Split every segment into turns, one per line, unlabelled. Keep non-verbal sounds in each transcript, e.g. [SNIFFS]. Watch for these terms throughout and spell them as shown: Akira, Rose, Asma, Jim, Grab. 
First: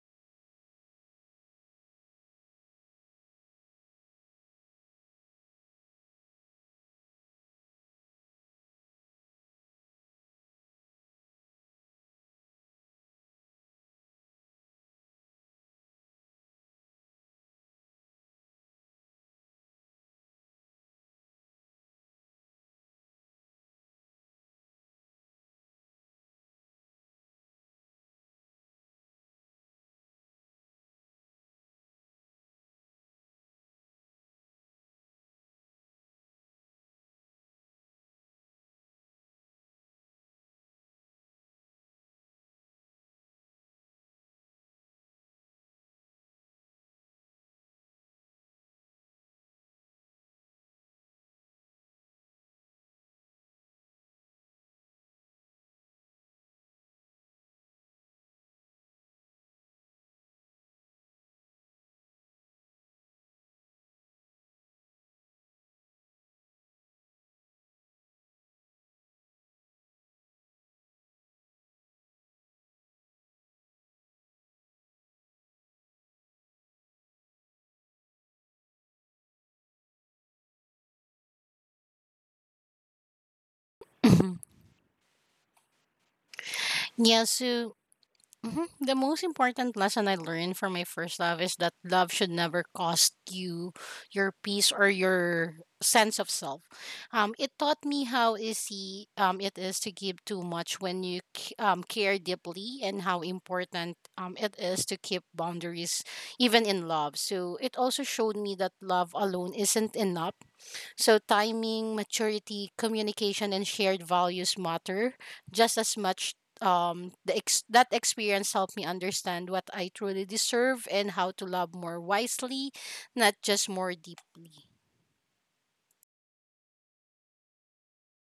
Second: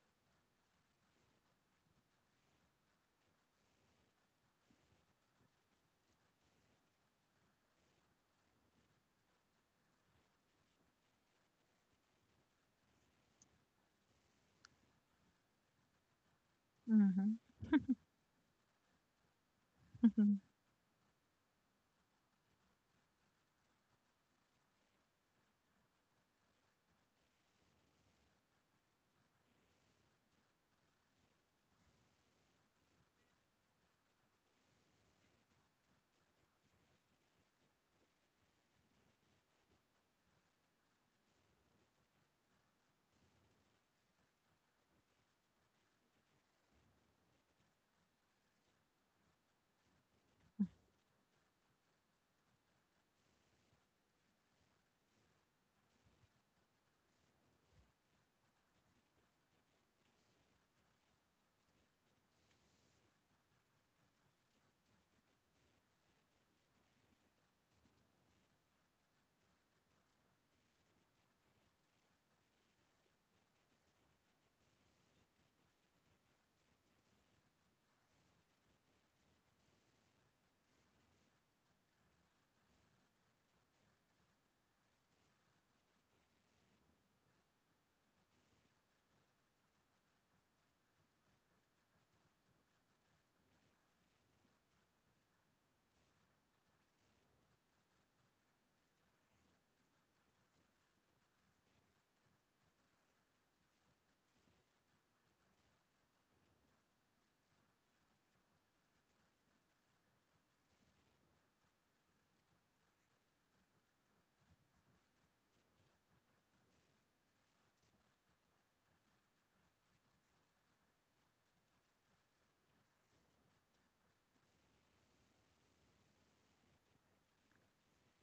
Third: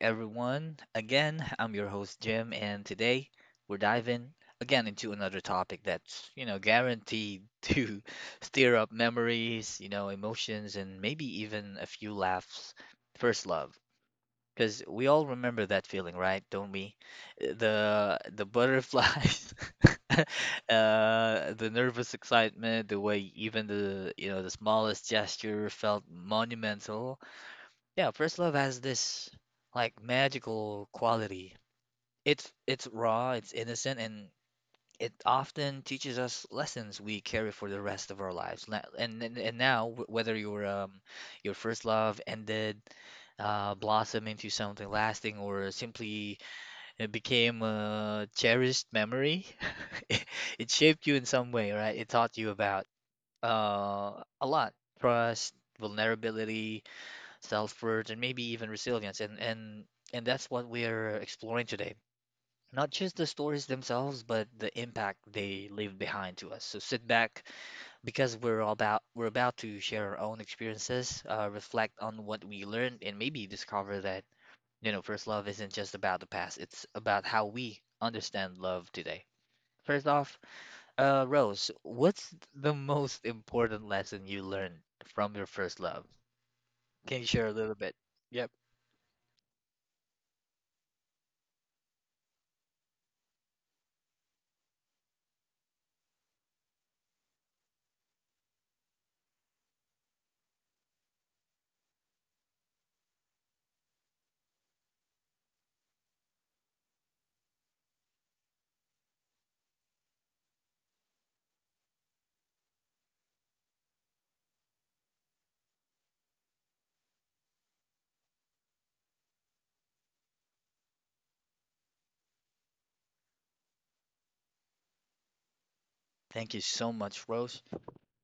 everyone. Again, I'm your host, Jim, and today we're diving again into another topic that's guaranteed [LAUGHS] to stir up memories, emotions, and maybe even a few laughs. First love, because we all remember that feeling, right? Don't we?
Mhm,
The butterflies, [LAUGHS] uh,
mhm,
the nervous excitement, the way even the smallest gesture felt monumental. Yeah, first love has this like magical quality. It's raw, it's innocent, and it often teaches us lessons we carry for the rest of our lives. And now, whether your first love ended, blossomed into something lasting, or simply became a cherished memory, [LAUGHS] it, it shaped you in some way, right? It taught you about a lot: trust, vulnerability, self-worth, and maybe even resilience. And that's what we're exploring today. Not just the stories themselves, but the impact they leave behind to us. So sit back because we're about to share our own experiences, reflect on what we learned, and maybe discover that, you know, first love isn't just about the past, it's about how we understand love today. First off, Rose, what's the most important lesson
Mhm.
you learned from your first love? Can you
Yeah,
share a little
so
bit? Yep.
mhm, the most important lesson I learned from my first love is that love should never cost you your peace or your sense of self. It taught me how easy it is to give too much when you care deeply, and how important it is to keep boundaries even in love. So it also showed me that love alone isn't enough. So, timing, maturity, communication, and shared values matter just as much. That experience helped me understand what I truly deserve and how to love more wisely, not just more deeply.
Thank you so much, Rose.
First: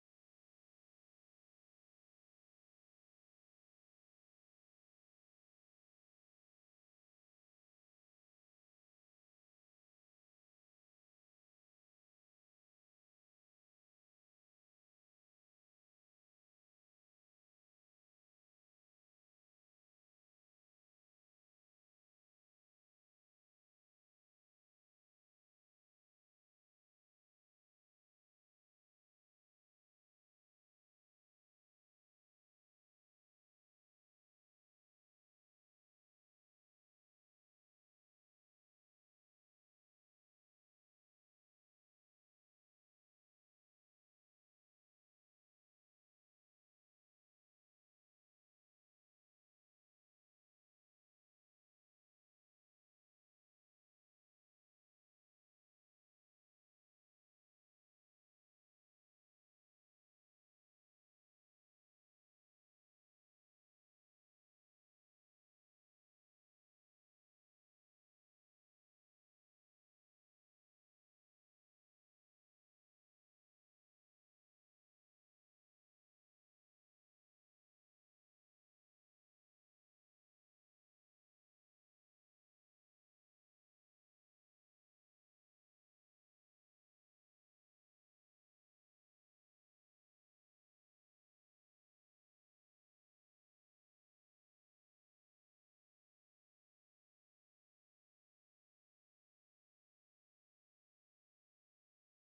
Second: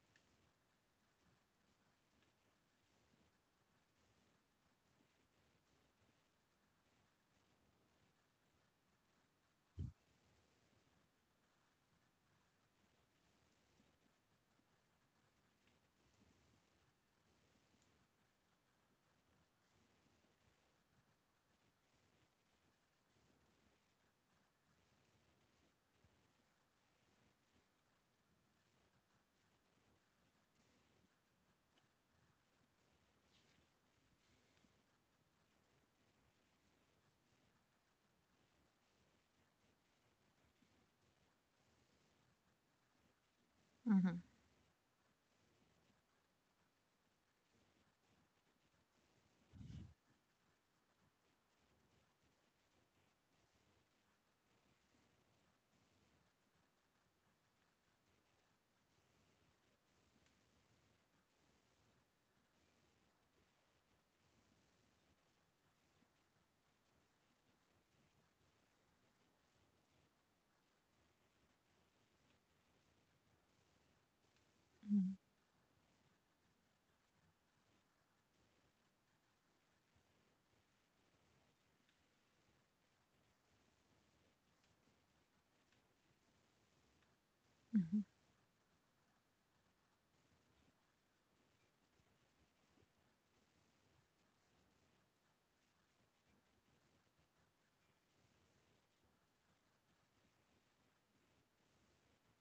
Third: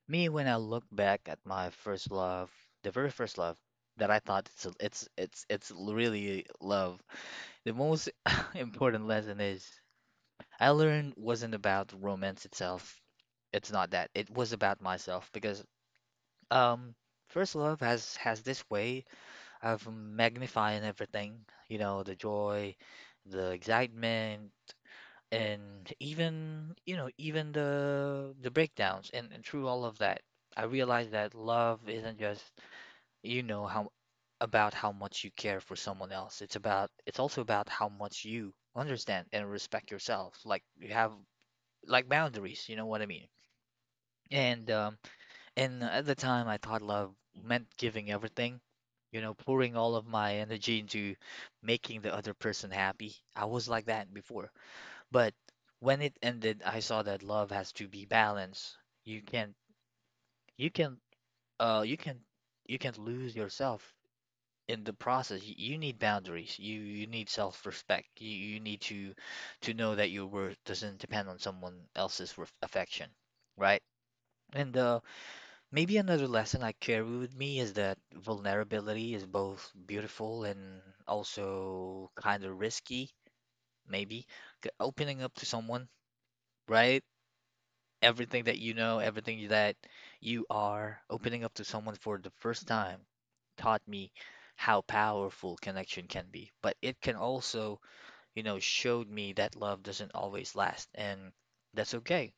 Me, when I look back at my first love, the very first love that I thought it's really love, the most [LAUGHS] important lesson is I learned wasn't about romance itself. It's not that. It was about myself because um first love has this way of magnifying everything, you know, the joy, the excitement, and even even the breakdowns. And through all of that, I realized that love isn't just you know how about how much you care for someone else. It's about, it's also about how much you understand and respect yourself. Like you have like boundaries, you know what I mean?
mhm,
And and at the time I thought love meant giving everything, you know, pouring all of my energy into making the other person happy. I was like that before, but when it ended, I saw that love has to be balanced. You can you can you can you can lose yourself in the process. You need boundaries. You need self-respect. You need to know that your worth doesn't depend on someone else's ref affection, right? And
mhm,
maybe another lesson I carry with me is that vulnerability is both beautiful and also kind of risky, maybe. Opening up to someone, right?
mhm,
Everything that you are, opening up to someone for the first time taught me how powerful connection can be. But it can also, you know, showed me that love doesn't always last, and that's okay.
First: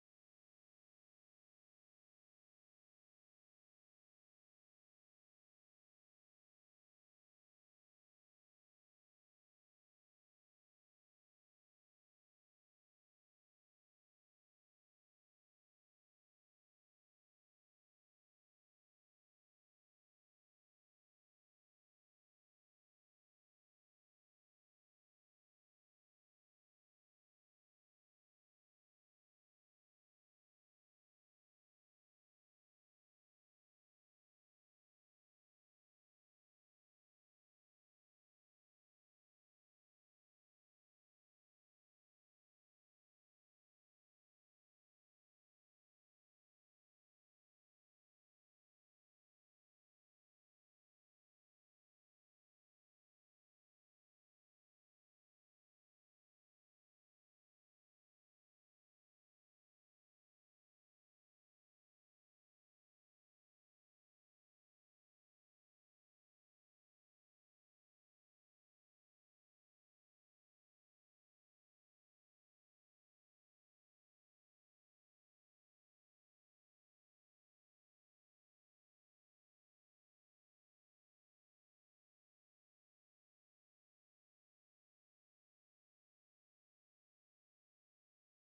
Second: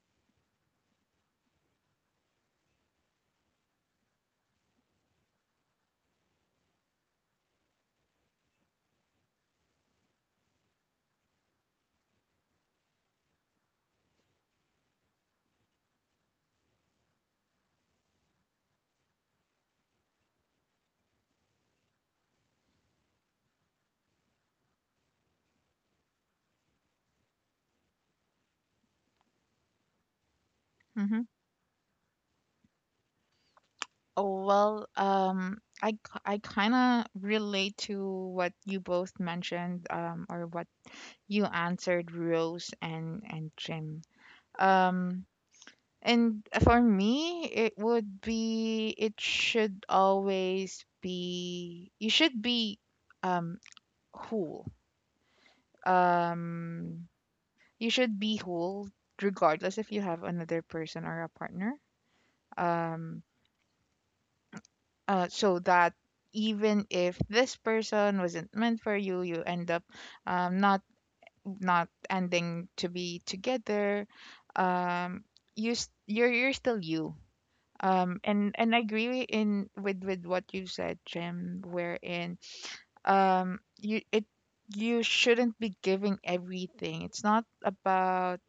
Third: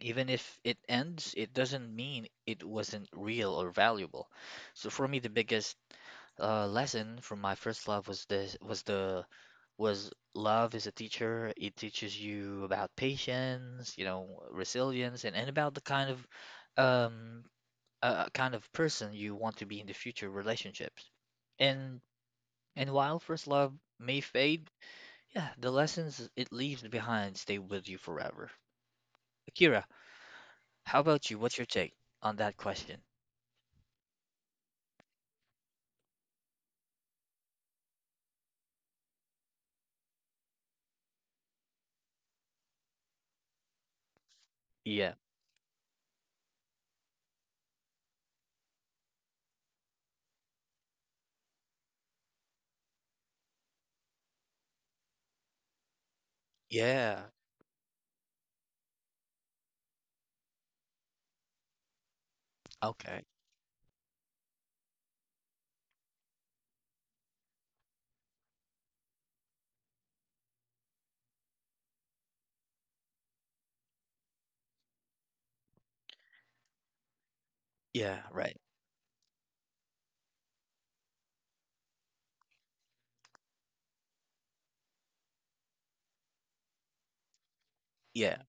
Even if it ends, it doesn't mean it wasn't real or valuable. So for me, the biggest lesson from my first love was this was the was love is a teacher. It teaches you about patience, you know, resilience, and about the um kind of person you want to be in the future relationships. And and while first love may fade, yeah, the lessons it leaves behind stay with you forever. Akira, how
mhm.
about you? What's your take on that question?
Oh, well, I kind of relate to what you both mentioned, or what you answered, Rose and Jim.
Yeah.
Um, and for me, it would be, it should always be, you should be, um, whole. Um,
Yeah.
you should be whole regardless if you have another person or a partner. Um,
Okay.
so that even if this person wasn't meant for you, you end up um, not not ending to be together. Um, you're still you. Um,
Yeah,
and
right.
and I agree in with what you said, Jim, wherein um you it you shouldn't be giving everything. It's not
Yeah.
about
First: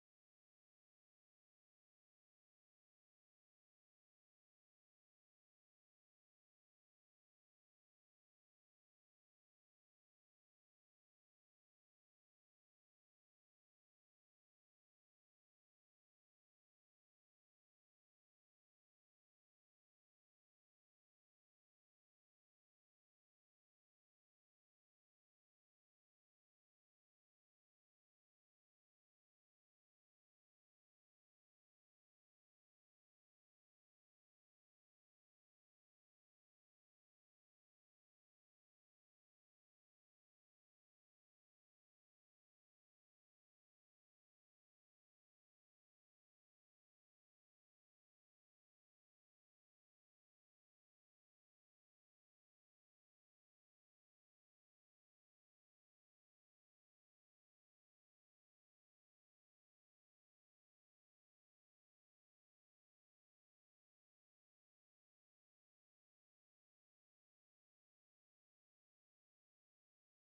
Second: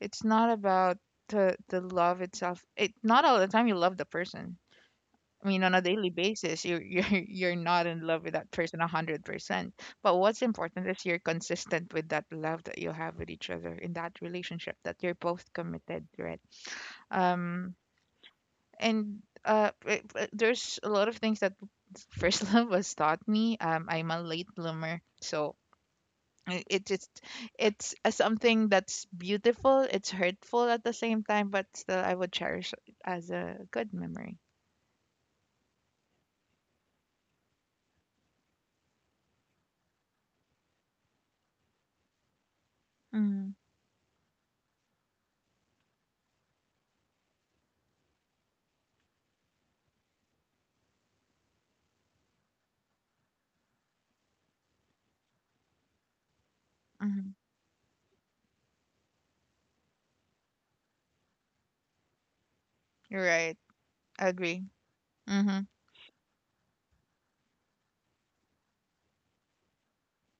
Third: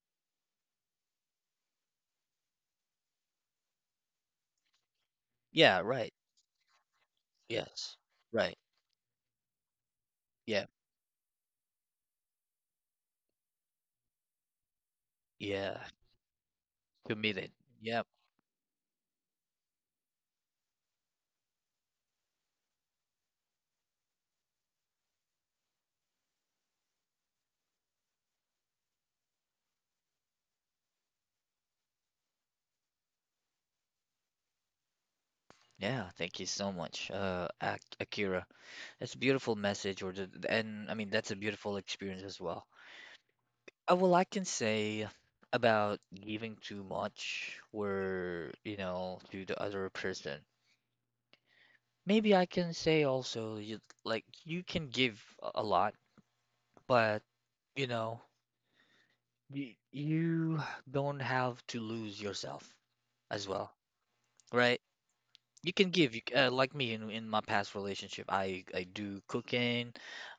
it's not about the love itself. It not all the time you love the person. I mean, on a
Yeah,
daily
right.
basis, you're [LAUGHS] you're not
Yes.
in love with that
Right.
person 100%. But what's
Yeah.
important is you're consistent with that love that you have with each other in that relationship, that you're both
Yeah.
committed, right?
Committed.
Um,
Yeah.
there's a lot of things that [LAUGHS] first love has taught me. I'm a late bloomer, so i- it just it's a something that's beautiful. It's hurtful at the same time, but still, I would cherish it as a good memory.
Yeah, thank you so much, Akira. It's a beautiful message, or the, and I mean that's a beautiful experience as well.
Mm-hmm.
Well, I can say about giving too much, where you know, to the other person. Maybe I can say also, you like you can give a lot, but
Mm-hmm.
you know, you don't have to lose yourself
You're
as
right.
well,
I agree.
right?
Mhm.
You can give, like me in my past relationship, I do cooking,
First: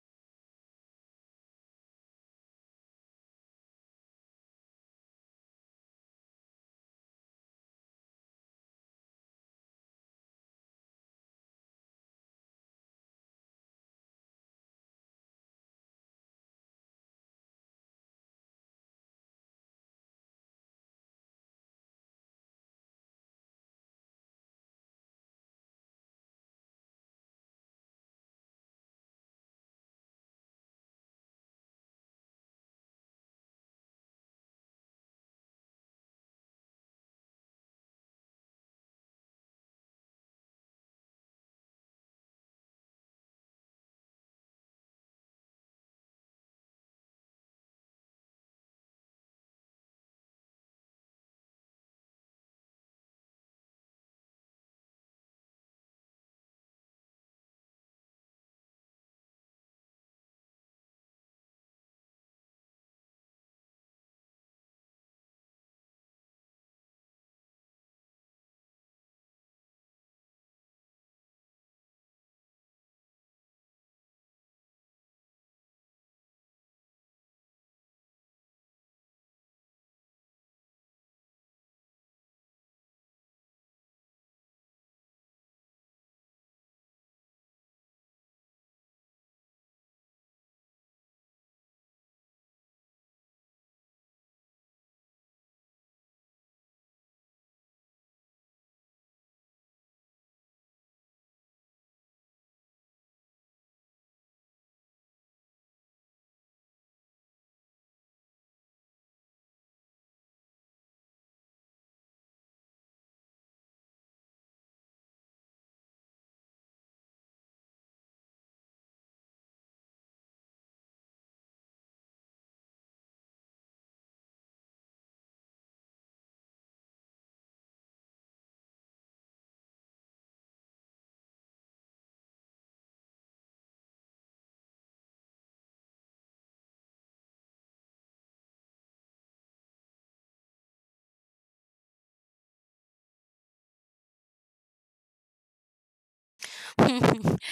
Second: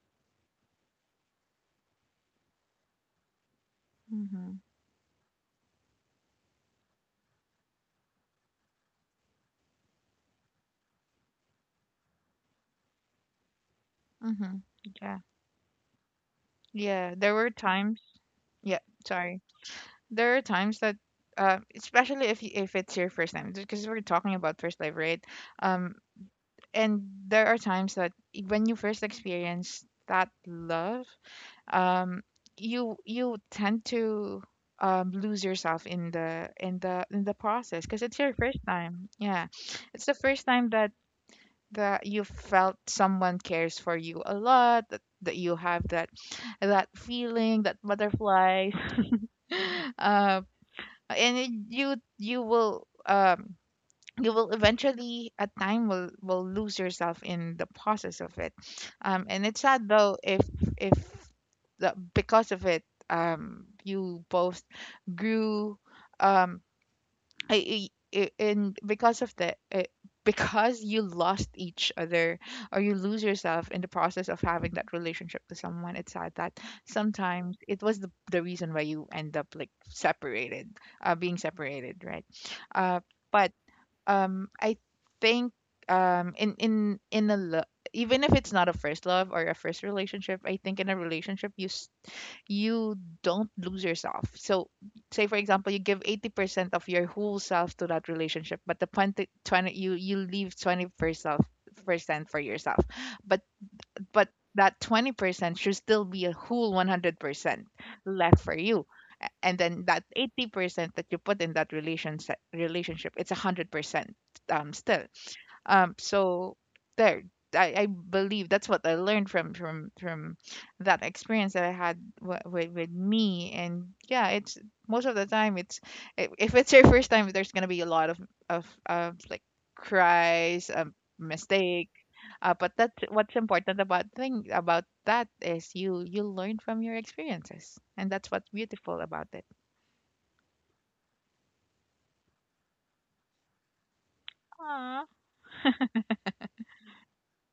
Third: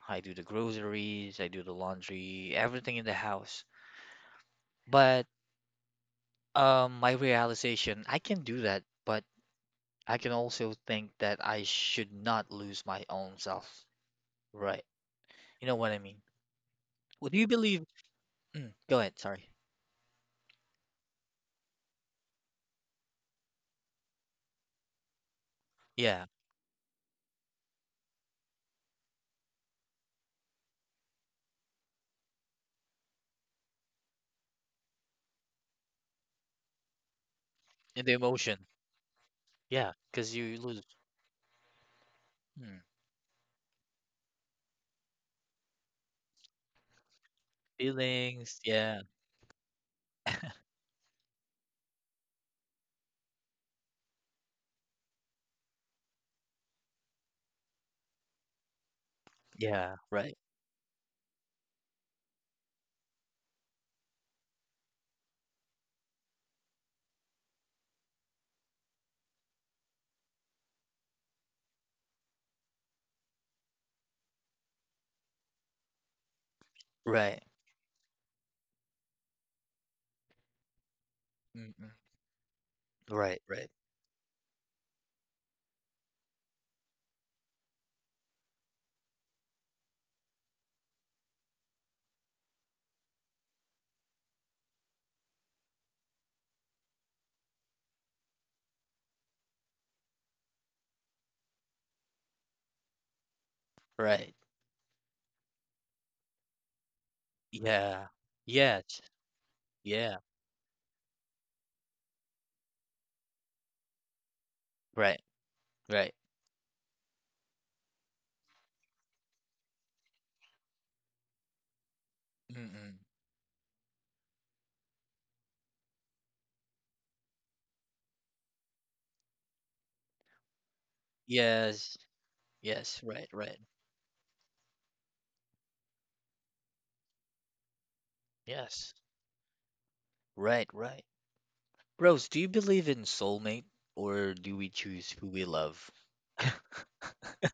I do the groceries, I do the laundry, everything in the house.
Mhm.
But my realization, I can do that, but I can also think that I should not lose my own self.
Mhm.
Right.
Yeah.
You know what I mean?
Yeah.
Well,
There
do you
were
believe?
times.
Mm,
Yeah.
go ahead,
Sorry.
sorry.
There are times that, especially if if it's your first time, because we're talking about first love, right? Um,
Yeah,
and there are times that when you first experience that love, um, you tend to lose yourself in the in the process because
in the
it's your first
emotion.
time. Yeah,
Yeah,
it's the
because
first
you
time
lose
that you
mm,
felt someone cares for you a lot, that that you have that feeling, that
feelings.
butterfly
Yeah,
[LAUGHS] uh, and you will you will eventually at time will lose yourself in the process of it, and it's sad
yeah,
though
right,
if because of it you both grew. Um I, I- i- and because of [LAUGHS] because you lost each other or you lose yourself in the process of having that relationship to someone, it's sad that
right,
sometimes it was the reason why you end up like being
mm-mm,
separated, right? Uh,
right,
but
right,
I think um, in in in a lo- even if it's not a first love or a first relationship, I think in a relationship you don't lose yourself. So, say for example, you give 80% of your whole self to that relationship, but the 20 20 you you leave 20% percent for yourself. But but
right.
that 20% should still be a whole 100%
Yeah.
left for you.
Yes.
And then that
Yeah.
80% that you put in that relationship, it's 100%, still.
Right. Right.
So there, I believe that's what I learned from that experience that I had with
Mm-mm.
me. And yeah, it's most of the time, if it's your first time, there's gonna be a lot of like cries, mistakes,
Yes.
but that's
Yes. Right.
what's
Right.
important about thing about that is you learn from your experiences, and that's what's
Yes.
beautiful about it.
Right. Right. Rose, do you believe in soulmate or do we
Aw.
choose who we love?
[LAUGHS]
[LAUGHS]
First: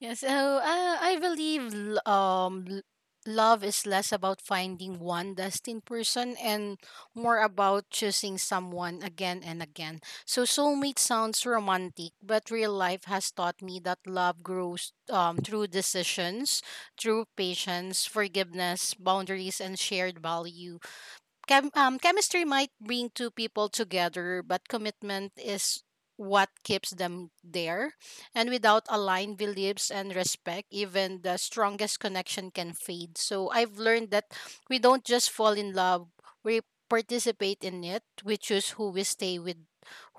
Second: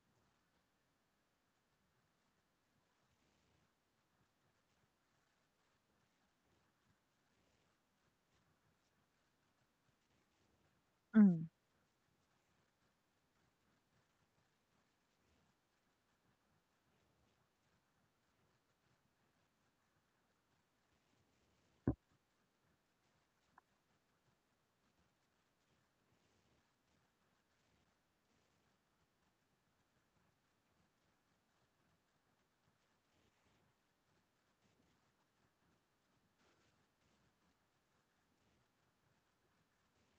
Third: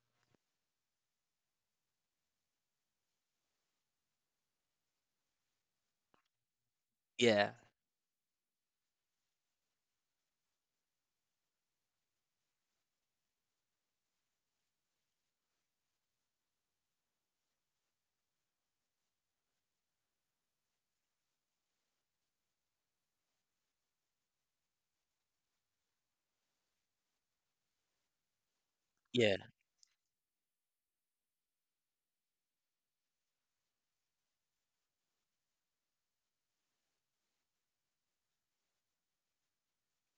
Yeah, so I believe love is less about finding one destined person and more
Yeah.
about choosing someone again and again. So soulmate sounds
Mm.
romantic, but real life has taught me that love grows through decisions, through patience, forgiveness, boundaries, and shared value. Chemistry might bring two people together, but commitment is what keeps them there. And without
Yeah.
aligned beliefs and respect, even the strongest connection can fade. So I've learned that we don't just fall in love, we participate in it. We choose who we stay with,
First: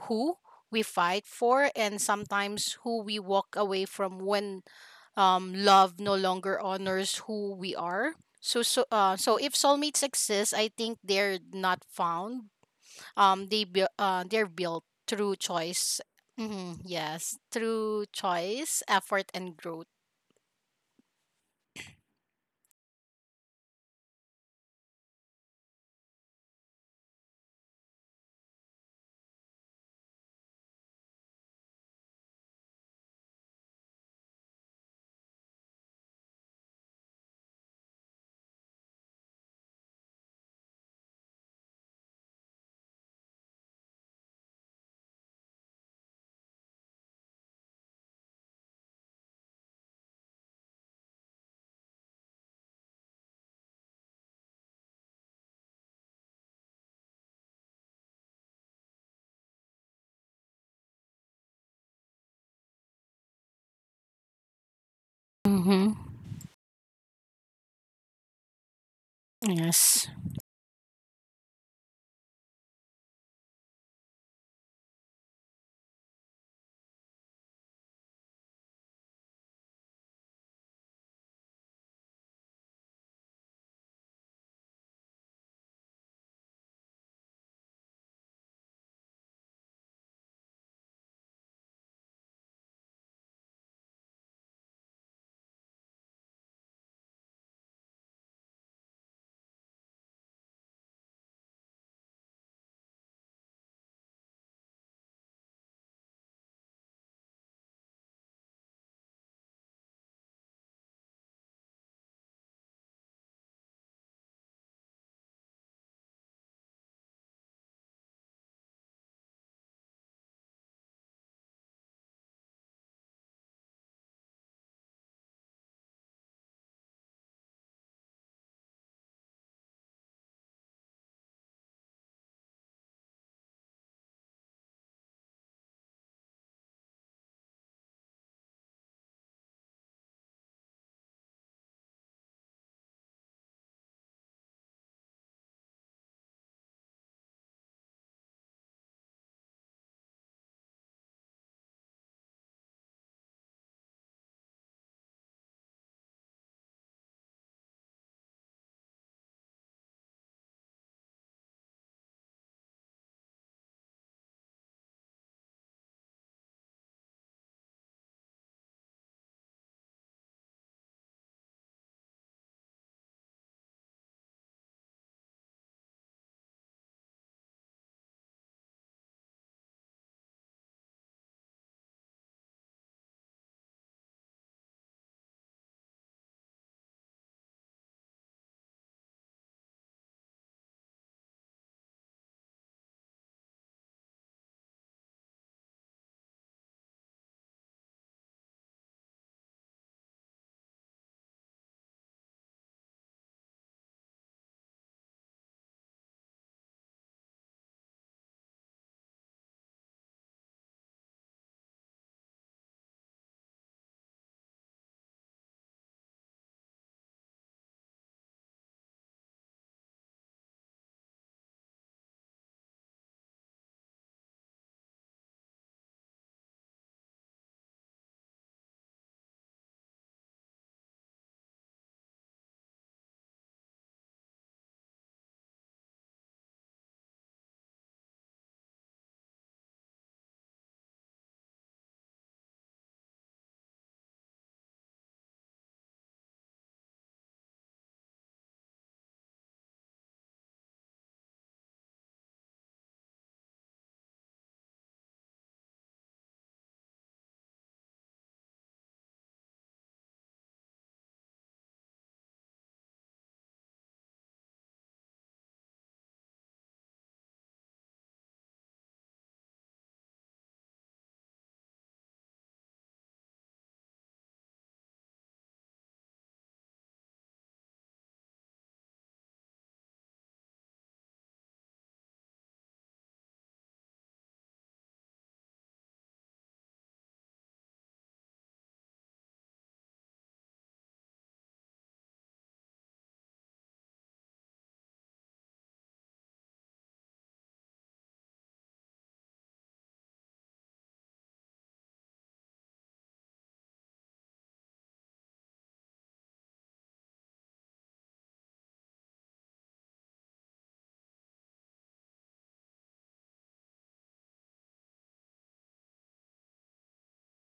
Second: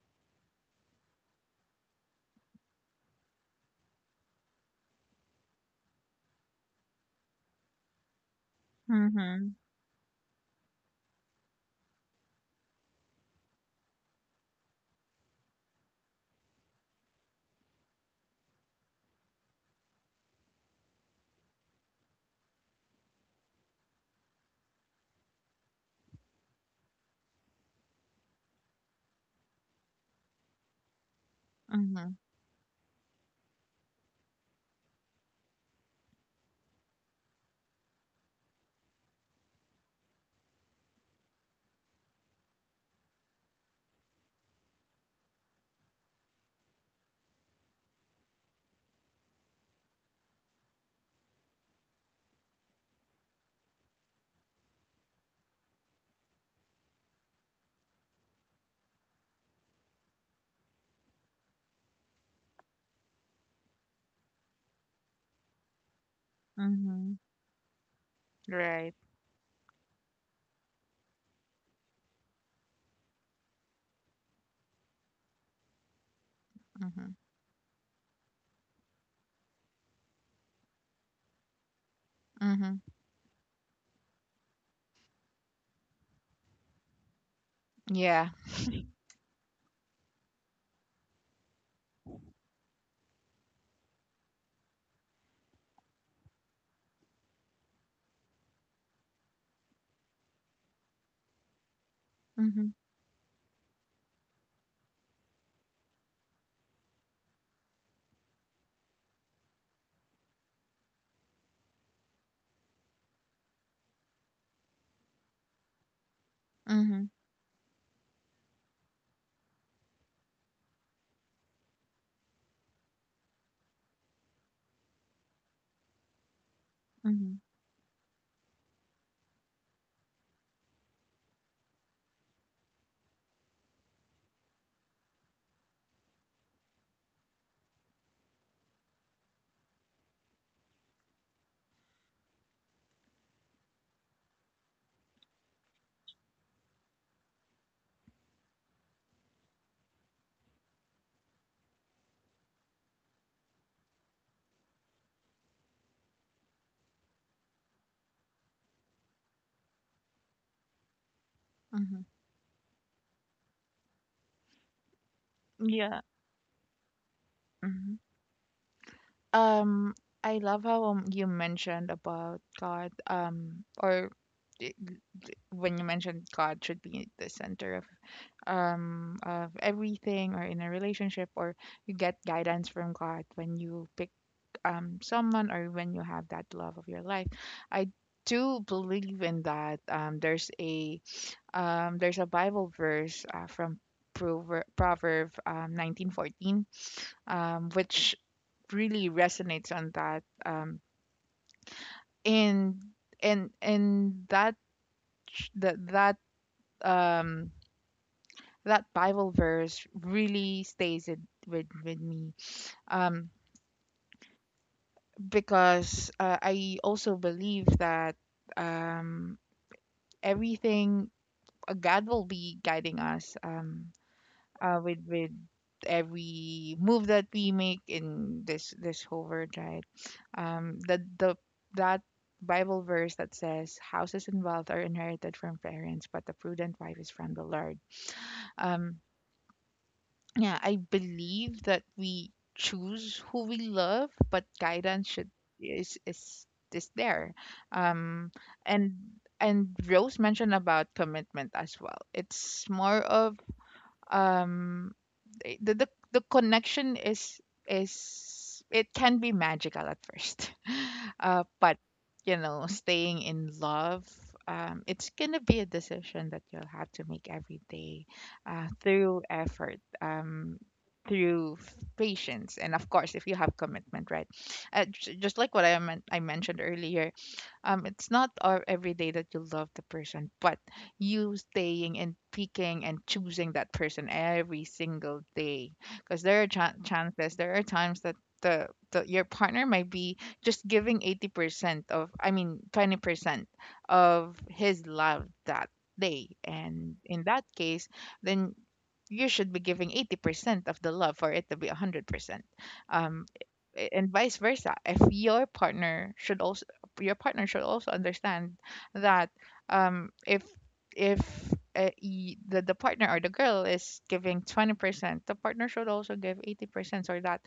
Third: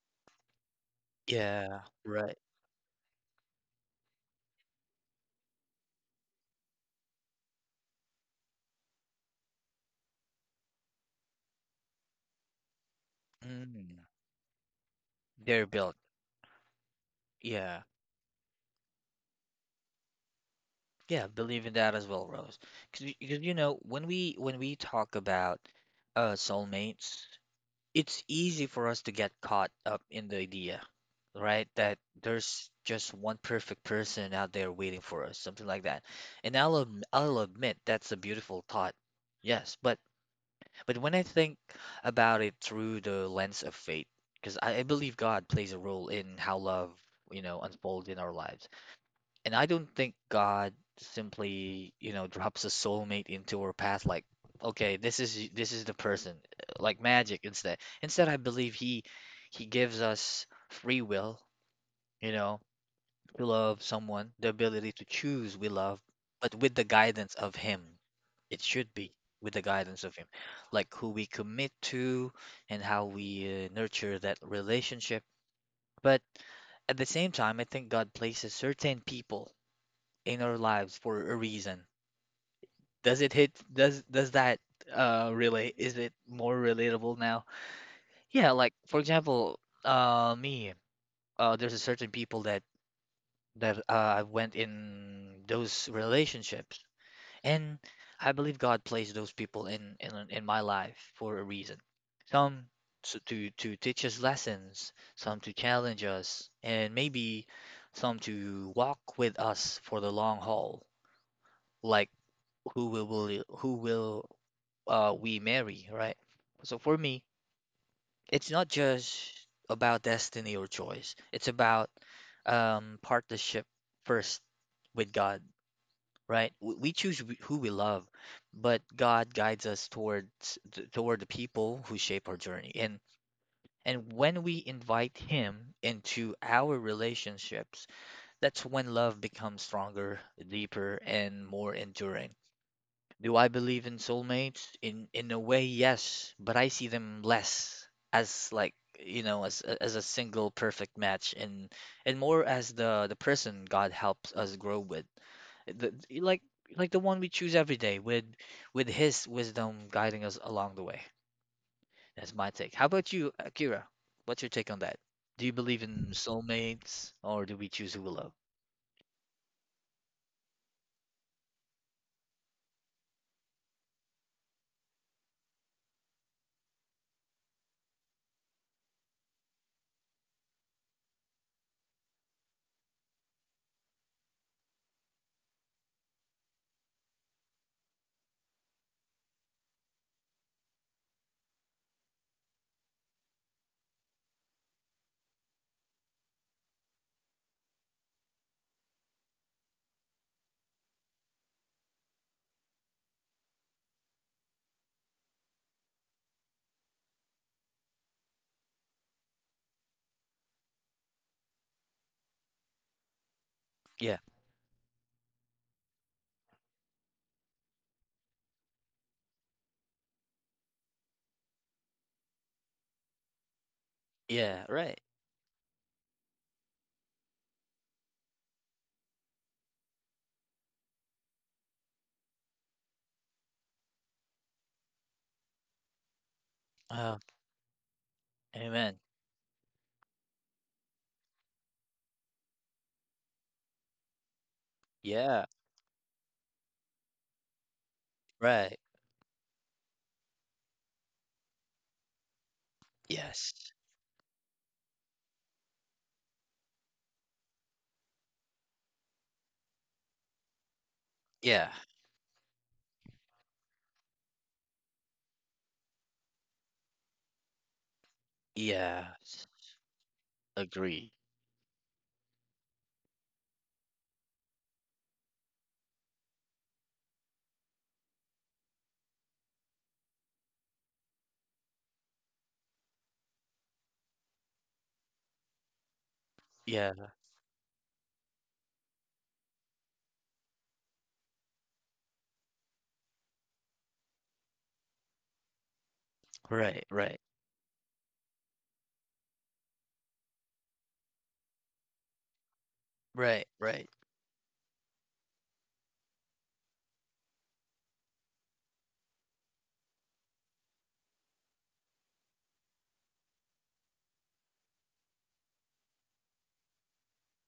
who we fight for,
Yeah.
and
Right.
sometimes who we walk away from when love no longer honors who we are. So if
Mhm.
soulmates exist, I think they're not found.
Mm.
They're built through
They're built.
choice. Mm-hmm, yes,
Yeah.
through choice, effort, and growth.
Yeah. Believe in that as well, Rose. Because you know when we talk about soulmates, it's easy for us to get caught up in the idea, right? That
Mhm.
there's just one perfect person out there waiting for us, something like that. And I'll admit that's a beautiful thought. Yes, but when I think about it through the lens of faith, because I believe God plays a role in how love, you know, unfolds in our lives. And I don't think God simply, you know, drops a soulmate into our path like, okay, this is the person, like magic instead. Instead, I believe he gives us free will, you know, to love someone, the ability to choose we
Mm-hmm.
love, but with the
Mhm.
guidance of him. It should
Right.
be with the guidance
Yes.
of him, like who we commit to and how we nurture that relationship. But at the
Mhm.
same time, I think God places certain people in our lives for a reason.
Mhm.
Does it hit does that relate, is it more relatable now?
Yeah.
Yeah, like for example, me, there's a certain people that I went in those relationships and I believe God placed those people in my life for a reason. Some
Mhm.
to teach us lessons, some to challenge us, and maybe some to walk with us for the long haul. Like who will we marry, right? So for
Mhm.
me, it's not just about destiny or choice. It's about partnership first with God, right? We choose
Mhm.
who we love, but God guides us towards toward the people who shape our journey. And when we invite Him into our relationships, that's when love becomes stronger, deeper, and more enduring. Do I believe in soulmates? In a way, yes, but I see them less as like, you know, as a single perfect match and more as the person God helps us grow with. The, the- like like the one we choose every day with his wisdom guiding us along the way.
Mhm.
That's my take. How about you, Akira? What's your take on that? Do you believe
Yeah.
in soulmates or do we choose
Mhm.
who we love?
Um, I love how you mentioned about God. I- when you mentioned God should be the center of everything, or in a relationship, or you get guidance from God when you pick someone or when you have that love of your life. I do believe in that. There's a Bible verse from Proverb 19:14, which really resonates on that, in that ch- that that um that Bible verse really stays it with me, um,
Yeah.
because I also believe that, um, everything, God will be guiding us,
Yeah,
with
right.
every move that we make in this whole world, right? The That Bible verse that says houses and wealth are inherited from parents, but the prudent wife is
Uh,
from the Lord.
amen.
Um, Yeah, I believe that we choose who we love, but guidance should
Yeah,
is is is there. Um,
right.
and and Rose mentioned about commitment as well. It's more of,
Yes.
um the connection, is it can be magical at first [LAUGHS]
Yeah.
but staying in love, it's gonna be a decision that you'll have to make every day,
Yeah.
through effort,
Agree.
through patience, and of course if you have commitment, right? Just like what I mentioned earlier, it's not, every day that you love the person, but you staying and picking and choosing that person every single day. Because there are
Yeah.
chances, there are times that the your partner might be just giving 80% of, I mean, 20% of his love that day.
Right.
And
Right.
in that case, then you should be giving 80% of the love for it to be 100%. Um,
Right. Right.
and vice versa. If your partner should also understand that, um if if the partner or the girl is giving 20%, the partner should also give 80% so that,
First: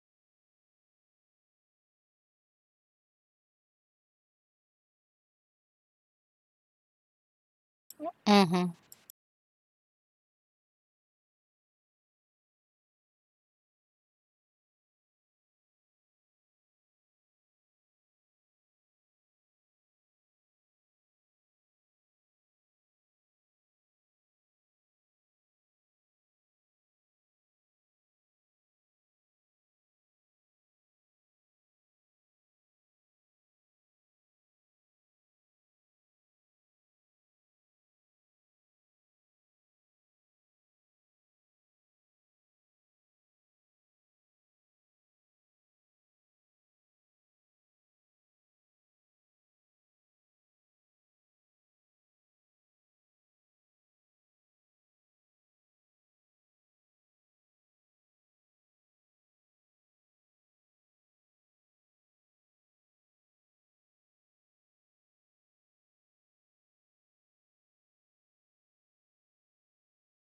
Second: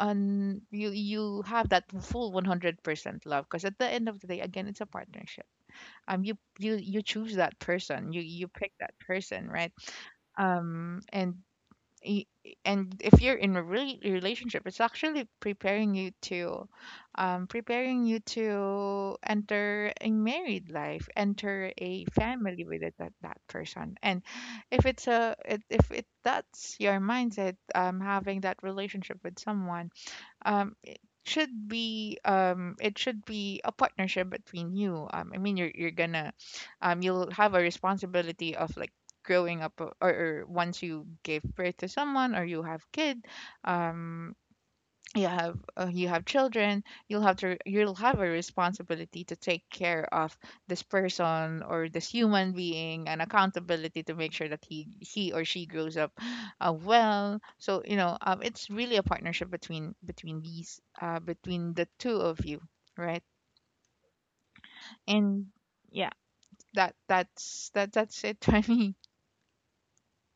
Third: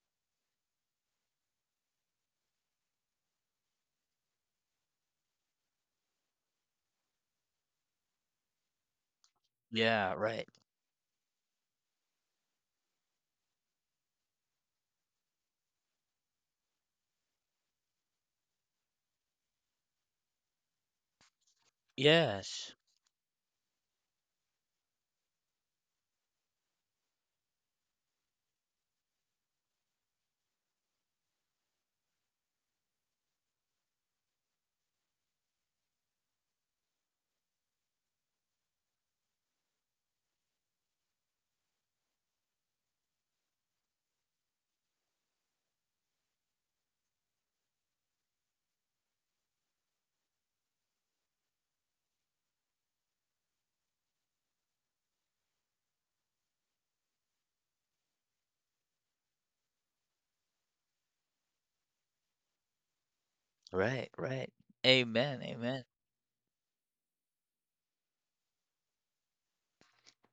you have that full 100% love because at the end of the day, again, it's a partnership. You choose that person, you
Mm-hmm.
pick that person, right?
Yeah. Right.
Um and y- and if you're in a really relationship, it's actually preparing you to, preparing you to enter a married life, enter a family
Yes.
with that, person. And if it's a it, if it that's your mindset, having that relationship with someone, um it it should be a partnership between you. I mean, you're gonna, you'll have a responsibility of like growing up, or, once you give birth to someone, or um you have, you have children. You'll have to you'll have a responsibility to take care of this person or this human being, and accountability to make sure that he or she grows up, well. So, you know, it's really a partnership between these, between the two of you, right?
Right. Right. Amen.
And
Amen.
yeah, that's it [LAUGHS] for me.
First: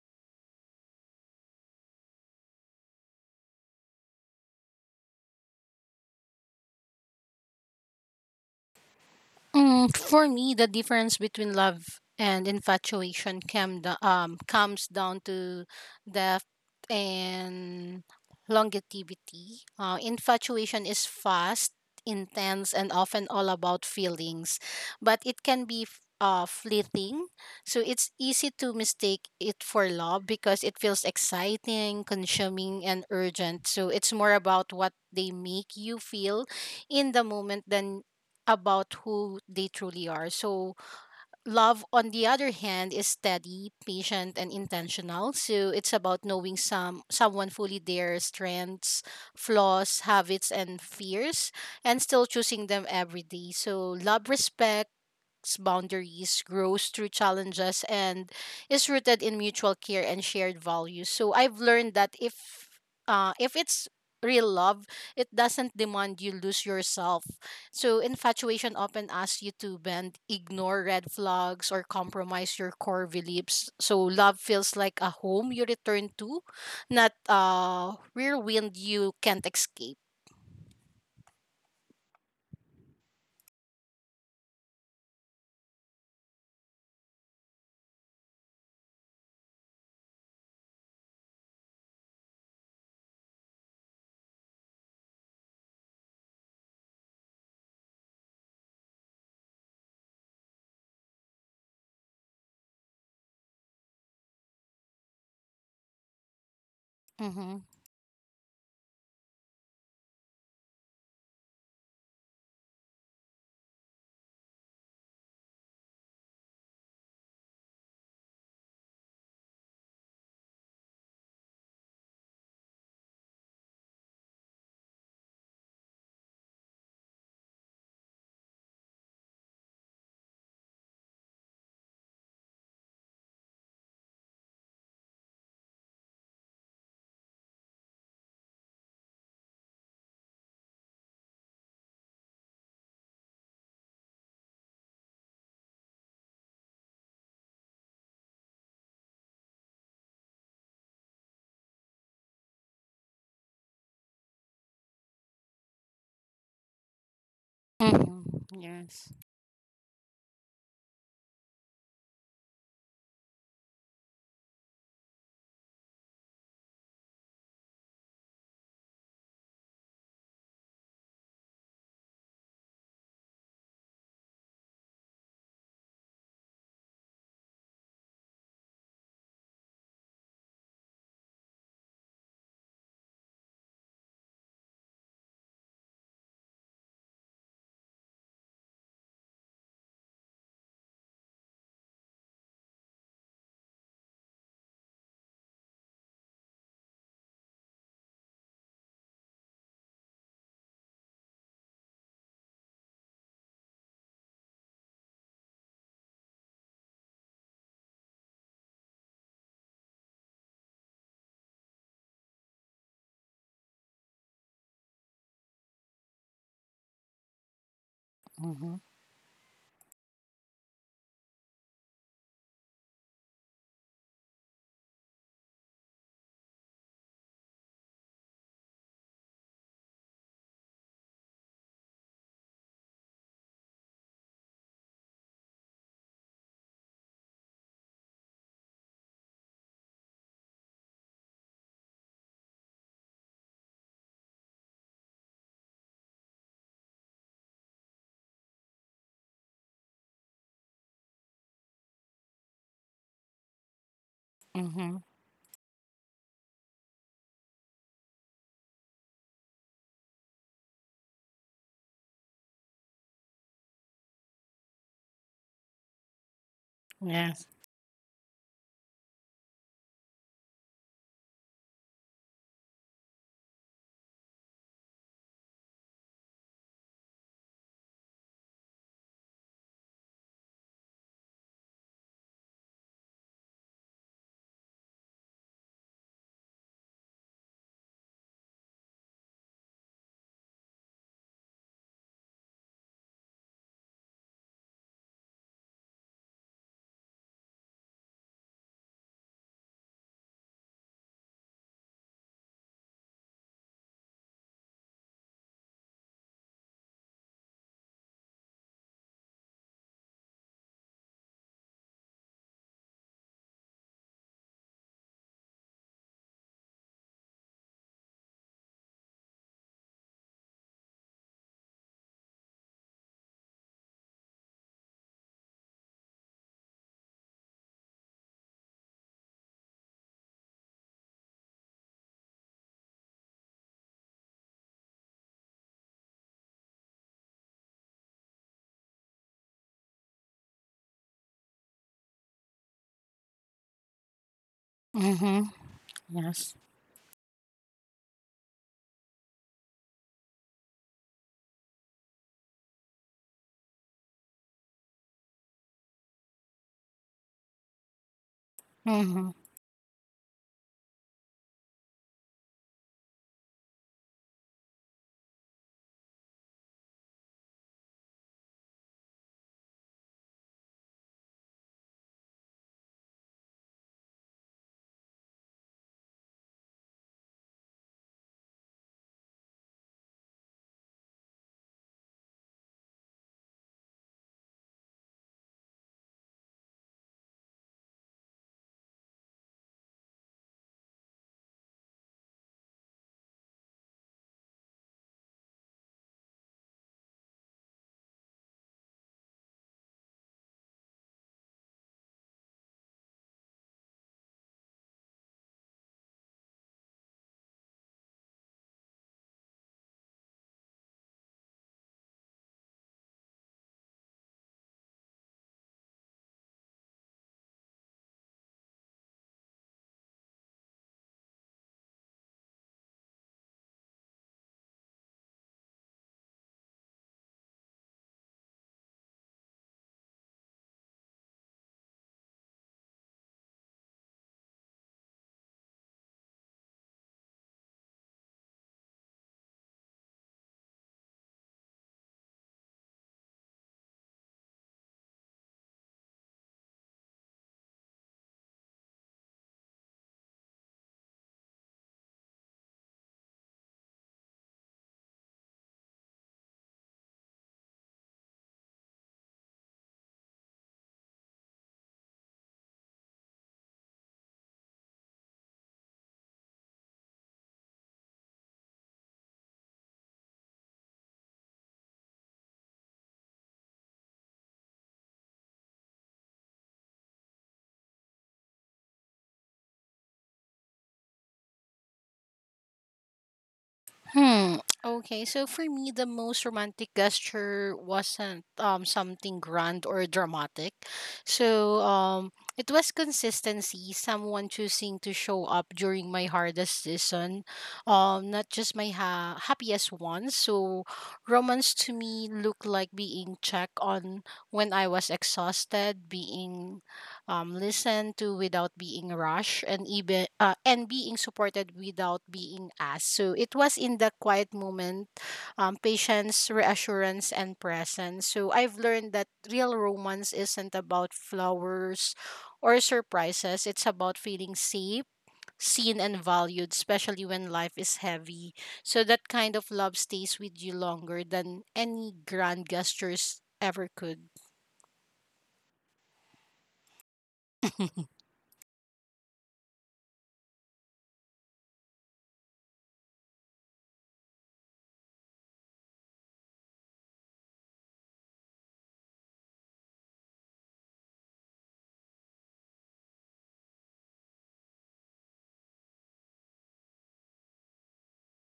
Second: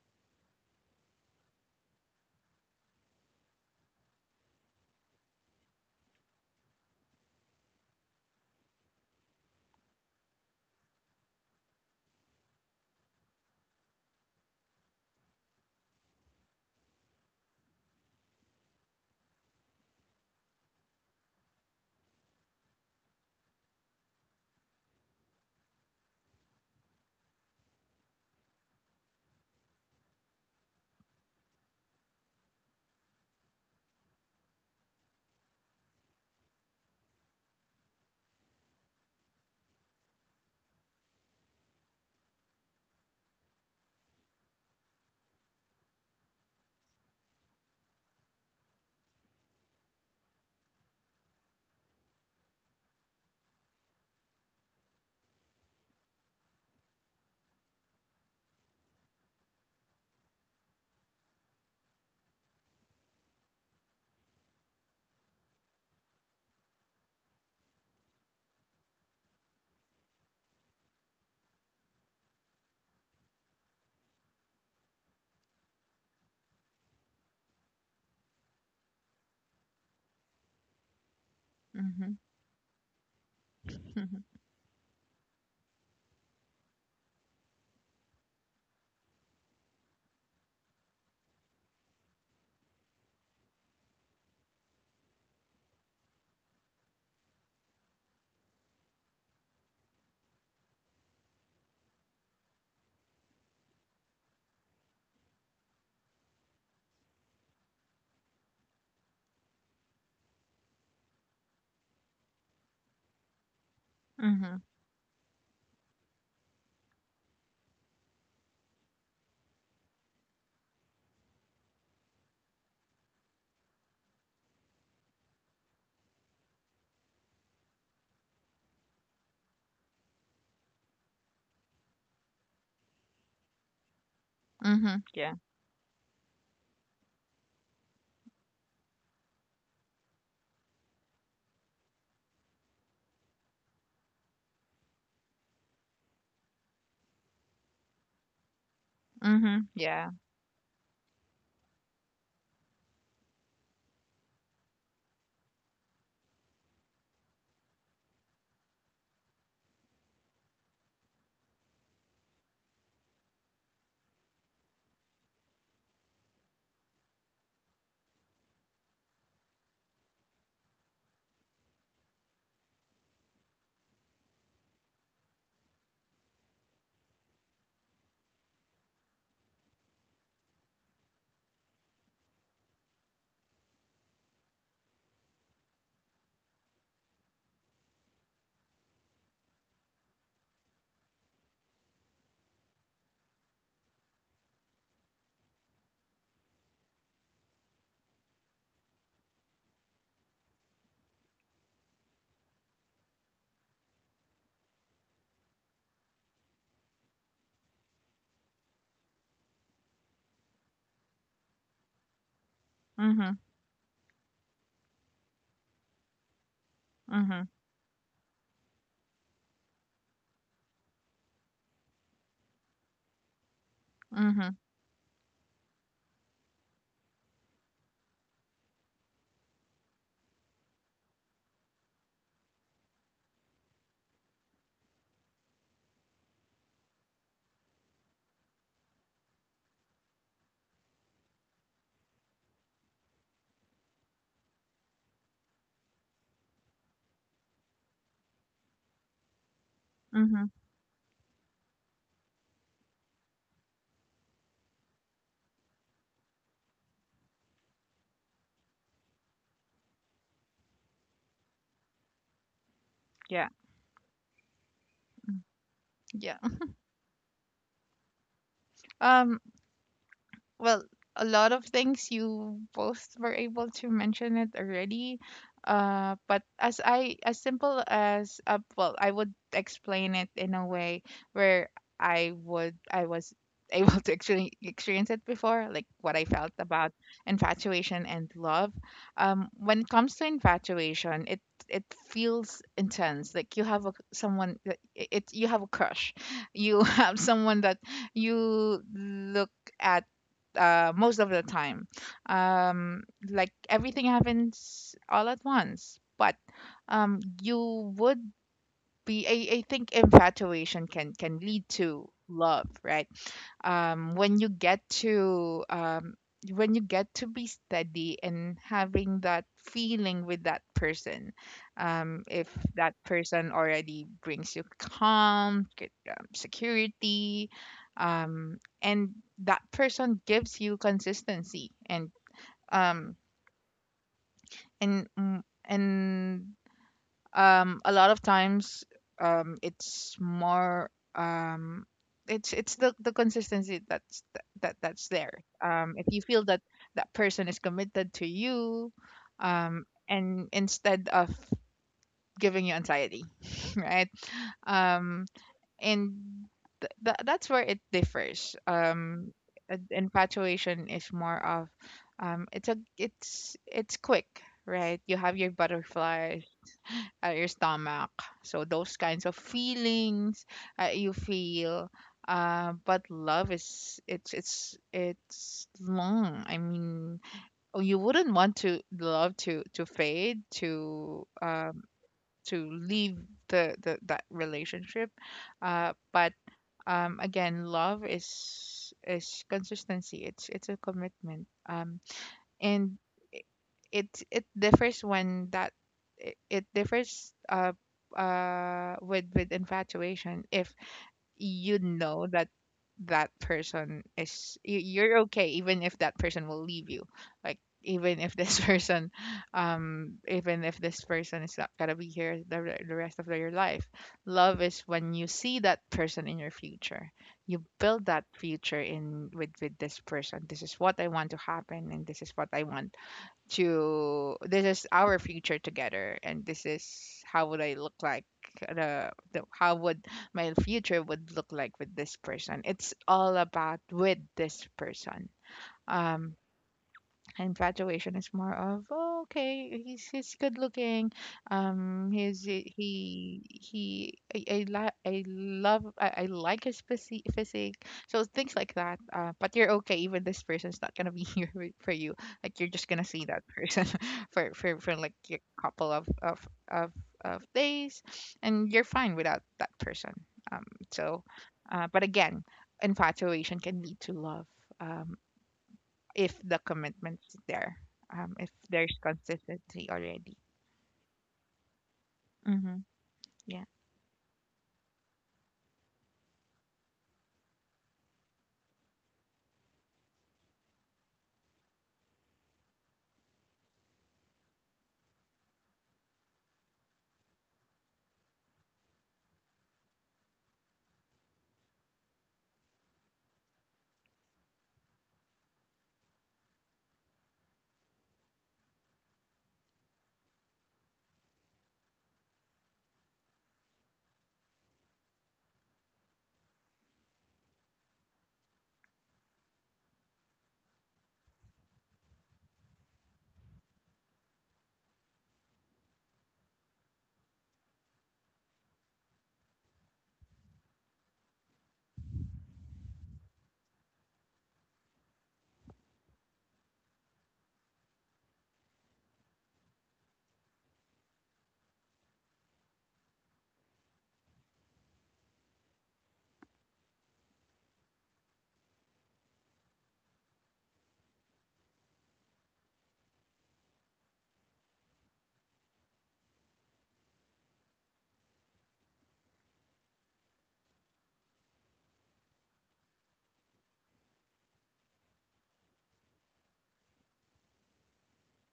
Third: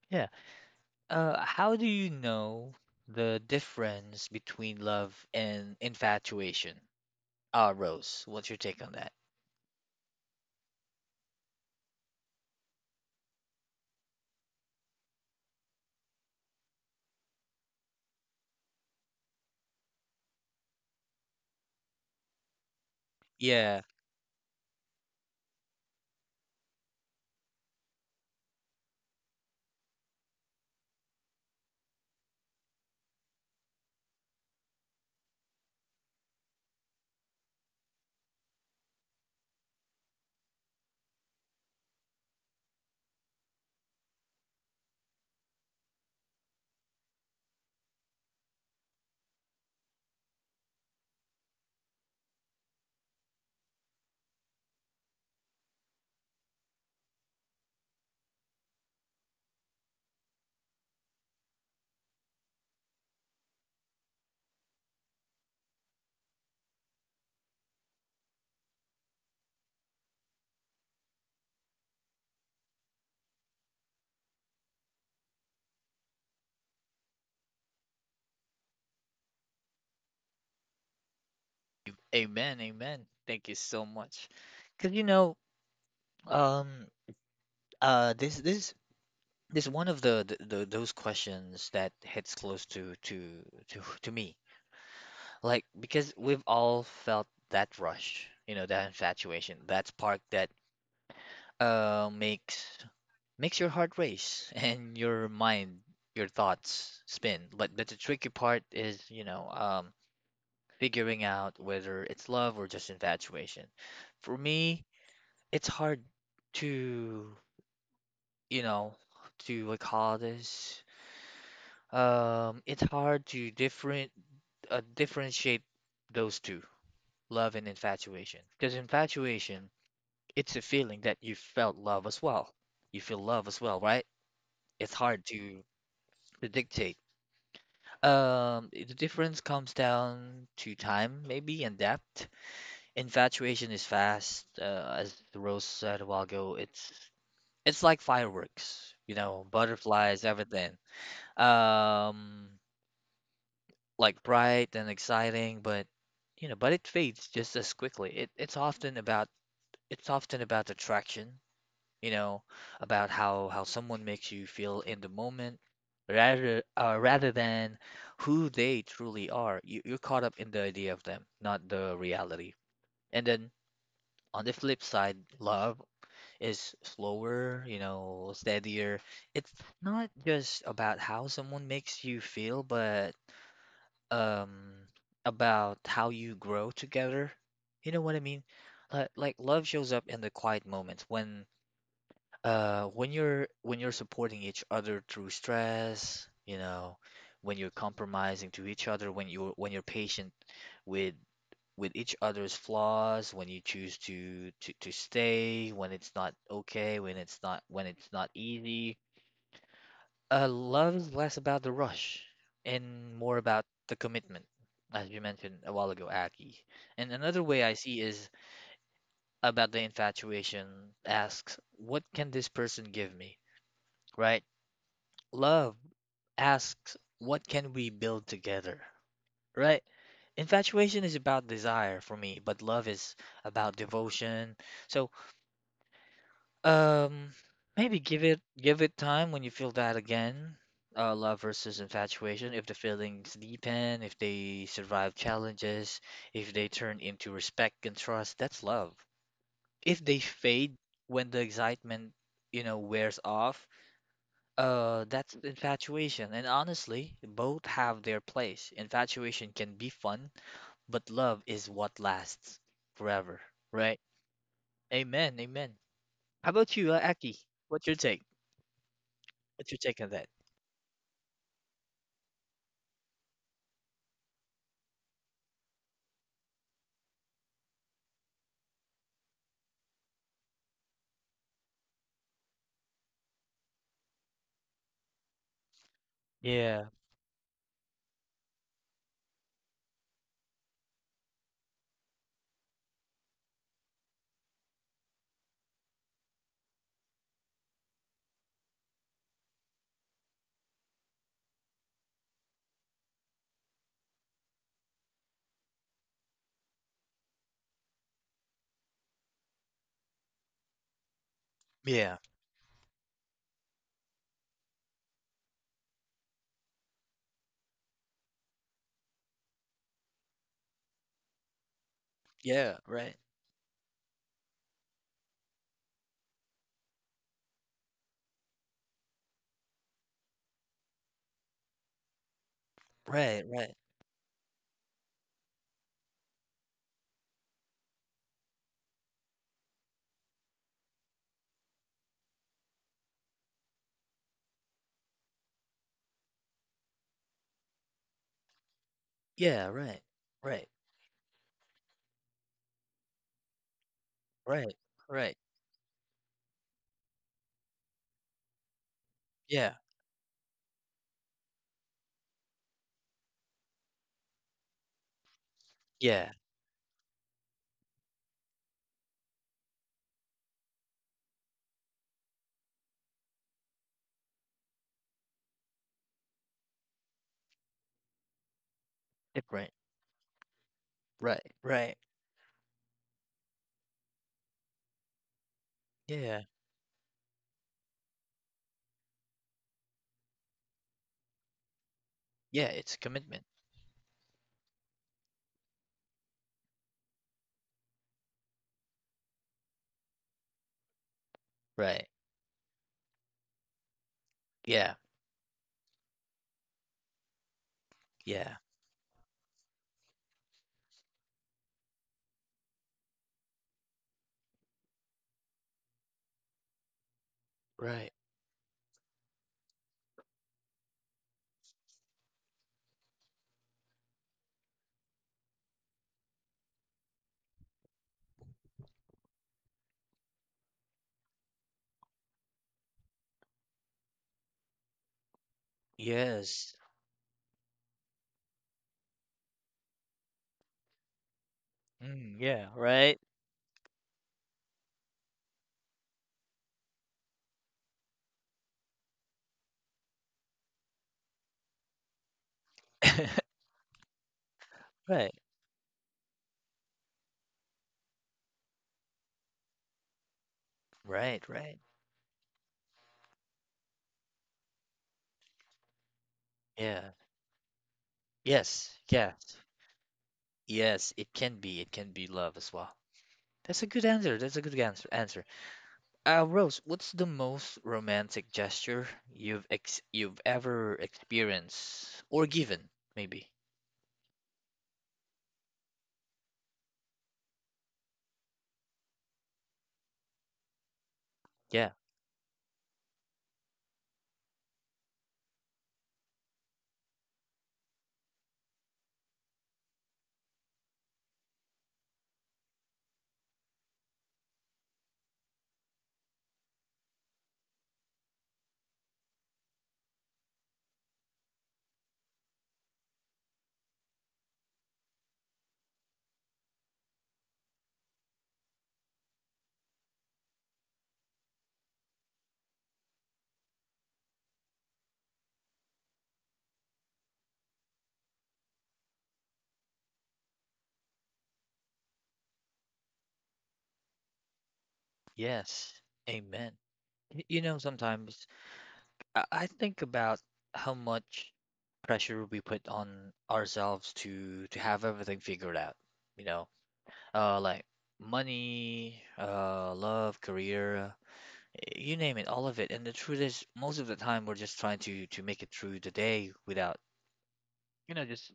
Yeah. How do you know the difference between love and infatuation? Rose, what's your take on that?
For me, the difference between love and infatuation comes down to depth and longevity. Infatuation is fast, intense, and often all
Yeah.
about feelings, but it can be fleeting. So it's easy to mistake it for love because it feels exciting, consuming, and urgent. So it's more about what they make you feel in the moment than about who they truly are. So, love, on the other hand, is steady, patient, and intentional. So, it's about knowing someone fully, their strengths, flaws, habits, and fears, and still choosing them every day. So love respects boundaries, grows through challenges, and is rooted in mutual care and shared values. So I've learned that if it's real love, it doesn't demand you lose yourself. So infatuation often asks you to bend, ignore red flags, or compromise your core beliefs. So love feels like a home you return to, not a rear wind you can't escape.
Mhm.
Amen. Amen. Thank you so
Mhm.
much. Because you know, um, this this one of the those questions that hits close to me. Like, because we've all felt that rush, you know, that infatuation, that spark that makes makes your heart race [LAUGHS] and your mind, your thoughts spin.
Mm-hmm.
But the tricky part is, you know, figuring out whether it's love or just infatuation. For
Mhm.
me, it's hard to, you know, to what call this. It's hard to differentiate those two, love and infatuation, because infatuation it's a feeling that you felt love as well. You feel love as well, right? It's
Mhm.
hard
Yeah.
to dictate. The difference comes down to time, maybe, and depth. Infatuation is fast, as Rose said a while ago. It's like fireworks, you know,
Mhm. Yeah.
butterflies, everything. Um, like bright and exciting, but you know, but it fades just as quickly. It's
Mm-hmm.
often
Yes.
about it's often about attraction, you know, about how someone makes you feel in the moment rather than who they truly are. You're caught up in the idea of them, not the reality. And then on the flip side, love is slower, you know, steadier. It's not just about how someone makes you feel, but um about how you grow together. You know what I mean? Like love shows up in the quiet moments when you're supporting each other through stress, you know, when you're compromising to each other, when you're patient with with each other's flaws, when you choose to stay, when it's not okay, when it's not easy. Love is less about the rush and more
Mhm.
about the commitment, as you mentioned a while ago, Aki. And another
Mhm.
way I see is
Mm-hmm.
about the infatuation asks, what can this person give me? Right?
Mhm.
Love asks, what can we build together? Right? Infatuation is about desire for me, but love is about devotion. So, um, maybe give it time when you feel that again. Love versus infatuation. If the feelings deepen, if they survive challenges, if they turn into respect and trust, that's love. If they
Mhm.
fade when the excitement wears off,
Mm-hmm.
That's infatuation, and honestly, both have their place. Infatuation can be fun, but love is what lasts forever,
Yeah.
right? Amen, amen.
Yeah.
How about you, Aki?
Yes.
What's your take?
Um,
What's your take on that?
well, a lot of things you both were able to mention it already. But as I as simple as, well, I would explain it in a way where I was [LAUGHS] able to actually experience it before, like what I felt
Yeah,
about infatuation and love. When it comes to infatuation, it feels intense. Like you have a crush, you [LAUGHS] have someone that you look at, most of the time. Um, like everything happens all at once, but, you would be I think infatuation can lead to
yeah,
love, right? When you get to, be steady and having that feeling with that person, if
yeah,
that
right,
person already brings you calm, good, security, and that person gives you consistency um
right, right,
and a lot of times, it's more, it's the consistency that that's
Mm-hmm.
there, if you
Yes.
feel that that person is committed to you,
yeah, right,
and
right,
instead of giving you anxiety [LAUGHS] right.
right, right,
um and that's where it differs.
Mm-hmm.
yeah,
Infatuation is more of, it's quick, right? You have your
yeah,
butterflies, your stomach. So those kinds of feelings, you feel. But love is it's long. I mean, oh, you wouldn't want to love to
different,
fade, to,
right, right,
leave the that relationship. Uh, but
yeah,
um again, love is consistency. It's a commitment. Um,
yeah, it's
and
commitment,
i- it it differs when that I- it differs with infatuation. If you
right,
know that that person
yeah,
you're okay even if that person will leave you. Like even if
yeah,
this [LAUGHS] person, even if this person is not gonna be here the rest of your life. Love is when you see that person in your future. You build
right,
that future in with this person. This is what I want to happen, and this is what I want to this is our future together. And this is how would i look like how would my future would look like with this person. It's all about with this person. um
yes,
Infatuation is more of, oh, okay, he's good looking.
mm,
He's
yeah, right.
he I, li- I love I like his physique. So things like that. But you're okay. Even this person's not gonna be [LAUGHS] here for you. Like you're just gonna see that
[LAUGHS]
person [LAUGHS] for like
Right,
a couple of days, and you're fine without that person. Um, so,
right, right.
but again, infatuation can lead to love. Um, if the
Yeah.
commitment is there, if
Yes,
there's
yes,
consistency already.
yes. It can be. It can be love as
Mm-hmm.
well.
Yeah.
That's a good answer. That's a good answer. Answer. Rose, what's the most romantic gesture you've ever experienced or given? Maybe.
Hmm. Okay, so for me, the most romantic gesture wasn't something grand or dramatic. So
Yeah.
it was consistency. Someone choosing to show up during my hardest season, not just my happiest ones. So romance to me looked like being checked on when I was exhausted, being listen to without being rushed, and even and being supported without being asked. So it was in the quiet moment, patience, reassurance, and presence. So I've learned that real romance isn't about flowers or surprises. It's about feeling safe, seen, and valued, especially when life is heavy. So that kind of love stays with you longer than any grand gestures ever could.
Yes. Amen. You know, sometimes I think about how much pressure we put on ourselves to have everything figured out. You know, like money, love, career, you name it, all of it. And the truth is, most of the time, we're just trying to make it through the day without, just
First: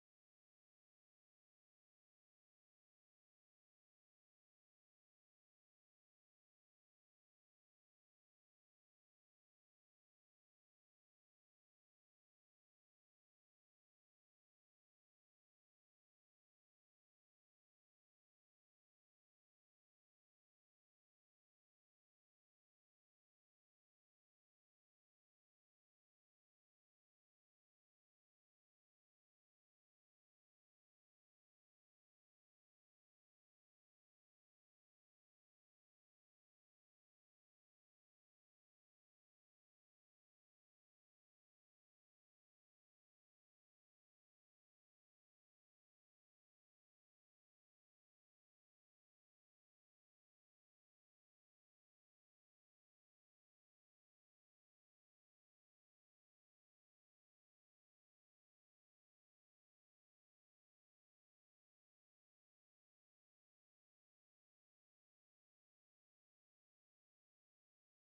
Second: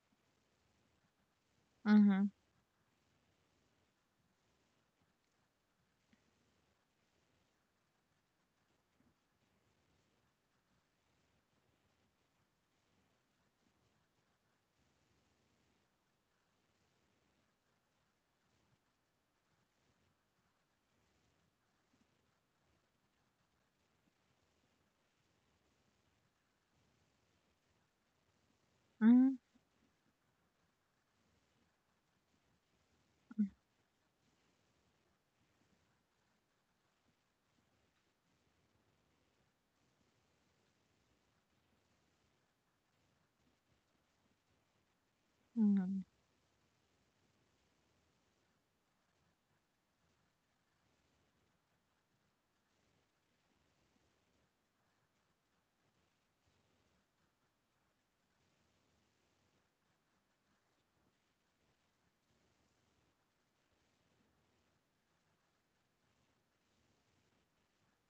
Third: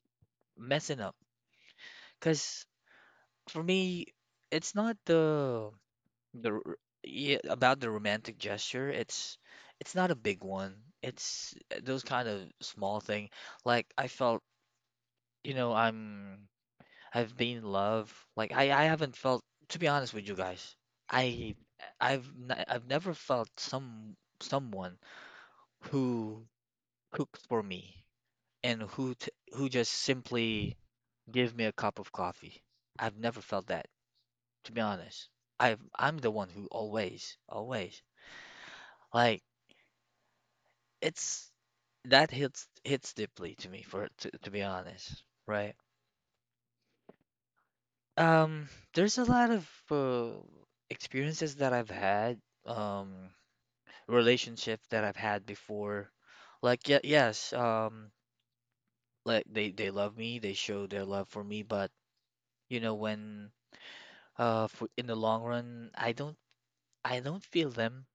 messing up.
Mm-hmm.
Because for me, it's not the r- yeah, about the romantic gesture. It's not a big one. It's those kind of small thing. Like I felt, you know, I'm I've been in love. Like I haven't felt, to be honest with you guys, I, I've never felt someone who cooked for me and who just simply give me a cup of coffee. I've never felt that, to be honest. I'm the one who always, always like it's that hits deeply to me for to be honest, right.
Mm-hmm.
Um, there's a lot of experiences that I've had, um, relationships that I've had before. Like, yeah, yes, like they love me, they show their love for me, but you know, when in the long run, I don't feel them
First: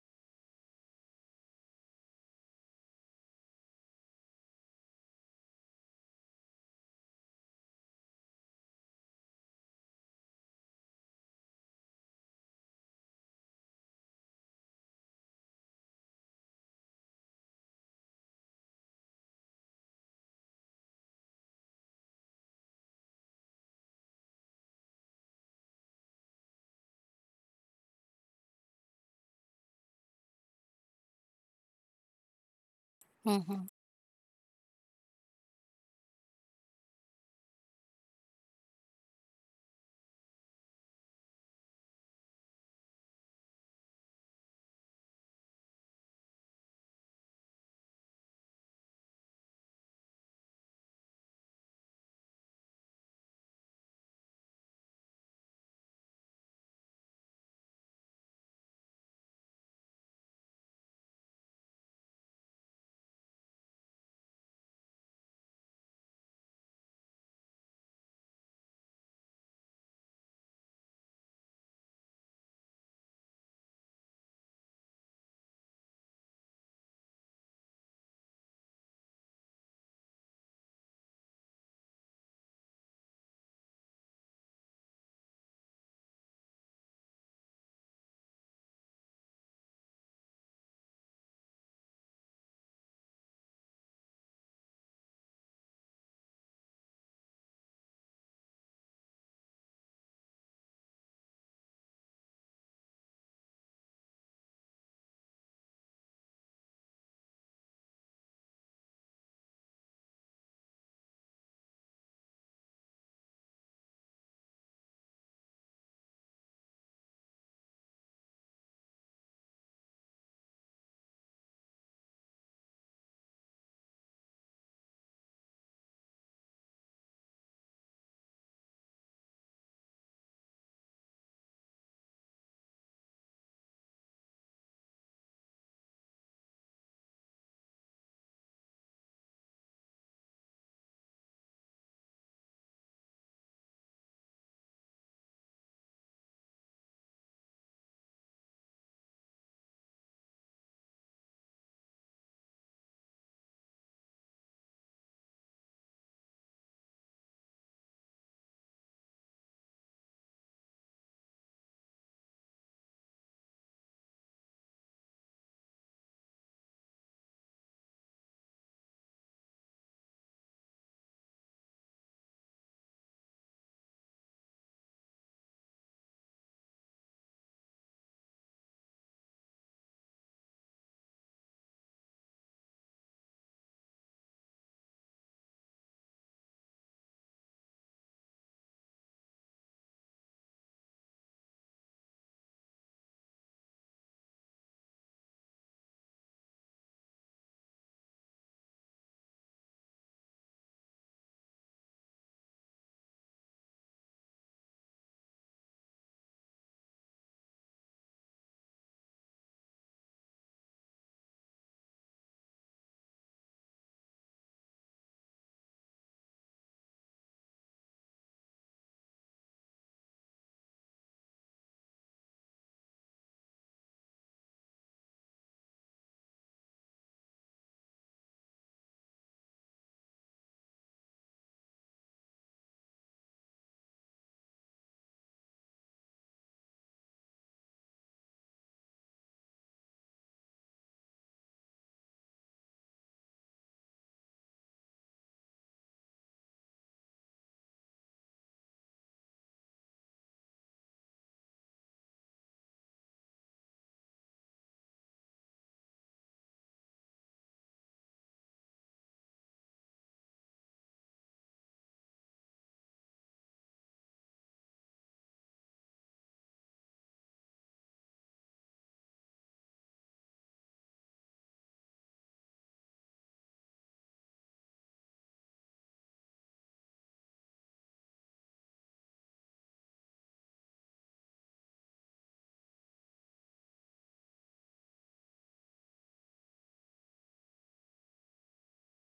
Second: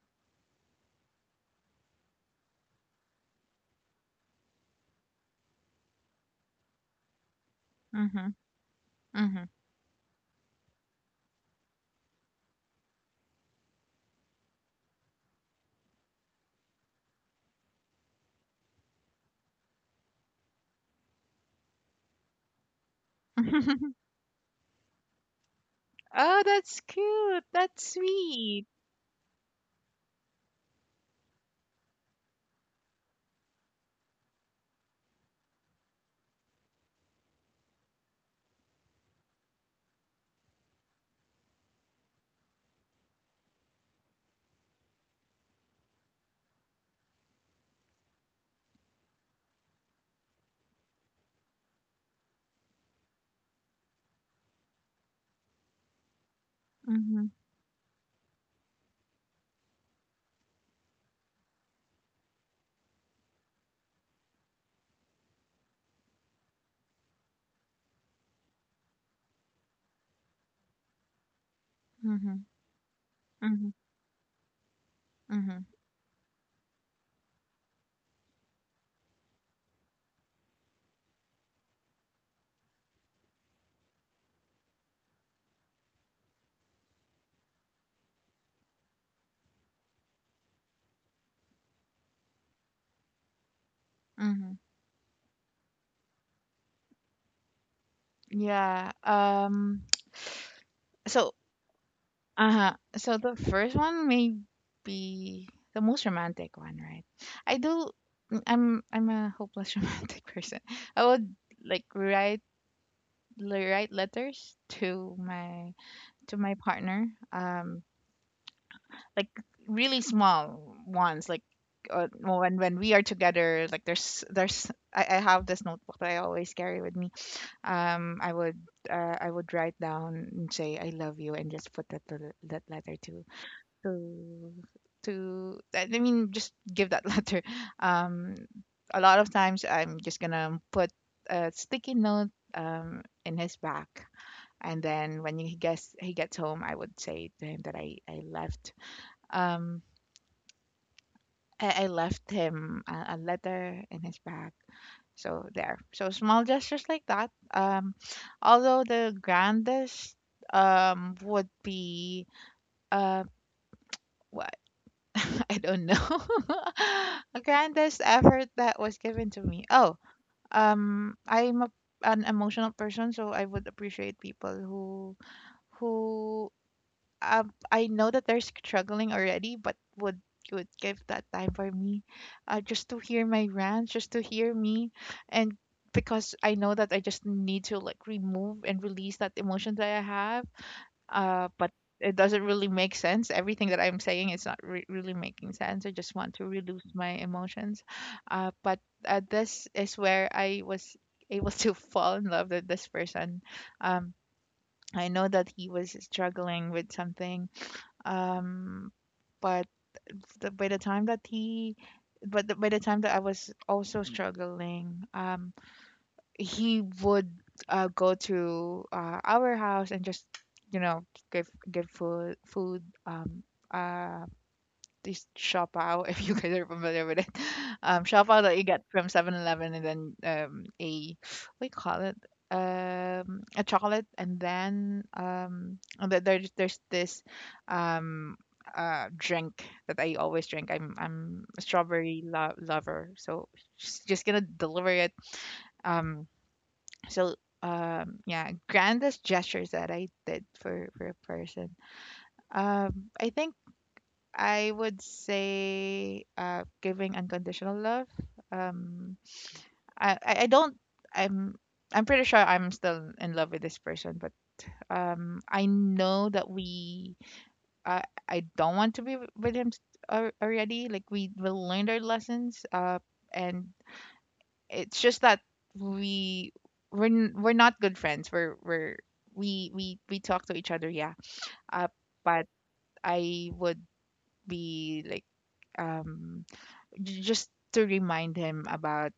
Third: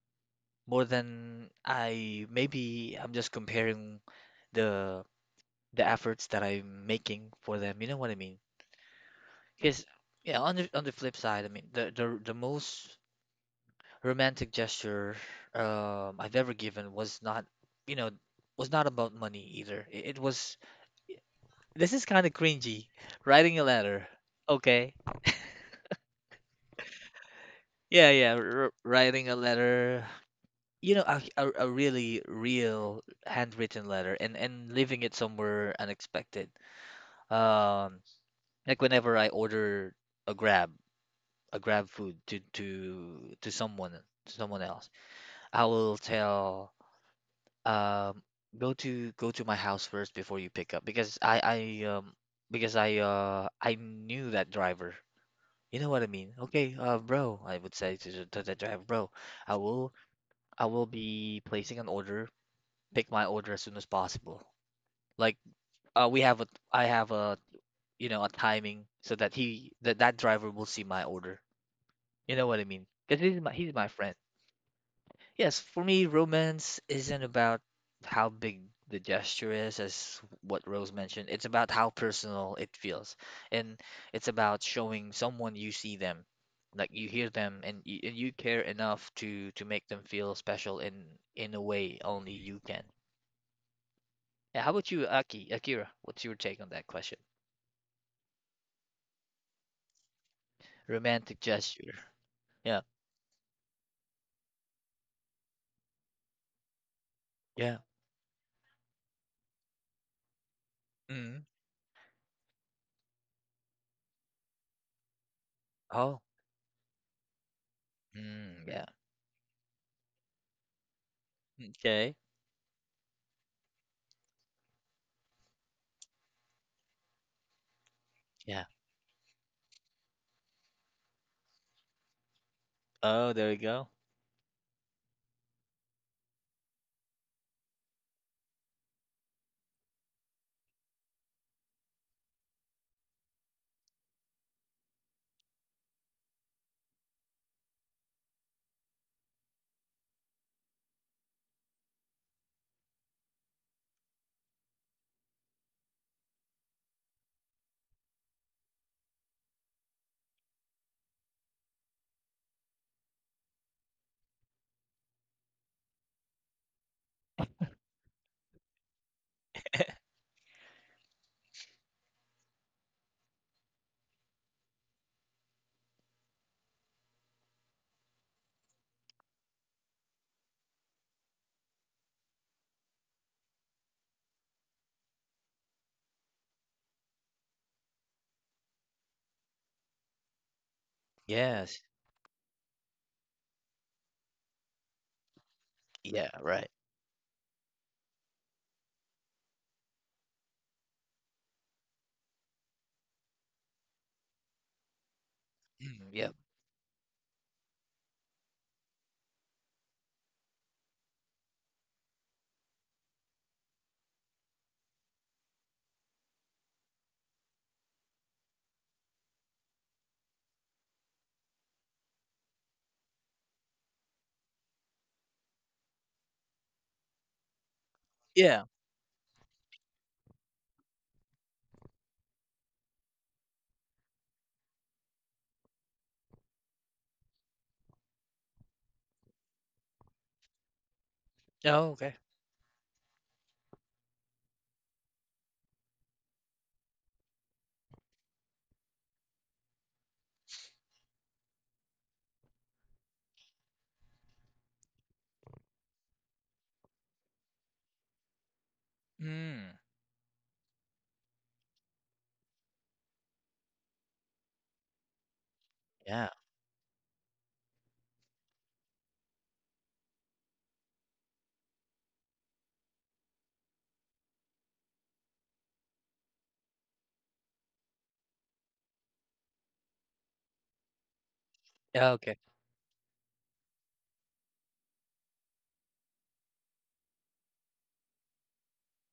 more than I maybe I'm just comparing the the efforts that I'm making for them. You know what I
Mm-hmm.
mean? Because yeah, on the flip side, I mean, the most romantic gesture I've ever given was not, you know, was not about money either. It was this is kind of cringy. Writing a
Mm-hmm. [LAUGHS]
letter. Okay.
Oh, that's cute. That's
Yeah, yeah, r
sweet.
writing a letter. You know, a really real
[LAUGHS]
handwritten letter and leaving it somewhere unexpected. Um, like whenever I order a Grab, a Grab food to someone else, I will tell um go to my house first before you pick up because I knew that driver. You know what I mean? Okay,
Mm-hmm.
bro, I would say to to the driver, bro, I will I will be placing an order, pick my order as soon as possible. Like we have a I have a you know a timing so that he that driver will see my order. You know
Mm-hmm.
what I mean? Because
Mm-hmm.
he's my friend. Yes,
Mm-hmm.
for me, romance isn't about how big the gesture is, as what Rose mentioned. It's about how personal it feels. And it's about showing someone you see them, like you hear them, and you care enough to make them feel special in a way only you can.
Mm-hmm.
Yeah, how about you, Aki, Akira? What's your take on that question?
Yeah. [SNIFFS] So,
Romantic gesture.
uh,
Yeah.
so the first one may be the most romantic one, right? I
Yeah.
do. I'm a hopeless [LAUGHS] romantic person. I would
Mm.
like write write letters to
Oh.
my partner,
Mm, yeah.
like really small ones, like
Okay.
well, when we are together, like I have this notebook that I always carry with me. um I would
Yeah.
I would write down and say I love you and just put that that letter to
Oh, there you go.
to I mean just give that [LAUGHS] letter. um a lot of times I'm just gonna put a sticky note in his back, and then when he gets home, I would say to him that I left, um I left him a letter in his bag. So there. So small gestures like that. Although the grandest would be uh what [LAUGHS] I don't know. [LAUGHS] A grandest effort that was given to me. Oh, I'm a, an emotional person, so I would appreciate people who I know that they're struggling already, but would give that time for me, just to hear my rants, just to hear me, and because I know that I just need to like remove and release that emotion that I have. But
Yes.
It doesn't really make sense. Everything that I'm saying is not really making sense. I just
Yeah,
want to
right.
release my emotions. But This is where I was able to [LAUGHS] fall in love with this person. Um, I know that he was
Mm, yep.
struggling with something, um but the, by the time that he but the, by the time that I was also struggling, he would go to our house and just, you know, give food. Uh this Shopao, [LAUGHS] if you guys are familiar with it. [LAUGHS] Shopao that you
Yeah.
get from 7-Eleven, and then um, a, what do you call it? A chocolate, and then there's this um drink that I always drink. I'm a
Oh, okay.
strawberry lover, so she's just gonna deliver it. Um, so yeah, grandest gestures that I did for a person. I think I would say giving unconditional love. Um,
Mm.
I don't. I'm I'm pretty sure I'm still in love with this person, but I know
Yeah.
that we. I don't want to be with him already. Like we will learn our lessons. And It's just that we we're we're not good friends. We're we talk to each other. Yeah. Uh,
Yeah, okay.
but I would be like, um just to remind him about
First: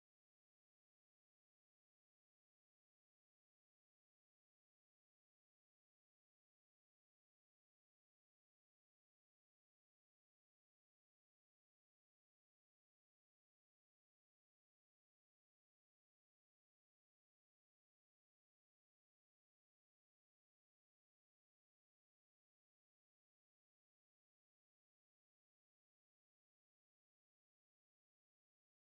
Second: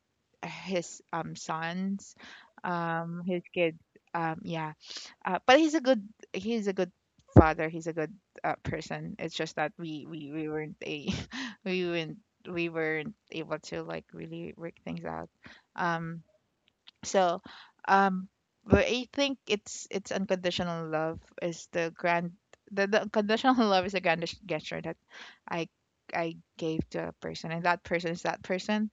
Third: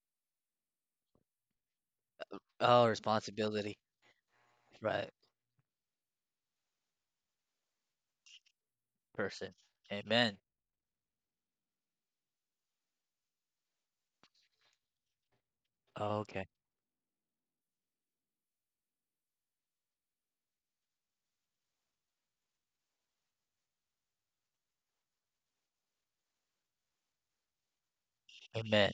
his sons,
Oh,
his
responsibility.
kids, um yeah
Right.
but he's a good, he's a good father. He's a good person. It's
Person.
just that
Amen.
we weren't a [LAUGHS] we weren't we weren't able to like really work things out.
Oh,
um
okay.
so um but I think it's unconditional love is the unconditional [LAUGHS] love is a grand gesture that I I gave to a person, and that person is that person.
Amen.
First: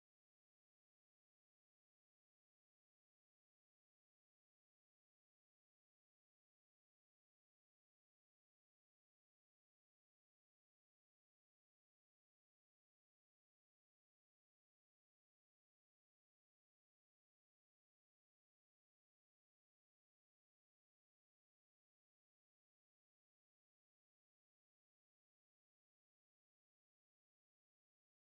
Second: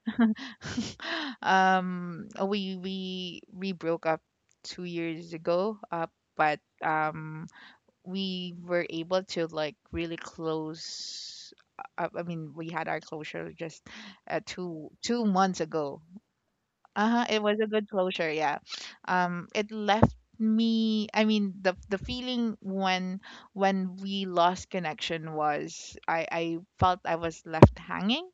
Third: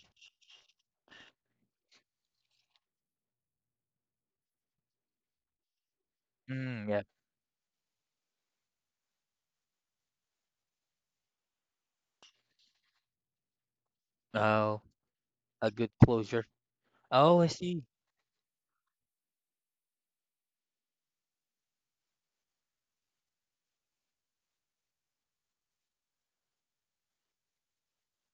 [LAUGHS] We broke up 2 years ago, but
Mm, yeah.
we were able to like really close. I mean, we had our closure just
Oh,
two months
a good
ago.
closure.
Uh-huh,
Oh,
it
I
was a
see.
good closure, yeah. It left me, I mean, the feeling when we lost connection was, I felt I was left hanging.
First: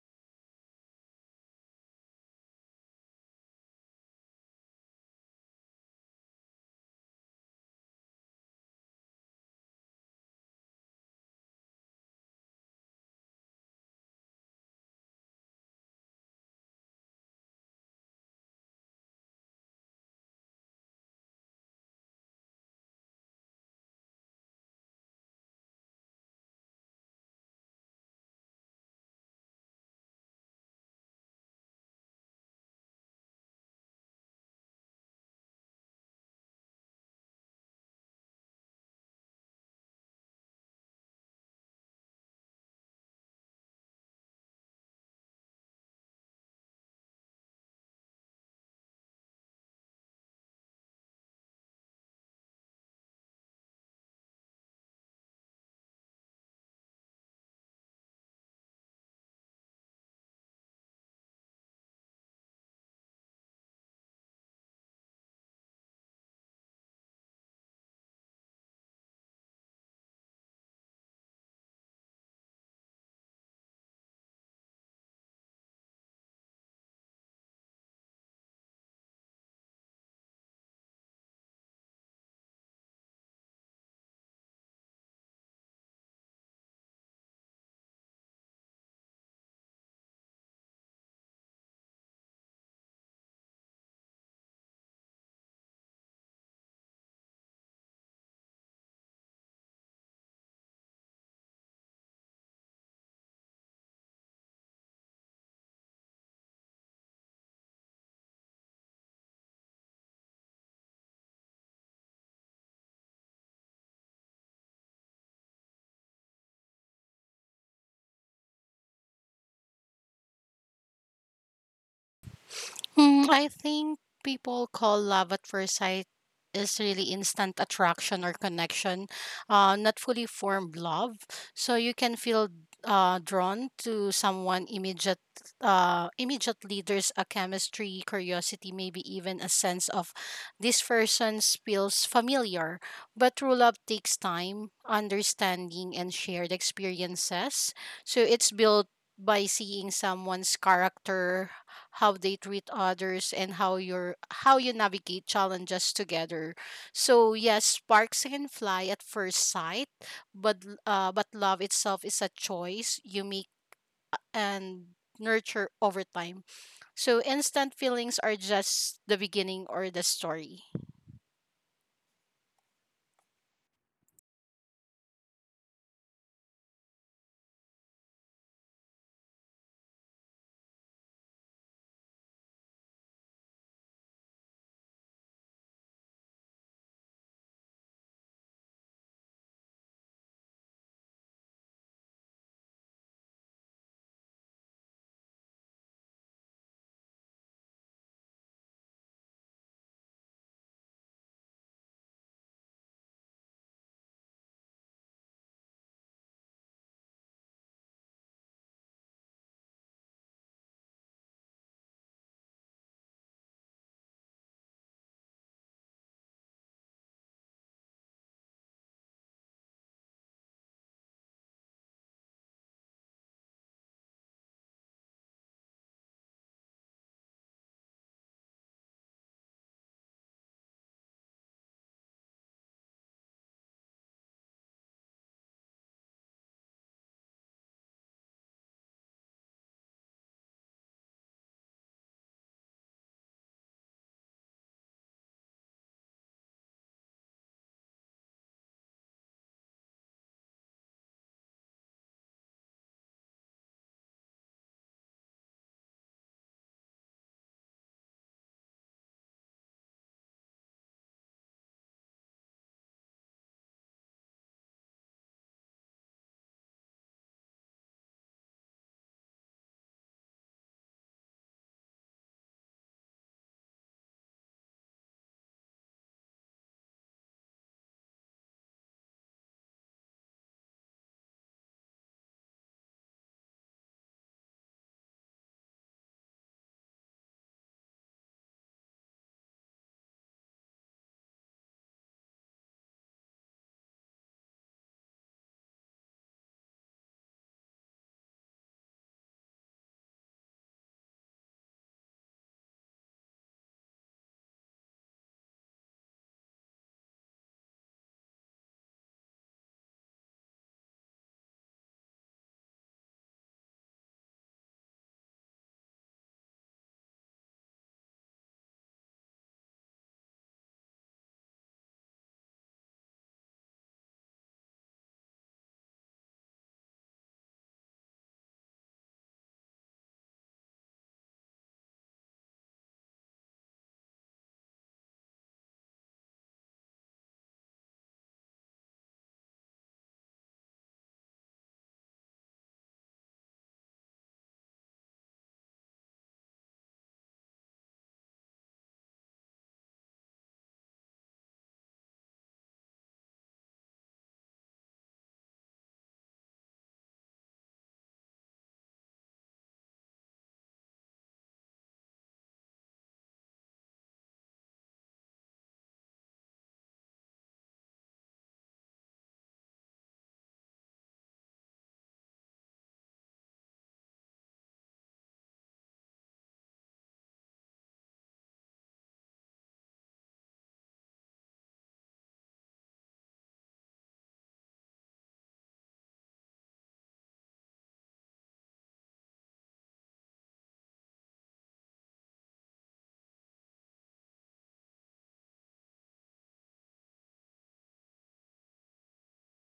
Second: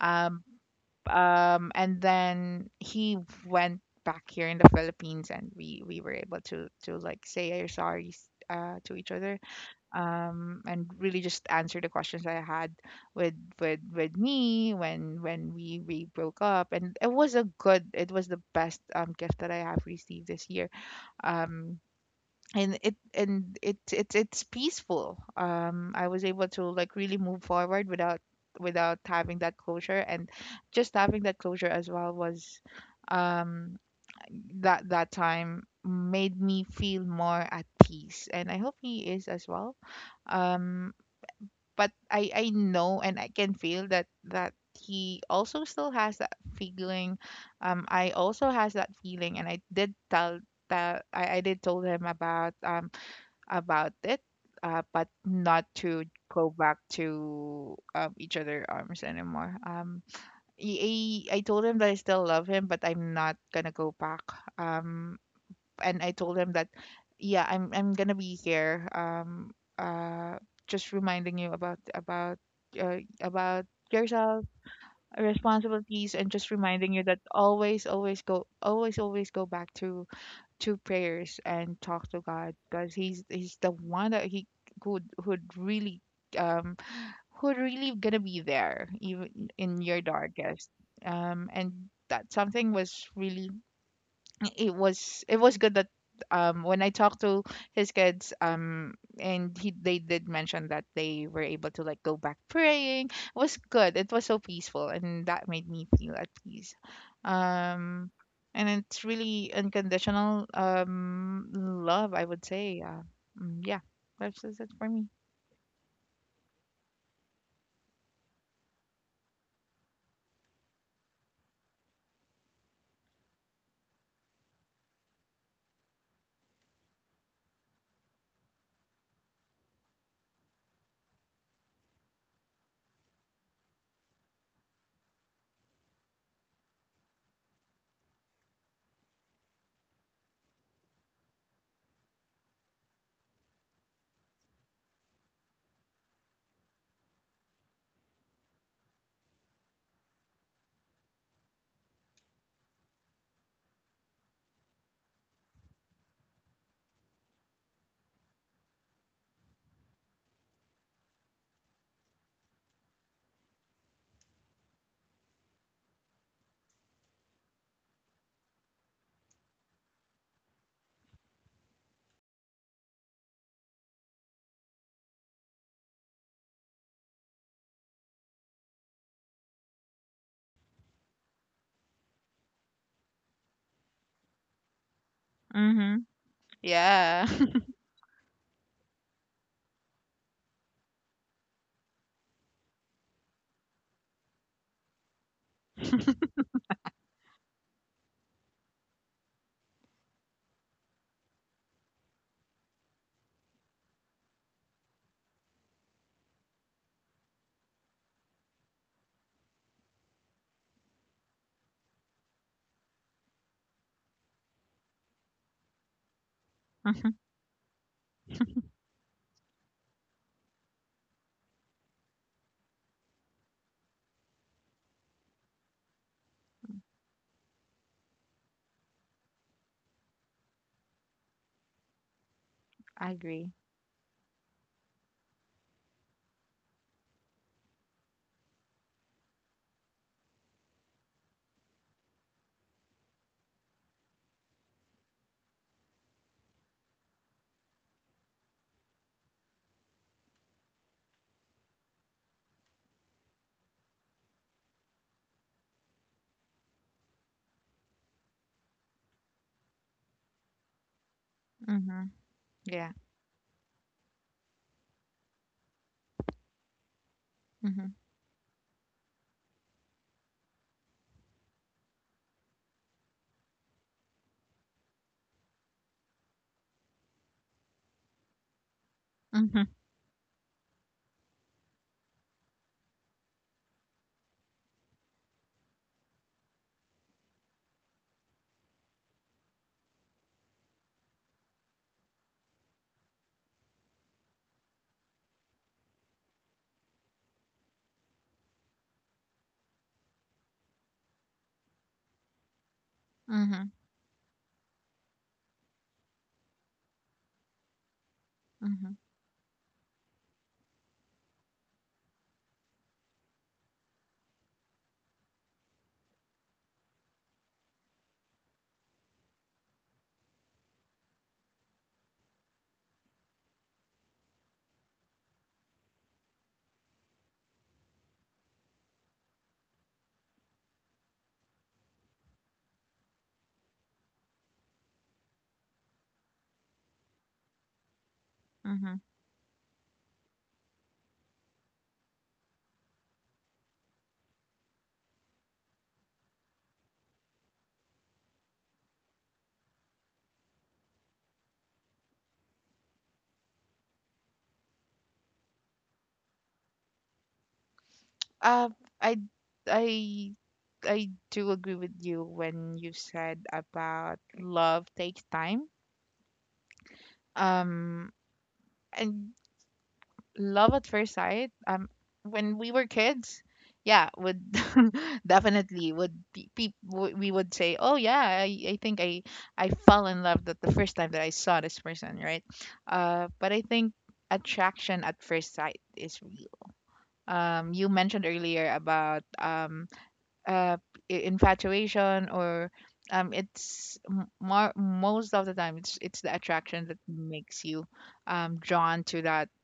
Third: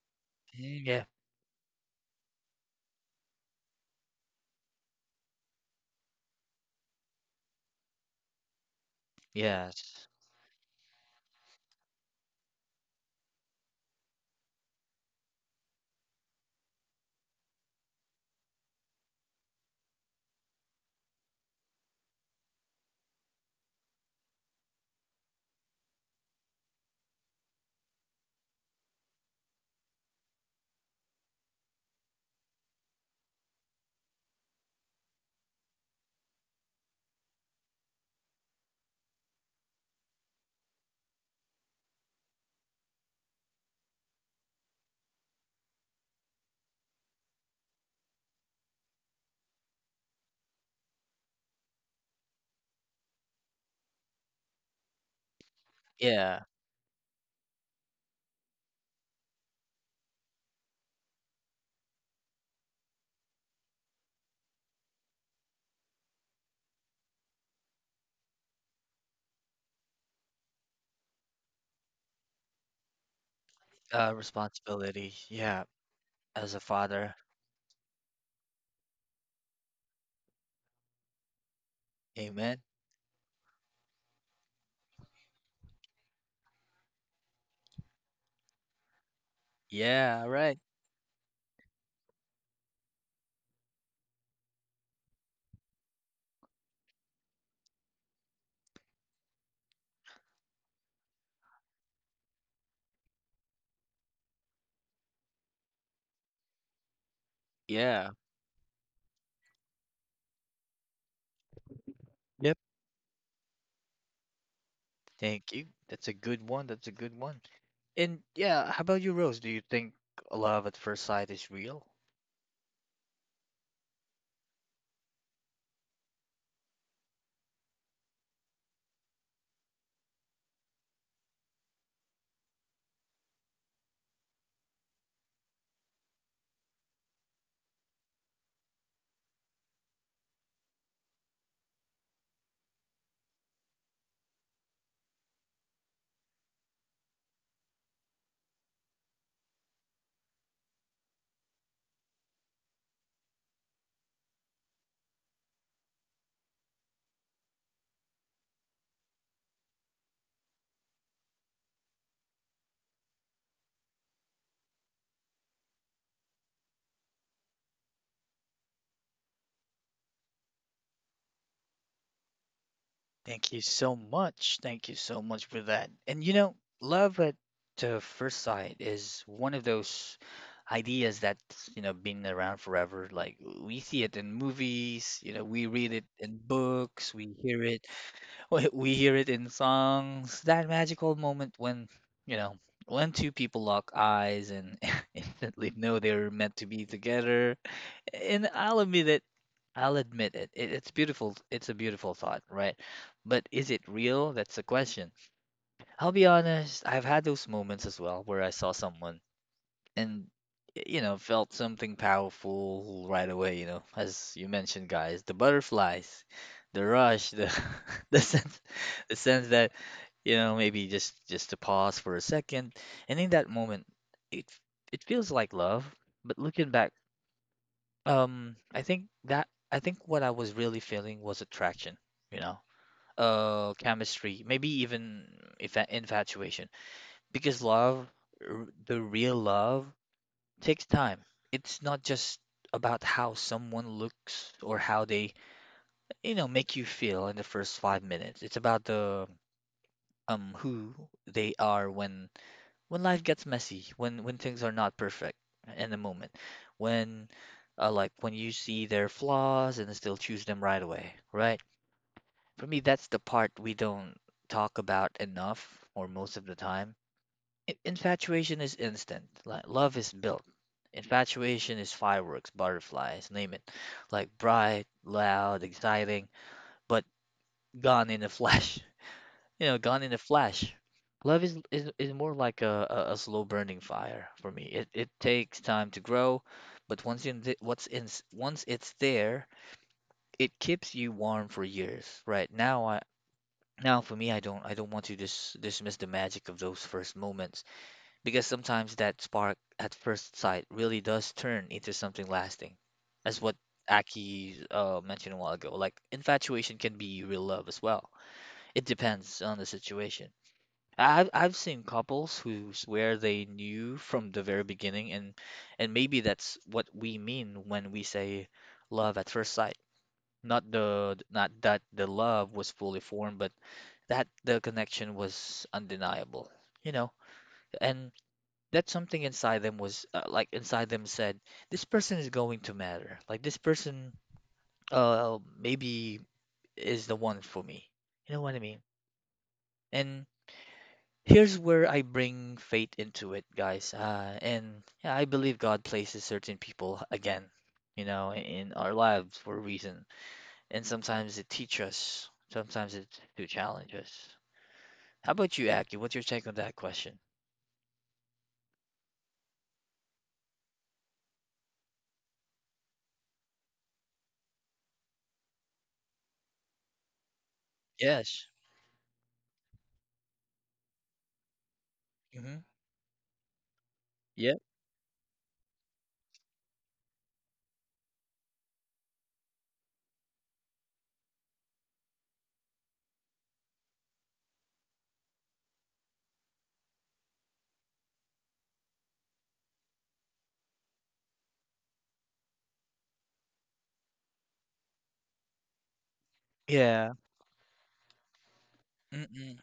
Um,
Mm, yeah.
and then he went back here in the Philippines, and we were able to like say our sorries to each other,
Yes.
and really just answer the questions I had with with me when we broke up. And it was a good, it was the best gift that I have received this year. Um, and it's peaceful. I was able to like really move forward without having that closure, and just having that closure as well was um that that time made me feel more at peace, and I hope he is as well. um but I know, and I can feel that he also still has that feeling. I also has that feeling, and I did tell that I did told him about, it. But not to
Yeah.
go back to, each other arms anymore. He I told him that I still love him but I'm not gonna go back, um and I told him that yeah, I'm gonna be here. Uh, just reminding you about about yourself,
Responsibility. Yeah.
responsibilities, and just
As a
reminding you
father.
that always, always go back to prayers, and talk to God,
Amen.
because he's the one that he could, would really um who really gonna be there, even in your
Yeah. Right.
darkest. And That something was really, it was good that when I talked to his kids, and he they did mention that they were able to like go back praying. It was good. It was so peaceful, and that made me feel at peace. Um
Yeah.
and it's really unconditional love, I would
Yep.
say. Yeah. That's just it for me.
Thank you. That's a good one. That's a good one. And yeah, how about you, Rose? Do you think love at first sight is real?
I think people call love at first sight is really instant attraction or connection, not fully formed love. So you can feel drawn to someone immediately. There's a chemistry, curiosity, maybe even a sense of this person feels familiar. But true love takes time, understanding, and shared experiences. So it's built by seeing someone's character, how they treat others, and how you navigate challenges together. So yes, sparks can fly at first sight, but but love itself is a choice you make and nurture over time. So instant feelings are just the beginning or the story.
Thank you so much. Thank you so much for that. And you know, love at first sight is one of those ideas that's been around forever. Like we see it in movies, you know, we read
Mhm.
it in books,
Yeah.
we
[LAUGHS]
hear it, [LAUGHS] we hear it in songs. That magical moment when, you know, when two people lock eyes and [LAUGHS] instantly know they're meant to be together, and I'll admit it. I'll admit it. It's beautiful. It's a beautiful thought, right? But is it real? That's the question. I'll be honest. I've had those moments as well where I saw someone and, you know, felt something powerful right away, you know, as you mentioned, guys, the butterflies, the
Mhm.
rush, the [LAUGHS] the sense, the sense that, you know, maybe just to pause for a second, and in that moment, it it feels like love. But looking back, I think what I was really feeling was attraction, you know,
I agree.
chemistry, maybe even if infatuation, because love, the real love, takes time. It's not just about how someone looks or how they, you know, make you feel in the first 5 minutes. It's about the who they are when life gets messy, when things are not perfect in the moment, when like when you see their flaws and still choose them right away, right?
Mhm.
For me,
Yeah.
that's the part we don't talk about enough or most of the time.
Mhm.
Infatuation is instant. Like love is built. Infatuation is fireworks, butterflies, name it. Like bright, loud, exciting, but gone in a [LAUGHS] flash. You
Mhm.
know, gone in a flash. Love is more like a slow burning fire for me. It takes time to grow, but once in the, what's in once it's there, it keeps you warm for years. Right now, I now for me, I don't want to dismiss the magic of those first moments because sometimes that spark at first sight really does turn into something lasting. That's
Mhm.
what
Mhm.
Aki mentioned a while ago. Like infatuation can be real love as well. It
Mhm.
depends on the situation. I've seen couples who's where they knew from the very beginning, and maybe that's what we mean when we say love at first sight. Not that the love was fully formed, but that the connection was undeniable, you know. And that something inside them was like inside them said, this person is going to matter. Like this person, maybe is the one for me. You know what I mean?
Mhm.
And here's where I bring faith into it, guys. And yeah, I believe God places certain people again, you know, in our lives for a reason. And sometimes it teaches us, sometimes it to challenge us. How about you, Aki? What's your take on that question?
Um, I I I do agree with you when you said about love takes time. Um,
Yes.
and Love at first sight.
Mm-hmm.
When we were kids, yeah, would
Yep.
[LAUGHS] definitely would be, we would say, oh yeah, I think I fell in love that the first time that I saw this person, right? But I think attraction at first sight is real. You mentioned earlier about uh, infatuation, or more most of the time it's the attraction that
Yeah.
makes you, drawn
Mm-mm.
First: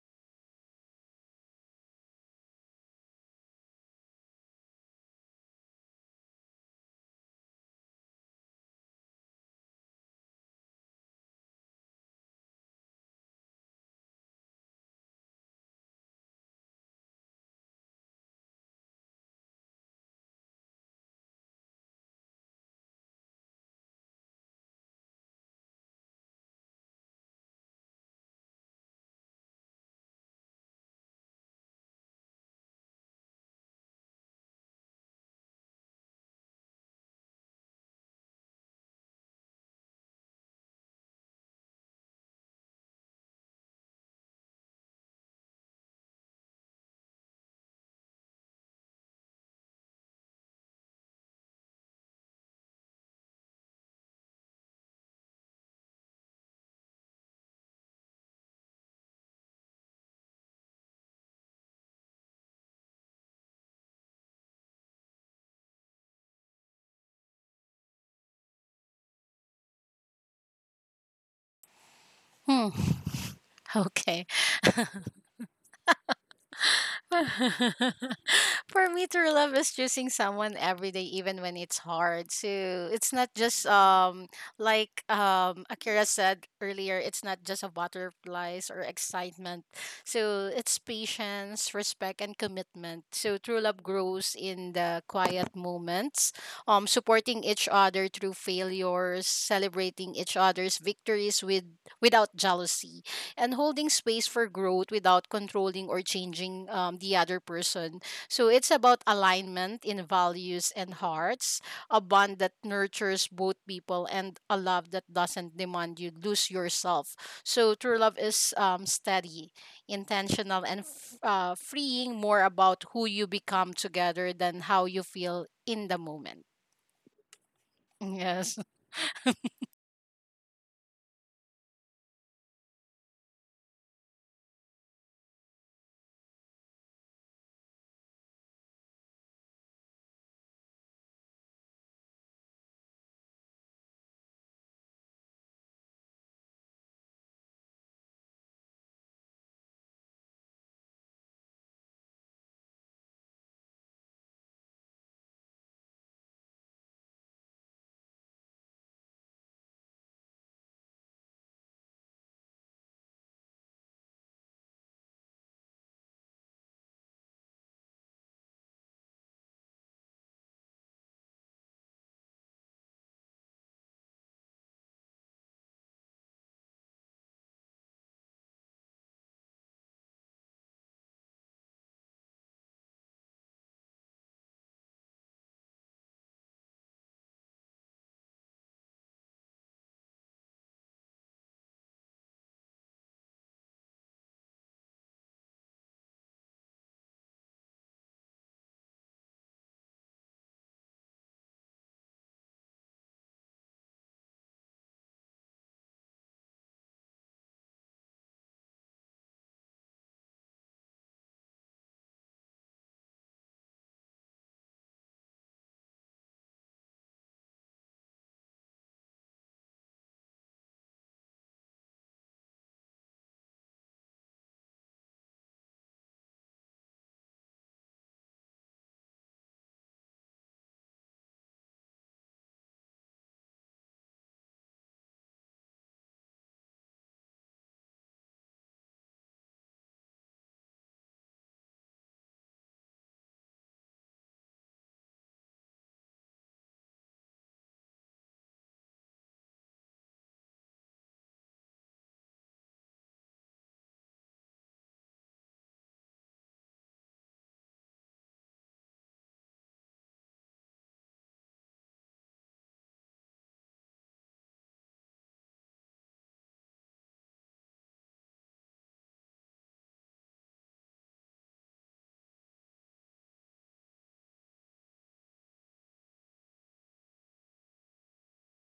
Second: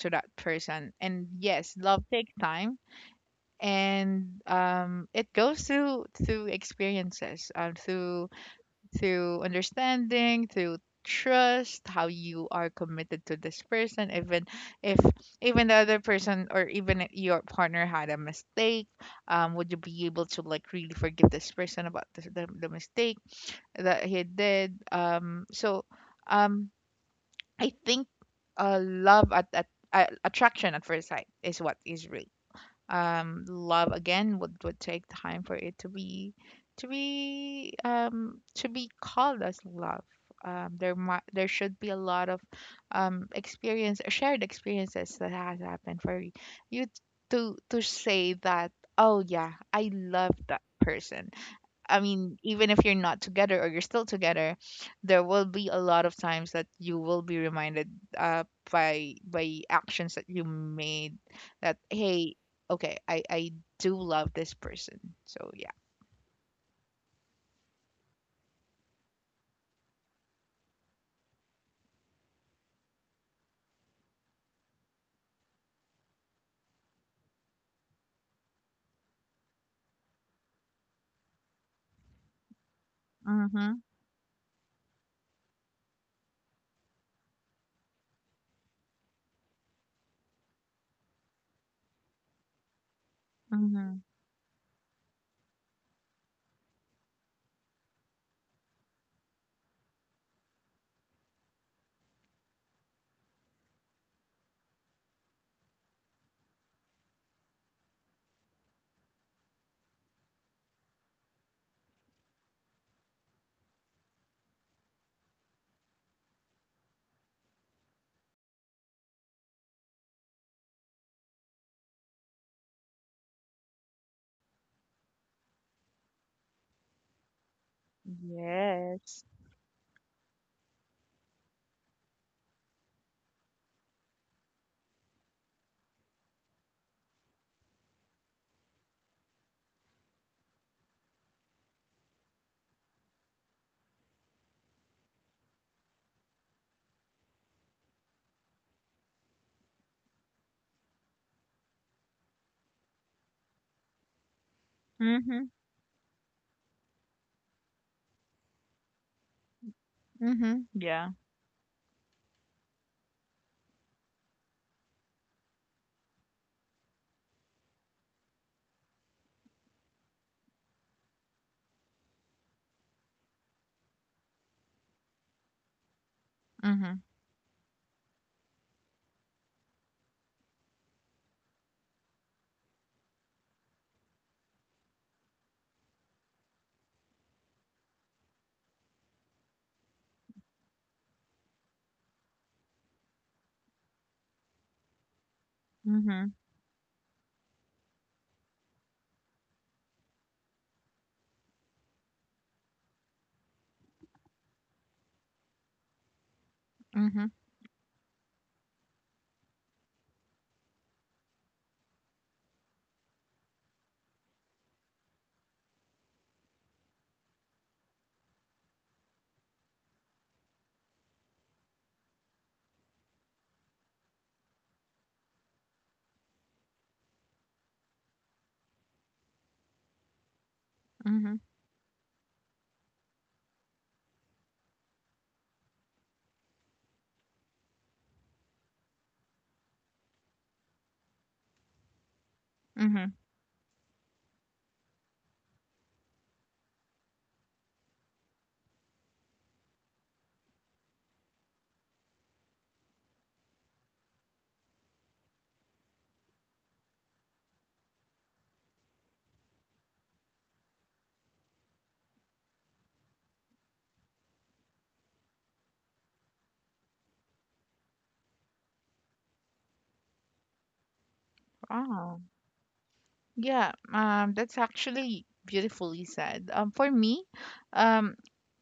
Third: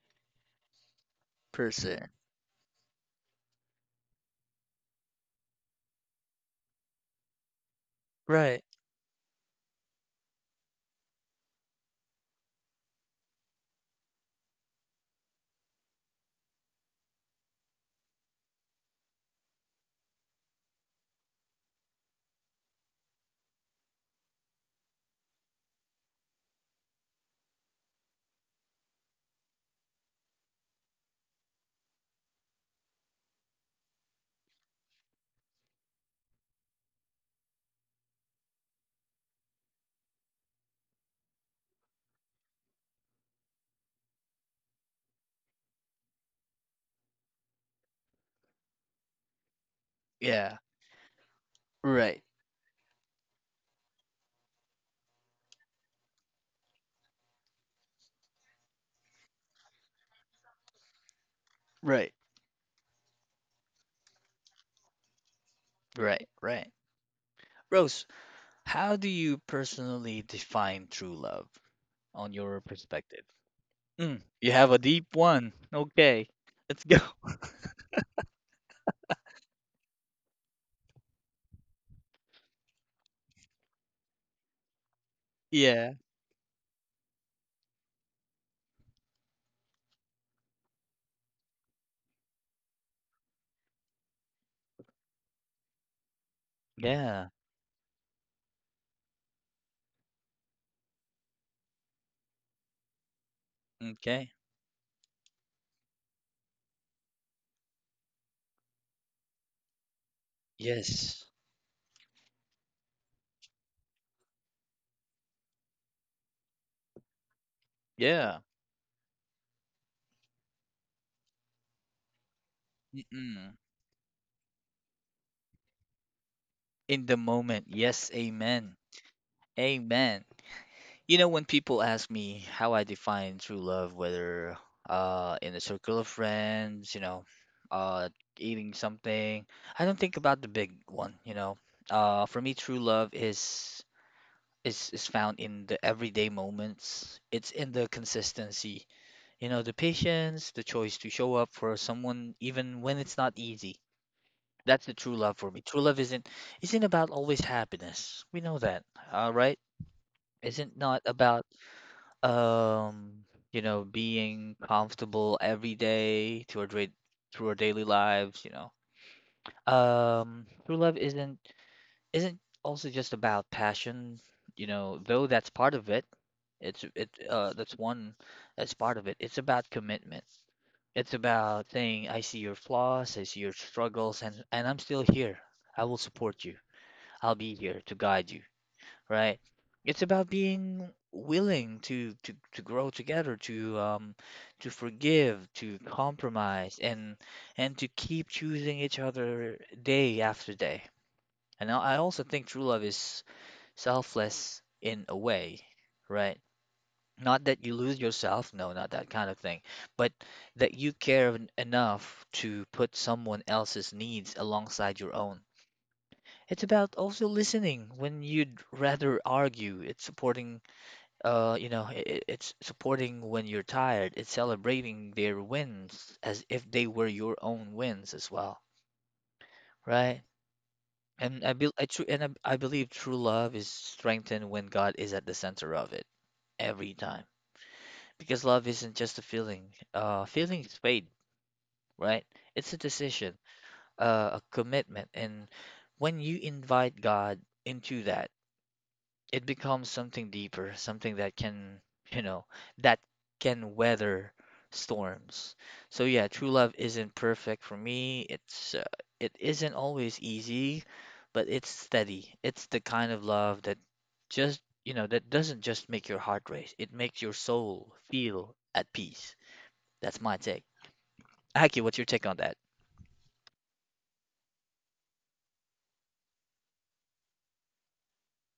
to that person. And yes, love
Person.
takes time, and it goes through experiences,
Right.
through understanding, through trust, how you are committed to this person, even if even the other person, or even if your partner had a mistake, would you be able to like really forgive this person about the mistake that he did? Um, I think love at attraction at first sight is what is real. Love again would take time for it to be to be called as love. There might, there should be a lot of experience, shared experiences that has happened for you t- to say that oh yeah, I love
Yeah.
that person. I
Right.
mean, even if you're not together or you're still together, there will be a lot of times that you will be reminded uh, by actions that you made that
Right.
hey, okay, I do love this person. So yeah.
Right. Right. Rose, how do you personally define true love on your
Hmm. [LAUGHS]
perspective? Mm,
Okay.
you have a
[LAUGHS]
deep one. Okay. Let's go. [LAUGHS]
[LAUGHS] For me, true love is choosing someone every day, even when it's hard. So it's not just
Mhm.
like
Yeah.
Akira said earlier, it's not just a butterflies or excitement. So it's patience, respect, and commitment. So true love
Mhm.
grows in the quiet moments,
Yeah.
supporting each other through failures, celebrating each other's victories without jealousy, and holding space
Okay.
for growth without controlling or changing the other person. So it's about alignment in values and
Yes.
hearts, a bond that nurtures both people, and a love that doesn't demand you lose yourself. So true love
Yeah.
is steady, intentional, and freeing, more about who you
Mm-mm.
become together than how you feel in the moment.
In the moment. Yes.
Yes.
Amen.
Yes.
Amen. You know, when people ask me how I define true love, whether in a circle of friends, you know, uh eating something, I don't think about the big one, you know. For me true love is found in the everyday moments. It's in the consistency. You know, the patience, the choice to show up for someone even when it's not easy. That's the true love
Mhm.
for me. True love isn't about always happiness. We know that, all right?
Mhm.
Isn't not
Yeah.
about um, you know, being comfortable every day to through our daily lives, you know. True love isn't also just about passion, you know, though that's part of it. It's
Mhm.
it That's one. That's part of it. It's about commitment. It's about saying, I see your flaws, I see your struggles, and, I'm still here. I will support you. I'll be here to guide you, right? It's about being willing to grow together, to forgive, to
Mhm.
compromise, and to keep choosing each other day after day. And I also think true love is selfless in a way, right?
Mhm.
Not that you lose yourself, no, not that kind of thing, but that you care enough to put someone else's needs alongside your own. It's about also listening when you'd rather argue. It's supporting when you're tired. It's celebrating their wins as if they were your own wins as well, right?
Mhm.
And I be I tru and I believe true love is strengthened when God is at the center of it every time. Because love isn't just a feeling. Feeling is paid, right? It's a
Mhm.
decision, a commitment. And when you invite God into that, it becomes something deeper, something that you know, that can weather storms. So yeah, true love isn't perfect for me. It isn't always easy, but it's steady. It's the kind of love that doesn't just make your heart race. It makes your soul feel at peace. That's my take. Aki, what's your
Wow.
take on that?
Yeah. That's actually beautifully said. For me, um.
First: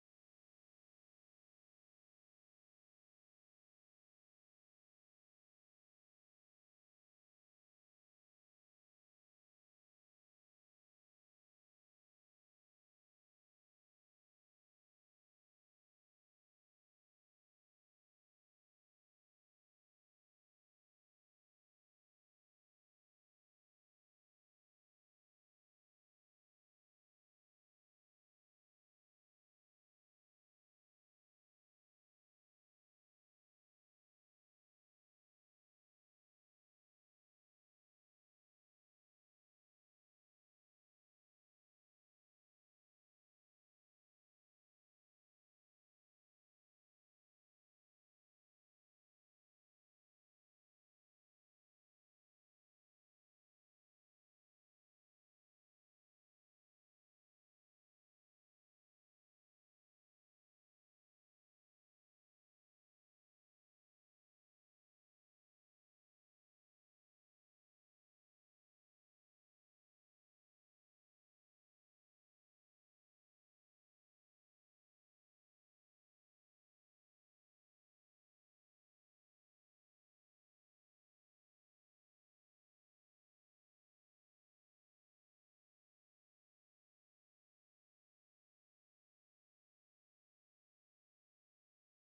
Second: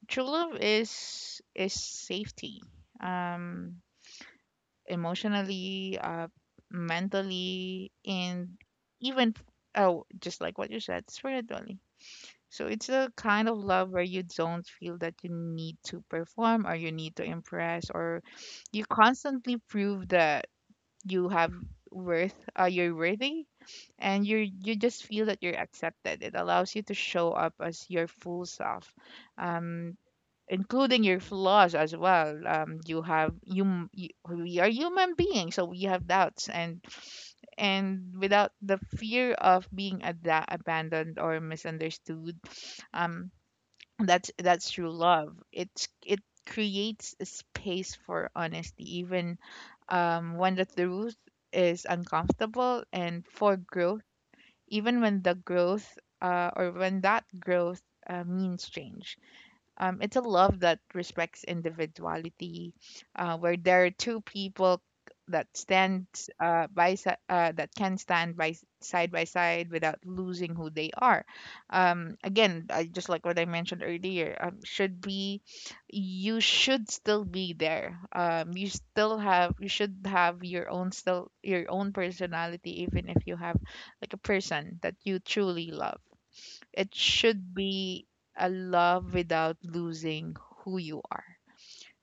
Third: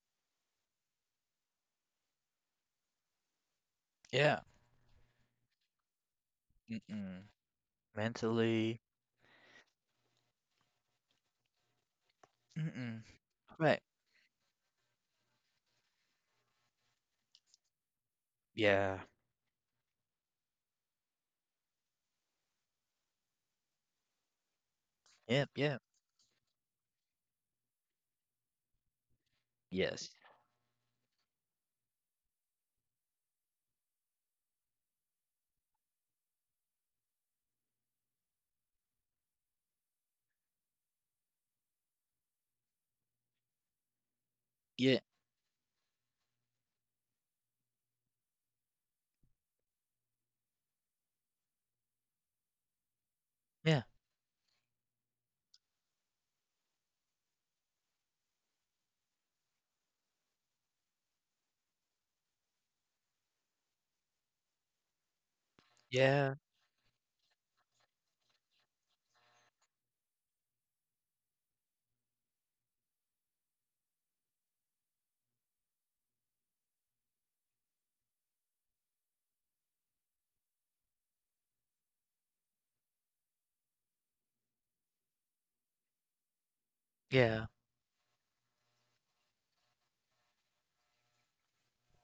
true love is safety. Um,
Yeah.
Emotionally,
Mm-mm.
mentally, and
Mentally.
even, oh, just like what you said, spiritually. So it's
Mm-mm.
a kind of
Right.
love where you don't feel that you need to perform, or you need to impress, or you
Yeah.
constantly prove that you have worth, you're worthy, and you just feel that
Yep.
you're
Yeah.
accepted. It allows you to show up as your full self. Um,
Yes.
Including your flaws as well. You have you, m- you We are human beings, so we have doubts, and without the fear of being abandoned or misunderstood. um that's true
Yeah.
love. It creates a space for honesty, even when the truth is uncomfortable, and for
Yeah.
growth, even when the growth or when that growth means change. It's a love that respects individuality, where there are two people that
Yeah.
that can stand by side by side without losing who they are. Just like what I mentioned earlier, should be, you should still be there. You still have you should have your own still your own personality, even if you have like a person that you truly love. It
Yeah.
should be a love without losing who you are.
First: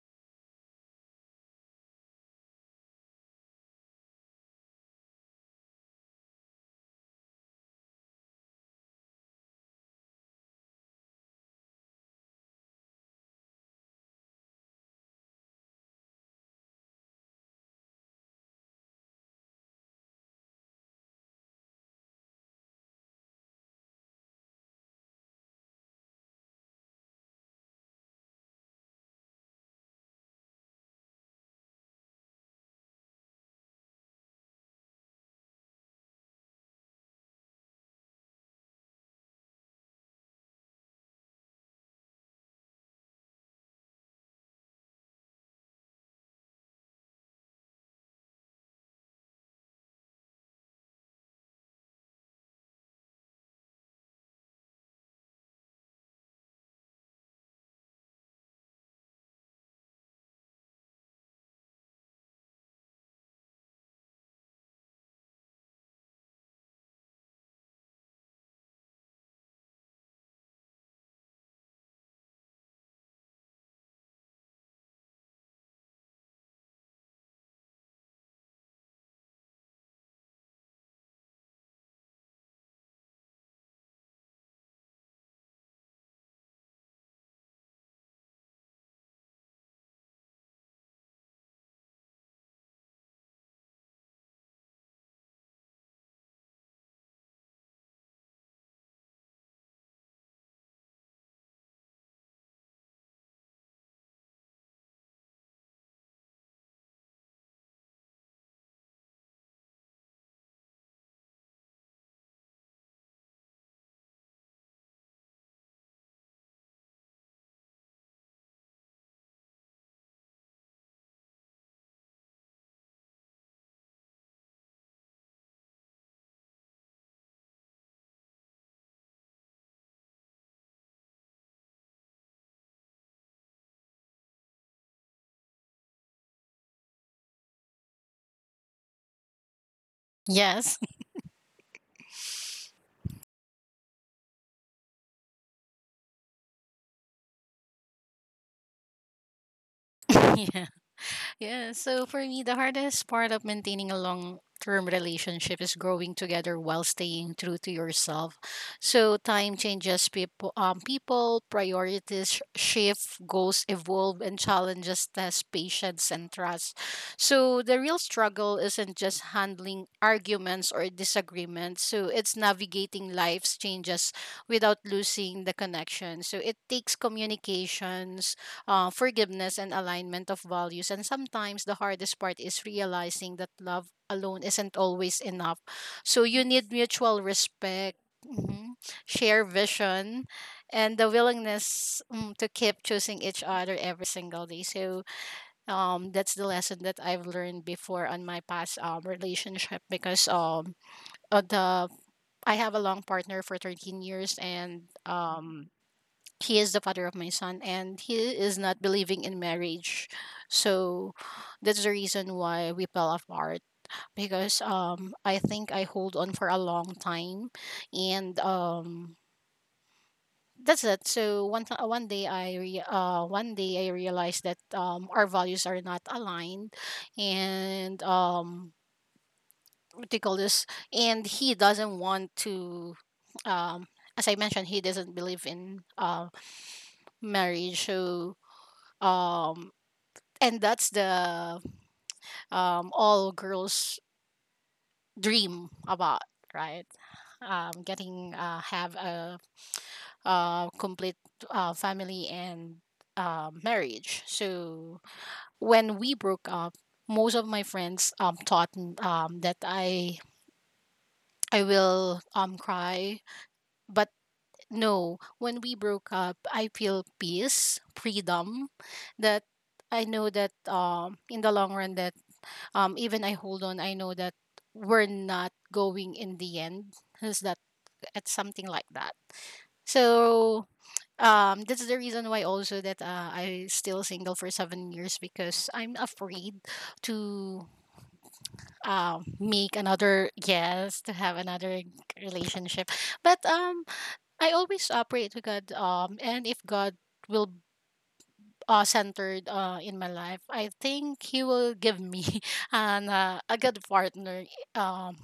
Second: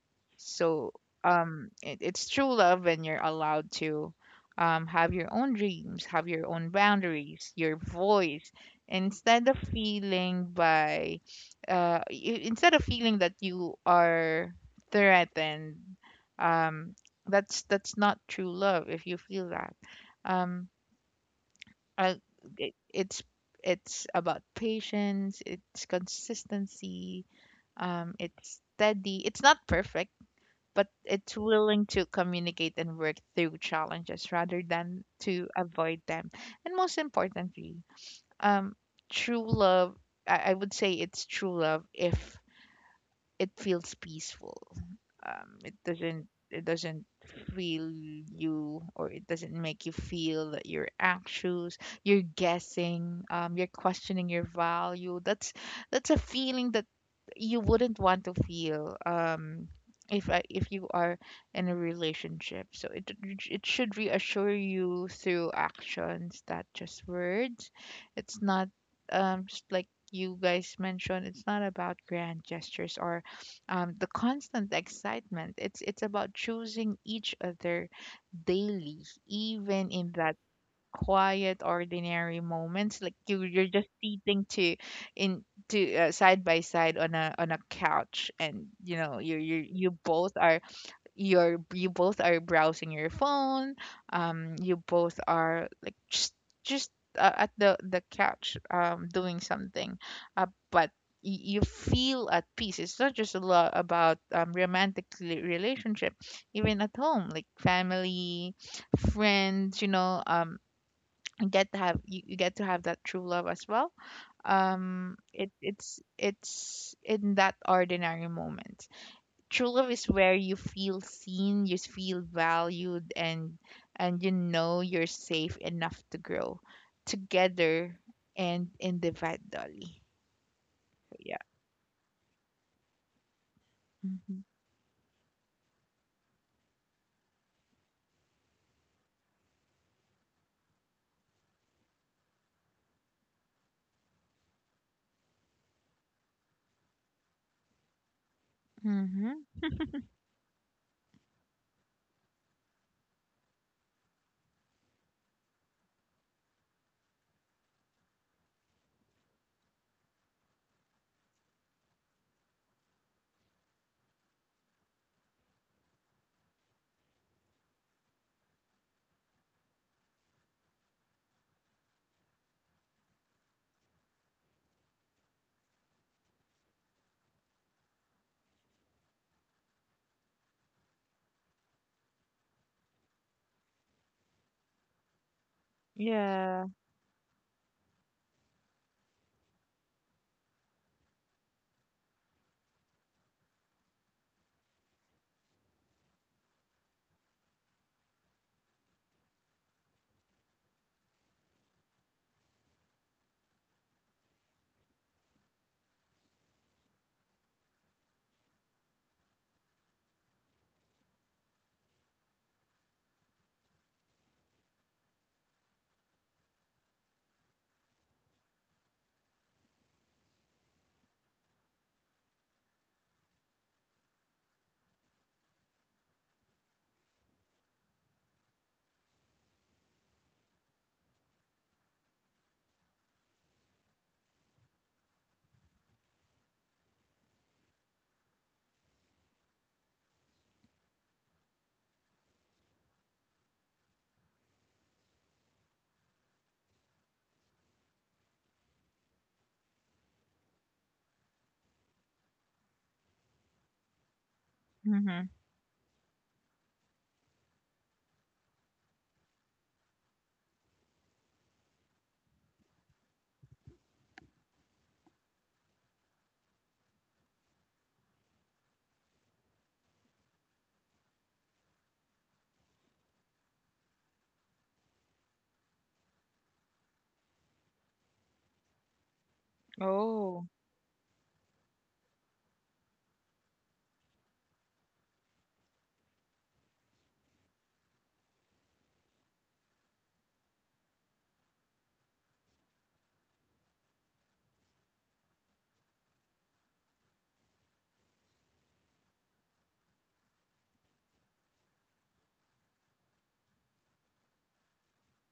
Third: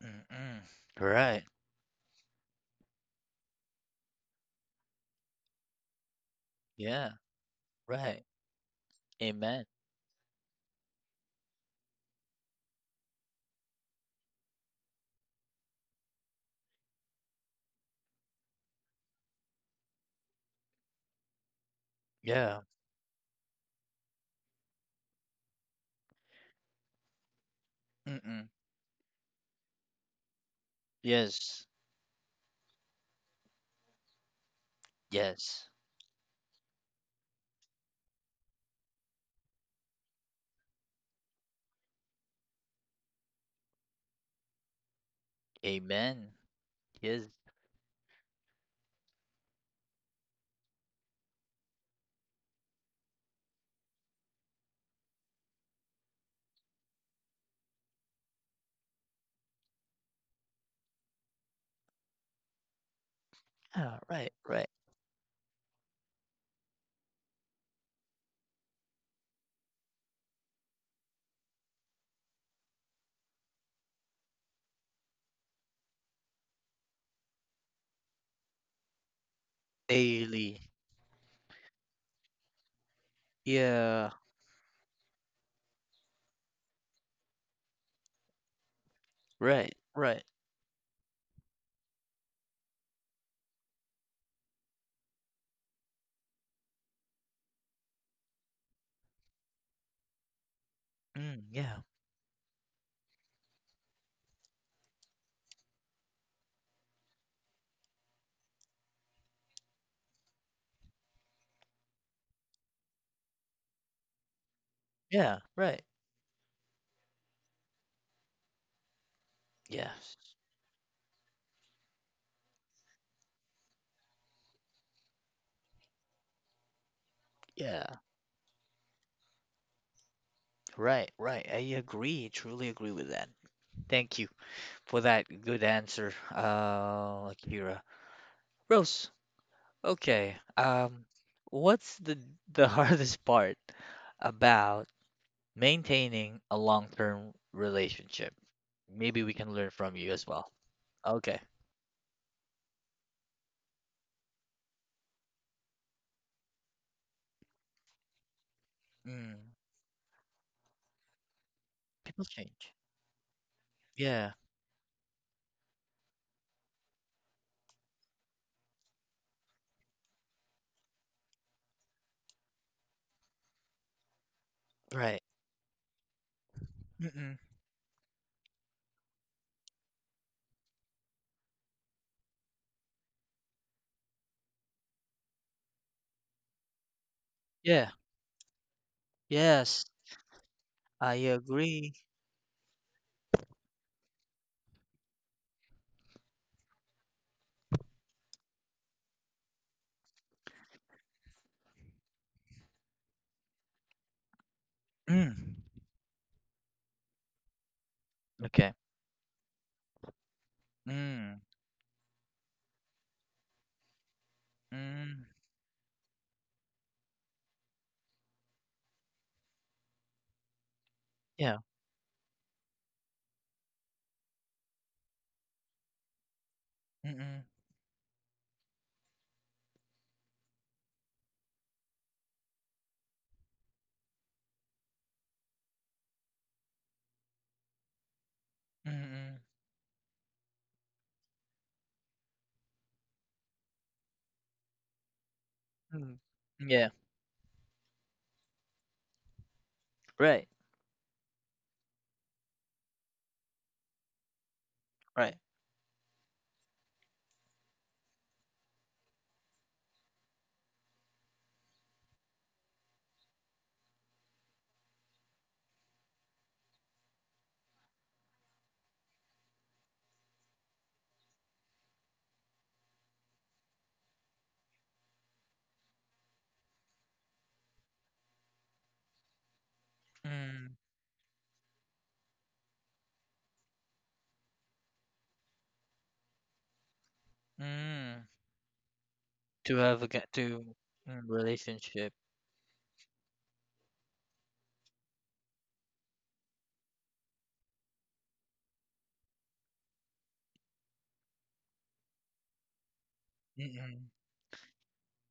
Mm-mm.
So
Right.
it's true love when you're allowed to have your own dreams, have your own
Yeah.
boundaries, your
Right.
voice, instead of
Amen.
instead of feeling that you are threatened. Um, that's not true love if you feel that. Um, uh,
Yeah.
it's it's about patience, it's consistency,
Mm-mm.
it's steady, it's not perfect, but it's
Yes.
willing to communicate and work through challenges rather than to
Yes.
avoid them. And most importantly, um true love, I would say it's true love if it feels peaceful.
Amen.
It doesn't
Yes.
feel you, or it doesn't make you feel that you're anxious, you're guessing, you're questioning your value. That's a feeling that you wouldn't want to feel if you are in a relationship. So it should
Yeah. Right.
reassure
Right.
you through actions, not just words. It's not just like you guys mentioned, it's not about grand gestures or the constant excitement. It's about choosing each other daily, even in that
Daily.
quiet, ordinary moments. Like you're just
Yeah.
sitting to in to side by side on a couch, and you know you you
Right.
you
Right.
both are you both are browsing your phone, you both are like just at the couch, doing something, but
Mm,
you
yeah.
feel at peace. It's not just a lot about romantic relationship. Even at home, like family, friends, you know, you get to have you get to have that true love as well. um
Yeah.
it
Right.
it's it's in that ordinary moment. True love is
Yes.
where you feel seen, you feel valued, and you know you're safe enough to grow together
Yeah.
and individually.
Right.
Yeah.
Right. I agree. Truly agree with that. Thank you
Mhm.
for that good answer, Akira. Rose, okay.
Yes.
What's the [LAUGHS] hardest part about maintaining a long-term relationship? Maybe we
Mhm.
can learn from
[LAUGHS]
you as well.
Yes.
Okay.
Yeah, so for me, the hardest part of maintaining a long term relationship is growing together while staying true to yourself. So
Mm,
time changes people,
people
priorities
change.
shift, goals evolve,
Yeah,
and challenges test patience and trust. So the real struggle isn't just handling arguments or disagreements. So it's navigating life's changes without
right.
losing the connection. So it takes
Mm-mm.
communications, forgiveness, and alignment of values. And sometimes the hardest part is realizing that love alone isn't always enough. So you
Yeah.
need mutual
Yeah.
respect, mhm, share
Yes,
vision, and the
I agree.
willingness, to keep choosing each other every single day. So that's the lesson that I've learned before on my past relationship, because the I have a long partner for 13 years, and
Mm.
he is the father of my son, and he is
Okay.
not believing in marriage. So
Mm.
that's the reason why we fell apart, because
Mm.
I think I hold on for a long time, and that's it. So
Yeah.
one day I realized that our values are not aligned,
Mm-mm.
and what do you call this, and he doesn't want to, um as I mentioned, he doesn't believe in marriage. So
Mm-mm.
um and that's the, all girls dream
Mm.
about,
Yeah.
right? Getting,
Right.
complete, family, and marriage. So
Mhm.
Right.
when we broke up, most of my friends, thought, that I will, cry. But no, when we broke up, I feel peace, freedom. That I know that, in the long run, that even I hold on, I know that we're not going in the end. Is that, it's something like that.
Oh.
Mm.
So that's the reason why also that, I still single for 7 years, because I'm afraid to
Mm. To
make
have a ga
another,
to
yes, to
mm,
have another
relationship.
relationship. But I always operate to God, and if God will, centered, in my life, I think he will give me [LAUGHS] a good
Mm-mm.
partner, um,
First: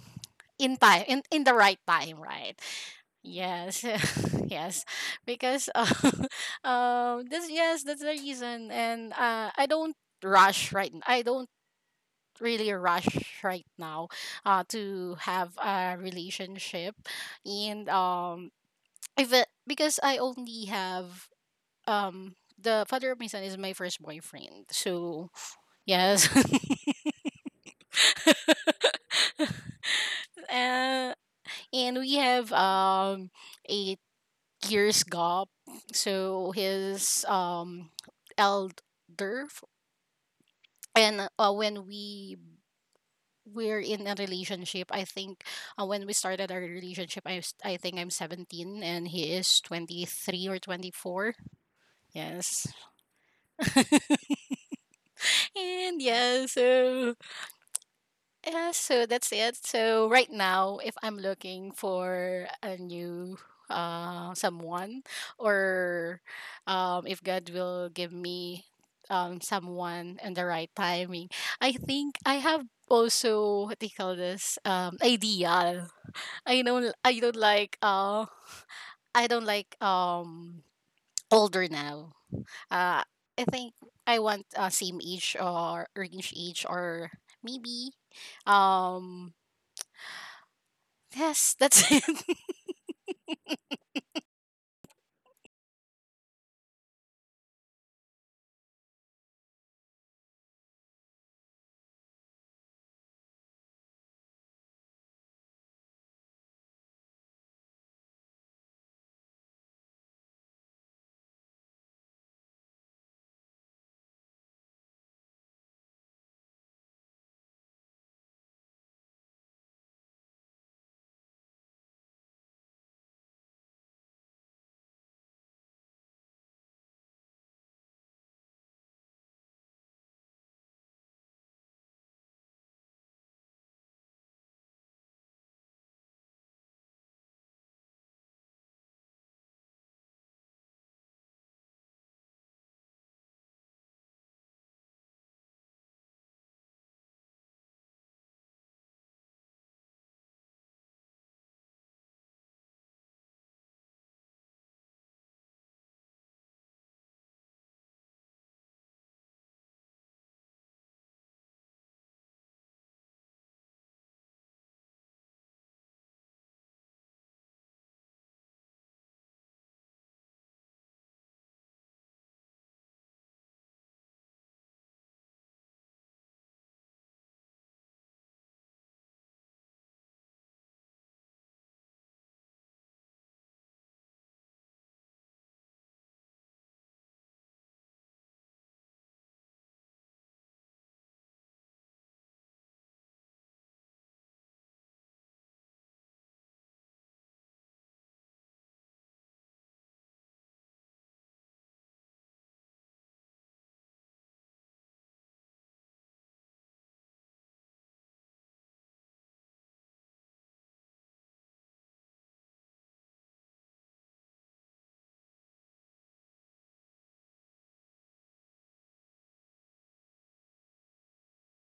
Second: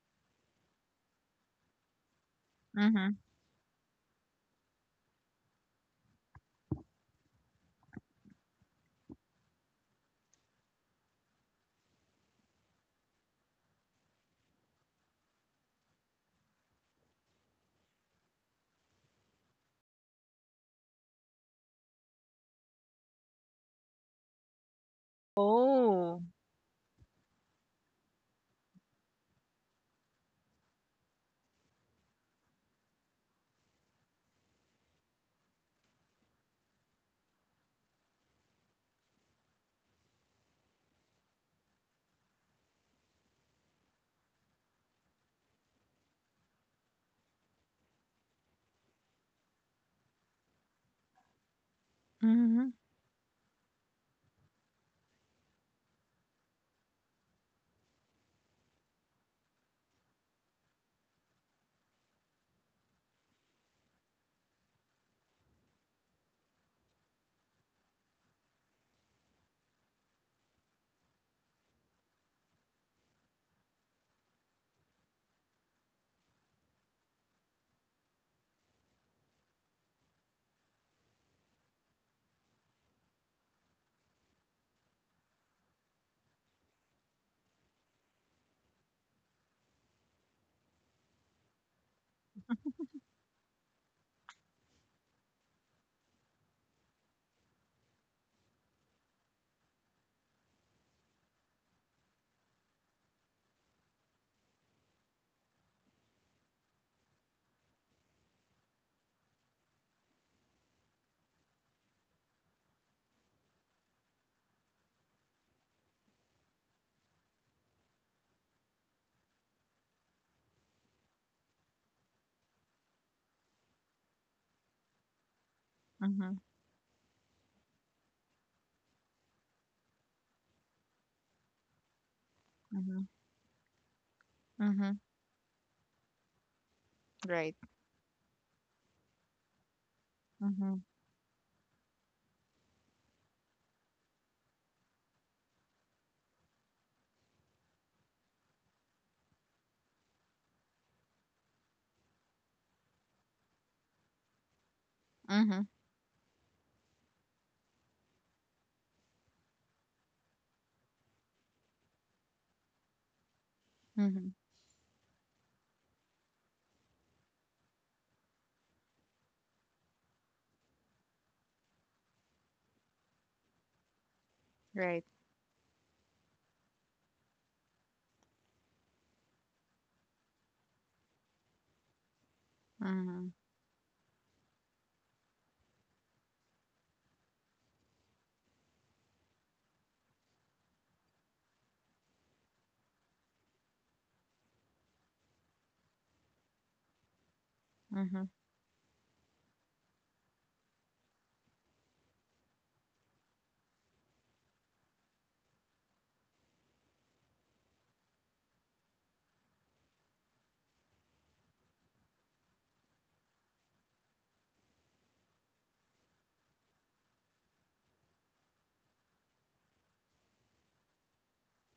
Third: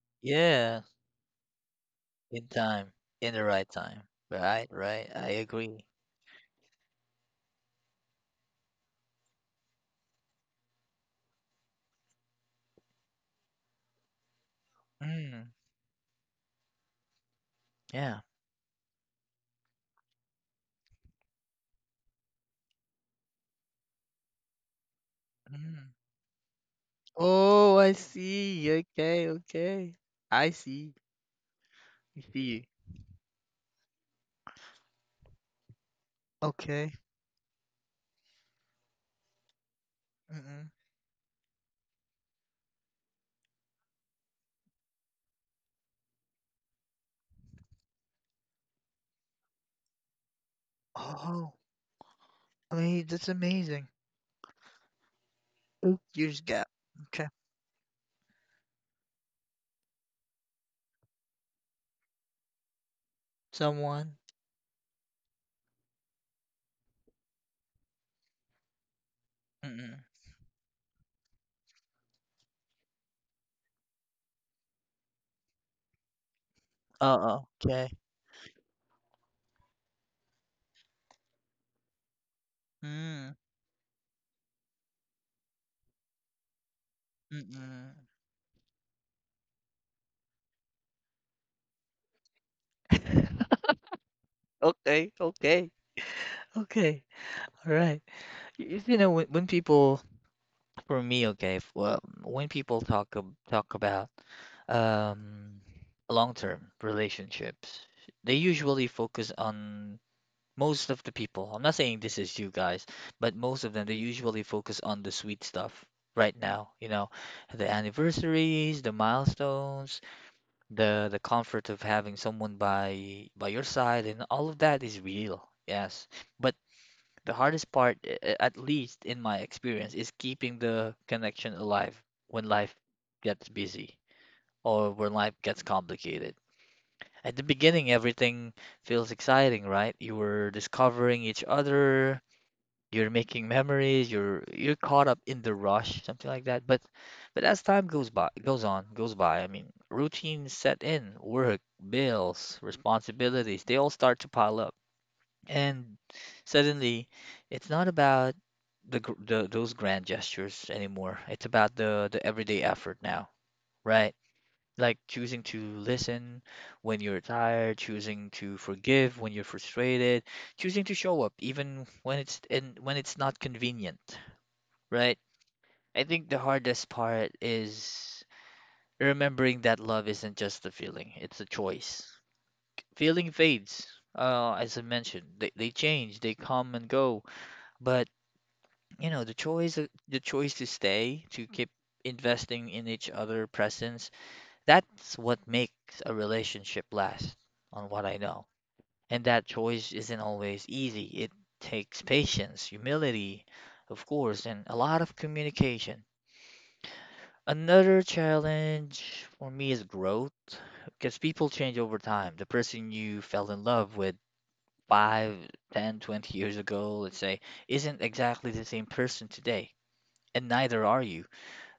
in
Yeah,
time, in the right time,
in
right?
time,
Mhm.
in the right
Yes.
time.
[LAUGHS]
Right,
Yes,
right. I
because,
agree.
[LAUGHS] that's the reason. And I don't rush, right. I don't really rush right now, to have
Mm,
a relationship. And
yeah.
if it, because I only have, um the father of my son is my first boyfriend. So
Mm.
Oh.
yes. [LAUGHS]
Oh, I see. Okay, okay. I see.
uh, and we
I
have
see.
8 years gap. So
Okay.
his elder f-
Mm-mm.
and, when we were in a relationship, I think, when we started our relationship, I think I'm 17 and he is 23 or 24.
Oh,
Yes.
Mhm.
I mean, that's amazing. Eight
And
years
yeah,
gap.
so
Okay.
Yeah, so that's it. So right now, if I'm looking for a new
Someone.
someone, or if God will give me
Mm-mm.
someone in the right timing, I think I have also, what do you call this, ideal. I don't I don't
Oh,
like
okay.
uh I don't like older now. Uh
Mm,
I think I want, same age or range age, or maybe,
mm-mm.
um yes, that's [LAUGHS] it.
[LAUGHS] Okay, okay. Okay, all right. You know, when people For me, okay, well, when people talk about um, long-term relationships, they usually focus on most of the people. I'm not saying this is you guys, but most of them they usually focus on the sweet stuff right now, the anniversaries, the milestones, the comfort of having someone by your side, and all of that is real. Yes,
Mhm.
but the hardest part, at least in my experience, is keeping the connection alive when life
Mhm.
gets busy or
Mhm.
when life gets complicated. At the
Right.
beginning, everything feels exciting, right? You were
Mhm.
discovering each other, you're making memories, you're caught up in the rush, something like that. But as time goes by, I mean, routines set in, work, bills, responsibilities, they all start to pile up.
Mhm.
And suddenly, it's not about the, gr- the those grand gestures anymore. It's about the everyday effort now, right?
Mhm.
Like choosing to listen when you're tired, choosing to forgive when you're frustrated, choosing to show up even when it's not convenient,
Right.
right? I think the hardest part is remembering that love isn't just a feeling, it's a choice. Feeling
Mhm.
fades. As I mentioned, they change, they come and go, but you know, the choice to stay, to keep investing in each other presence, that's what makes a relationship last, on what I
Mhm.
know. And that choice isn't always easy. It takes patience, humility, of course, and a lot of communication. Another challenge for me is growth, because people change over time. The person you fell in love with 5, 10, 20 years ago, let's say, isn't exactly the same person today, and neither are you.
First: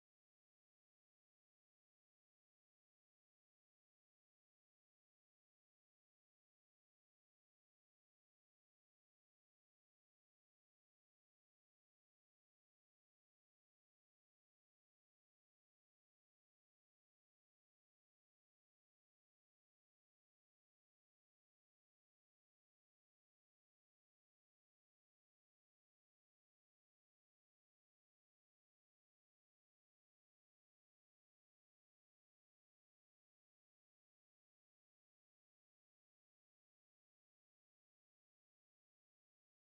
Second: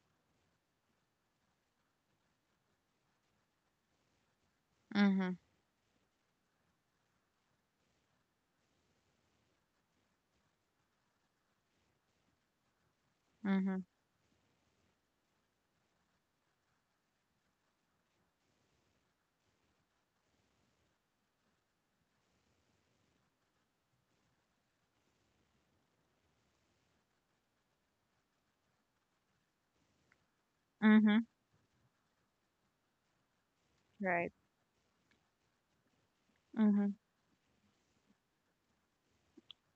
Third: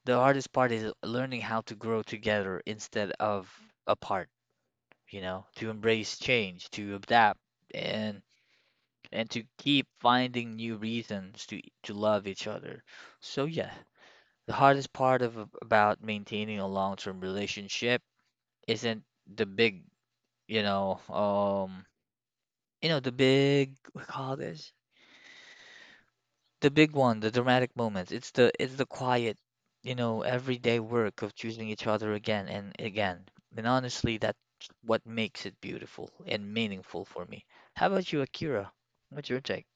The hardest part is learning how to grow together instead of apart, you
Mhm.
know, to embrace change, to adapt and and to keep finding new reasons to love each other. So yeah,
Mhm.
the hardest part of about maintaining a long-term relationship isn't the big, you know, um, you know, the big, we call this? The big one, the dramatic moments. It's the quiet, everyday work
Mhm.
of choosing each other again and again. And honestly,
Right.
that's what makes it beautiful and
Mhm.
meaningful for me. How about you, Akira? What's your take?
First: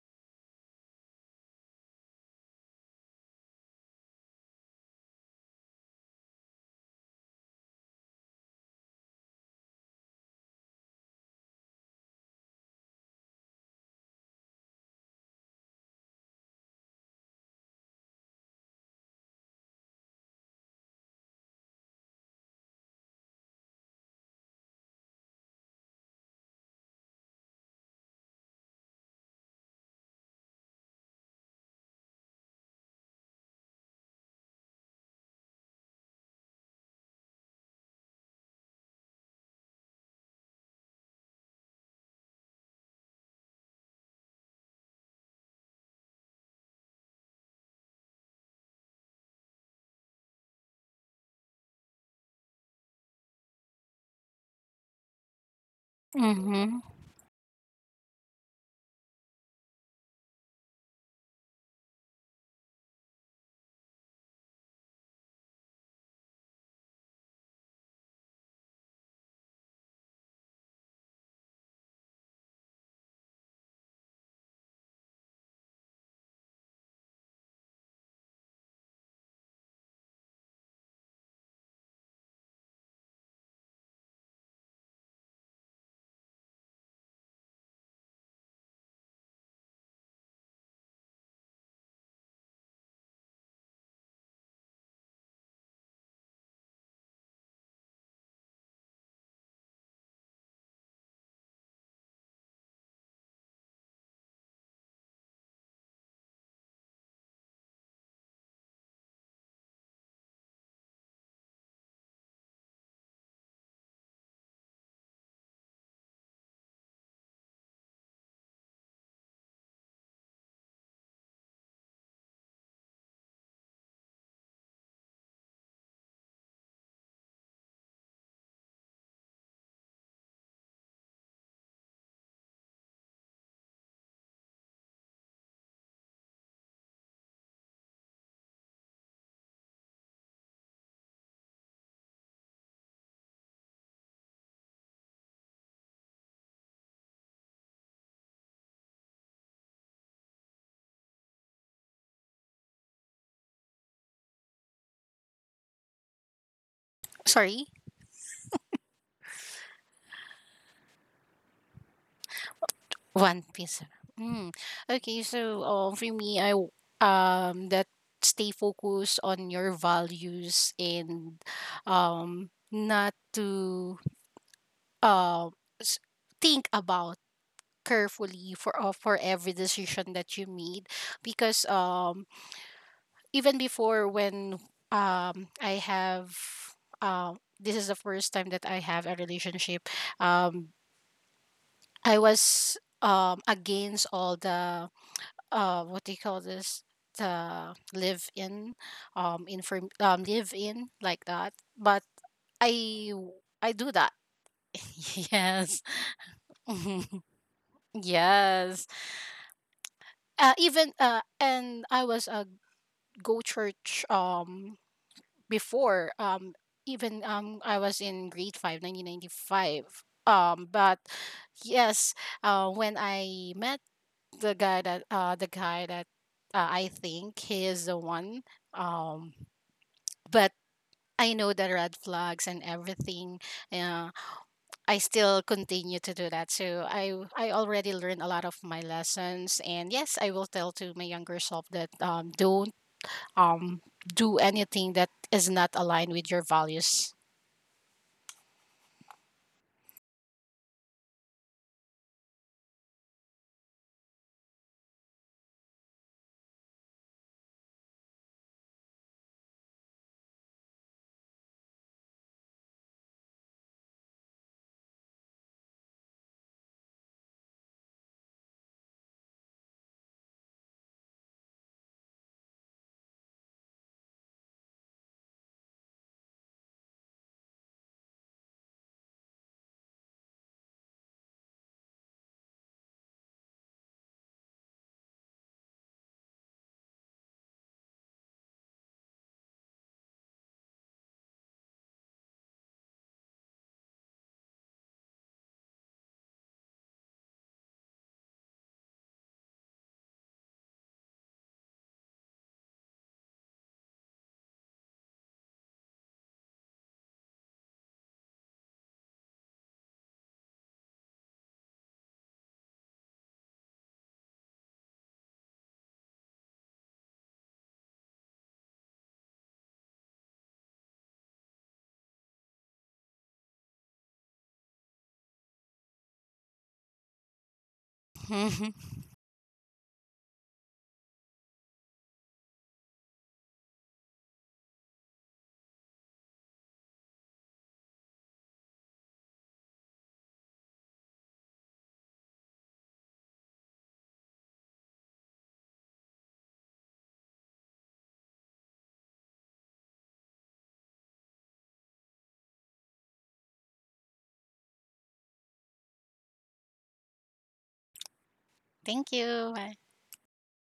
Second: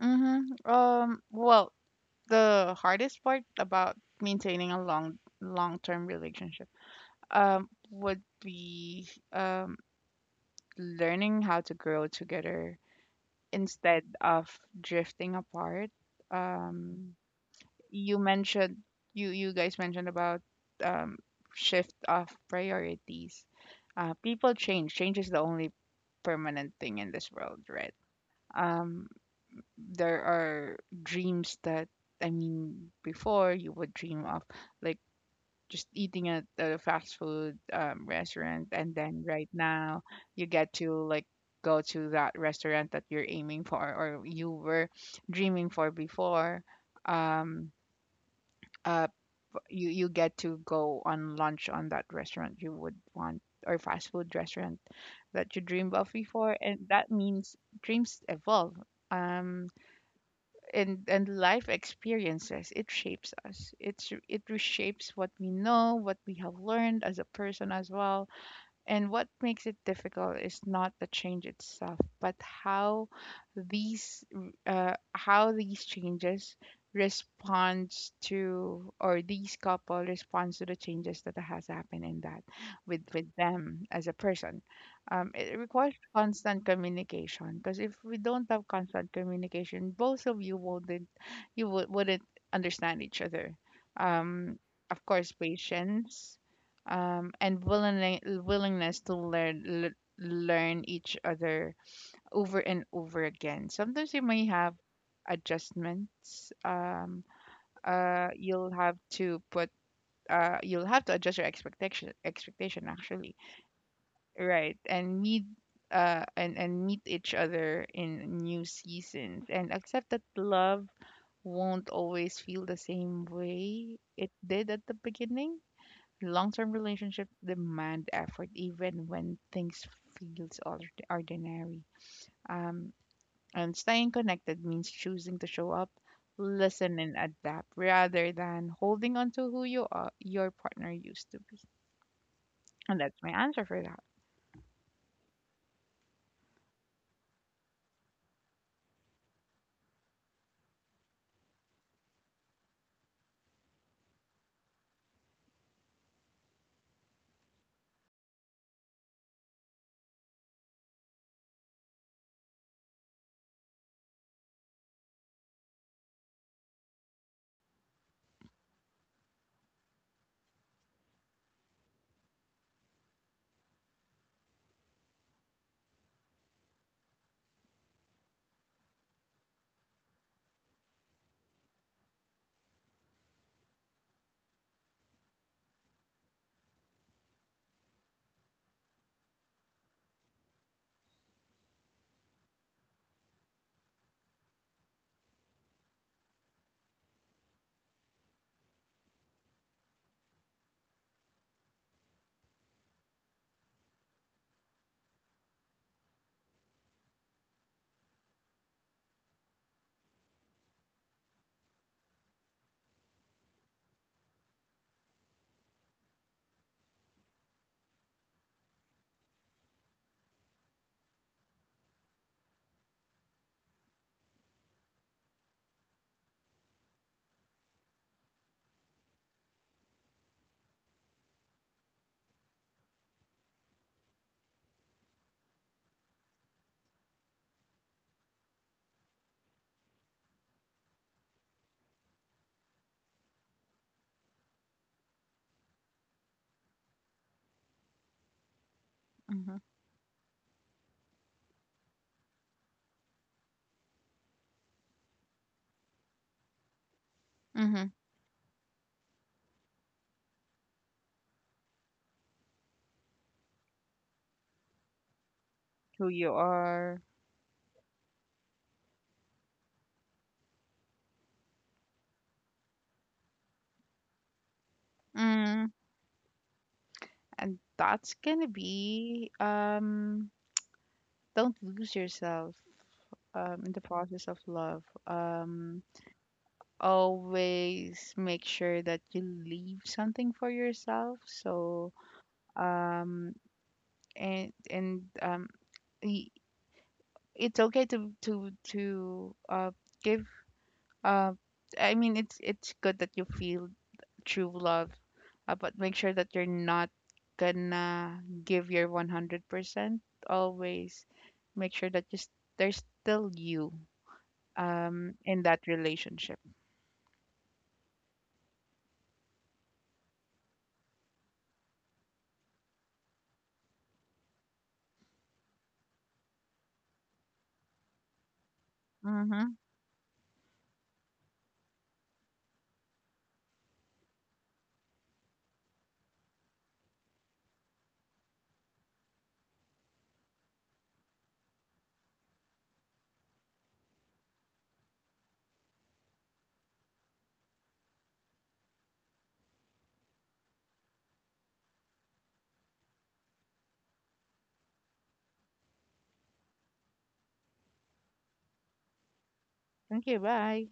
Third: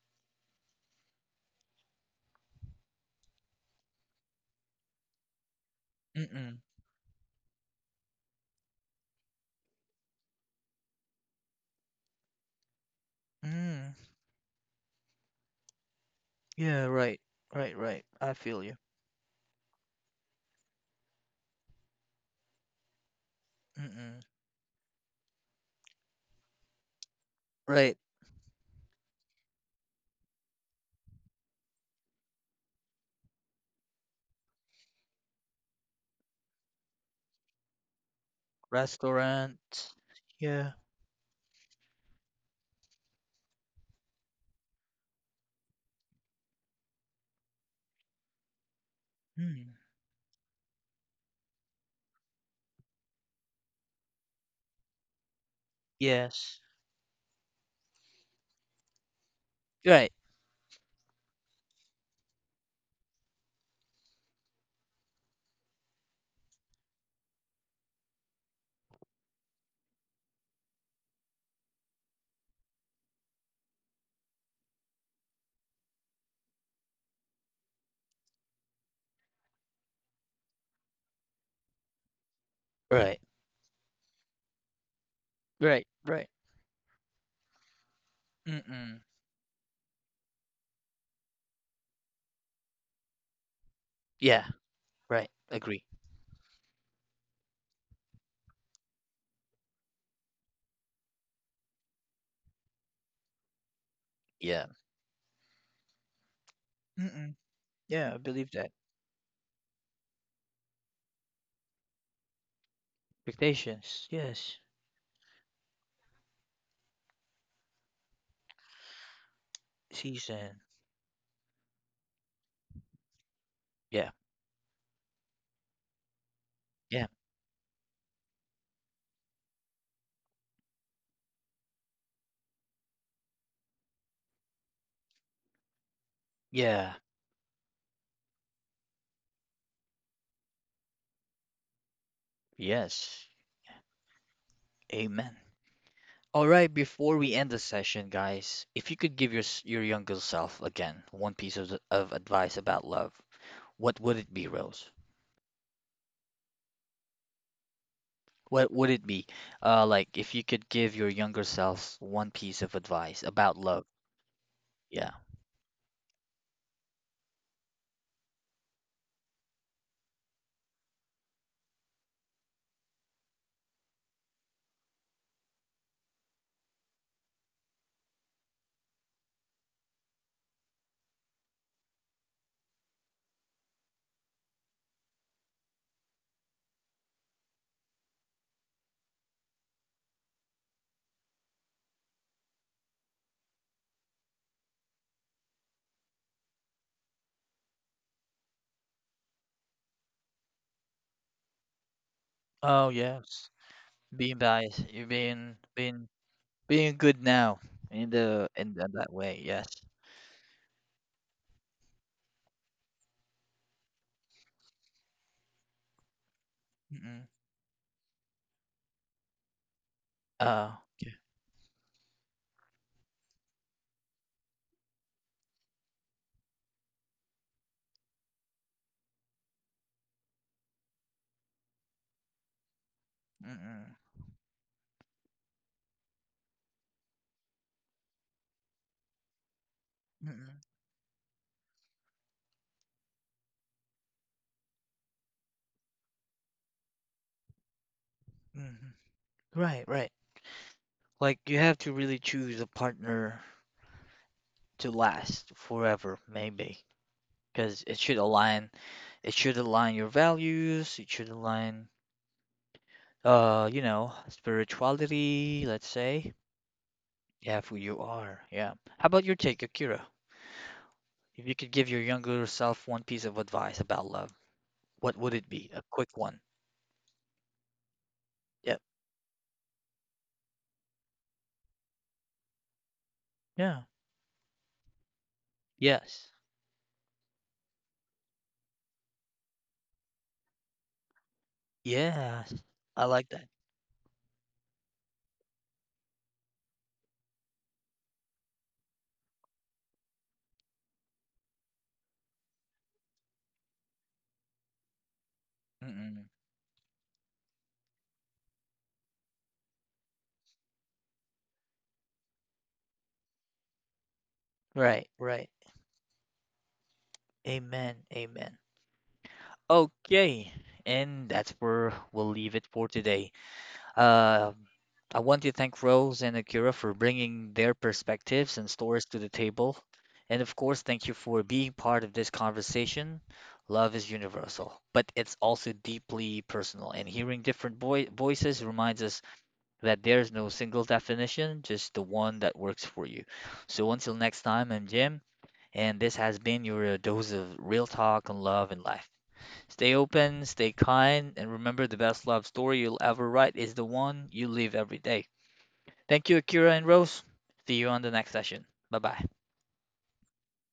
Mhm. Well, the hardest part about maintaining a long-term
Mm-mm.
relationship would be learning how to grow together
Mm.
instead of drifting apart.
Yeah,
um
right. Right, right.
you
I feel you.
mentioned, you guys mentioned about um shift of priorities.
Mm-mm.
People change. Change is the only permanent thing in this world, right?
Right.
um there are dreams that, I mean, before you would dream of like just eating at a fast food restaurant, and then right
Restaurant.
now you
Yeah.
get to like go to that restaurant that you're aiming for, or you were dreaming for before. um uh
Mm.
you you get to go on lunch on that restaurant you would want, or fast food restaurant that you dreamed of before,
Yes.
and
Mm-hmm.
that means dreams evolve. um
Right.
and life experiences, it shapes us, it's it reshapes what we know, what we have learned as a person as well. And what makes it difficult is not the change itself, but how these, how these changes responds to, or these couple responds to the changes that has happened in that,
Right.
with them as a person. It
Right.
requires
Right.
constant communication, because if we don't have
Mm-mm.
constant communication, both of you wouldn't, you would, wouldn't understand each other.
Yeah.
Um, of
Right.
course,
Agree.
patience, and willingness to learn learn each other over and over again. Sometimes you may
Yeah.
have adjustments.
Mm-mm. Yeah, I believe that.
You'll have to put, you'll have to adjust your expectation, actually,
Expectations. Yes.
right? And meet, and meet each other in new seasons, and accept that
Season.
love won't always feel the same way
Yeah.
it did at the beginning. Long term
Yeah.
relationships demand effort even when things feels ordinary. Um, and staying connected means choosing to show up,
Yeah.
listen, and adapt rather than holding on to who you are, your partner used to be. And that's
Yes.
my answer for that.
Amen. All right, before we end the session, guys, if you could give your younger self again one piece of advice about love, what would it be, Rose?
Sorry,
What would it be? Like if you could give your younger self one piece of advice
One
about
Piece.
love.
Mm.
Yeah.
Okay, so for me, that stay focused on your values, and not to, um s think about carefully, for every decision that you made, because even before, when I have, this is the first time that I have a relationship, um I was against all the, what do you call this, the live in, inform live in, like that, but
Oh,
I
yes.
I do that.
Being biased, you're
[LAUGHS]
being
Yes.
being being good
Mhm.
now in, the,
Yes,
that way. Yes.
even, and I was a go church before, even,
Mm-mm.
I was in grade 5 1995,
Uh,
but
yeah.
yes, when I met the guy that, I think he is the one, um but I know the red flags and everything.
Mm-mm.
uh, I still continue to do that, so I already learned a lot of my lessons. And yes, I will
Mm,
tell to my younger self that, don't, um do anything that is not aligned with your values.
mhm.
Hmm.
Right, right. Like you have to really choose a partner to last forever, maybe, because
Hmm.
it should align. It should align your values. It should align, spirituality. Let's
Who you
say,
are.
yeah, for who you are. Yeah. How about your take, Akira? If you could give your younger self one piece of advice about love, what would it
Mm.
be? A quick one.
And that's gonna
Yep.
be don't lose yourself in the
Yeah.
process of love.
Yes.
Always make sure that you leave something for yourself. So,
Yes. I like
um,
that.
and and um, y- it's okay to give. uh. I mean, it's good that you feel true love, but make sure
Mm-mm.
that you're not gonna give your 100%. Always make sure that just there's still you
Right.
in
Right.
that relationship.
Amen. Amen. Okay, and that's where we'll leave it for today. Uh, I want to thank Rose and Akira for bringing their perspectives and stories
[LAUGHS]
to the
Mm-hmm.
table. And of course, thank you for being part of this conversation. Love is universal, but it's also deeply personal. And hearing different voices reminds us that there's no single definition, just the one that works for you. So until next time, I'm Jim, and this has been your dose of real talk on love and life. Stay open, stay kind, and remember the best love story you'll ever write is the one you live every day. Thank you, Akira and Rose. See you on the next session. Bye
Thank
bye.
you.
Thank you. Bye.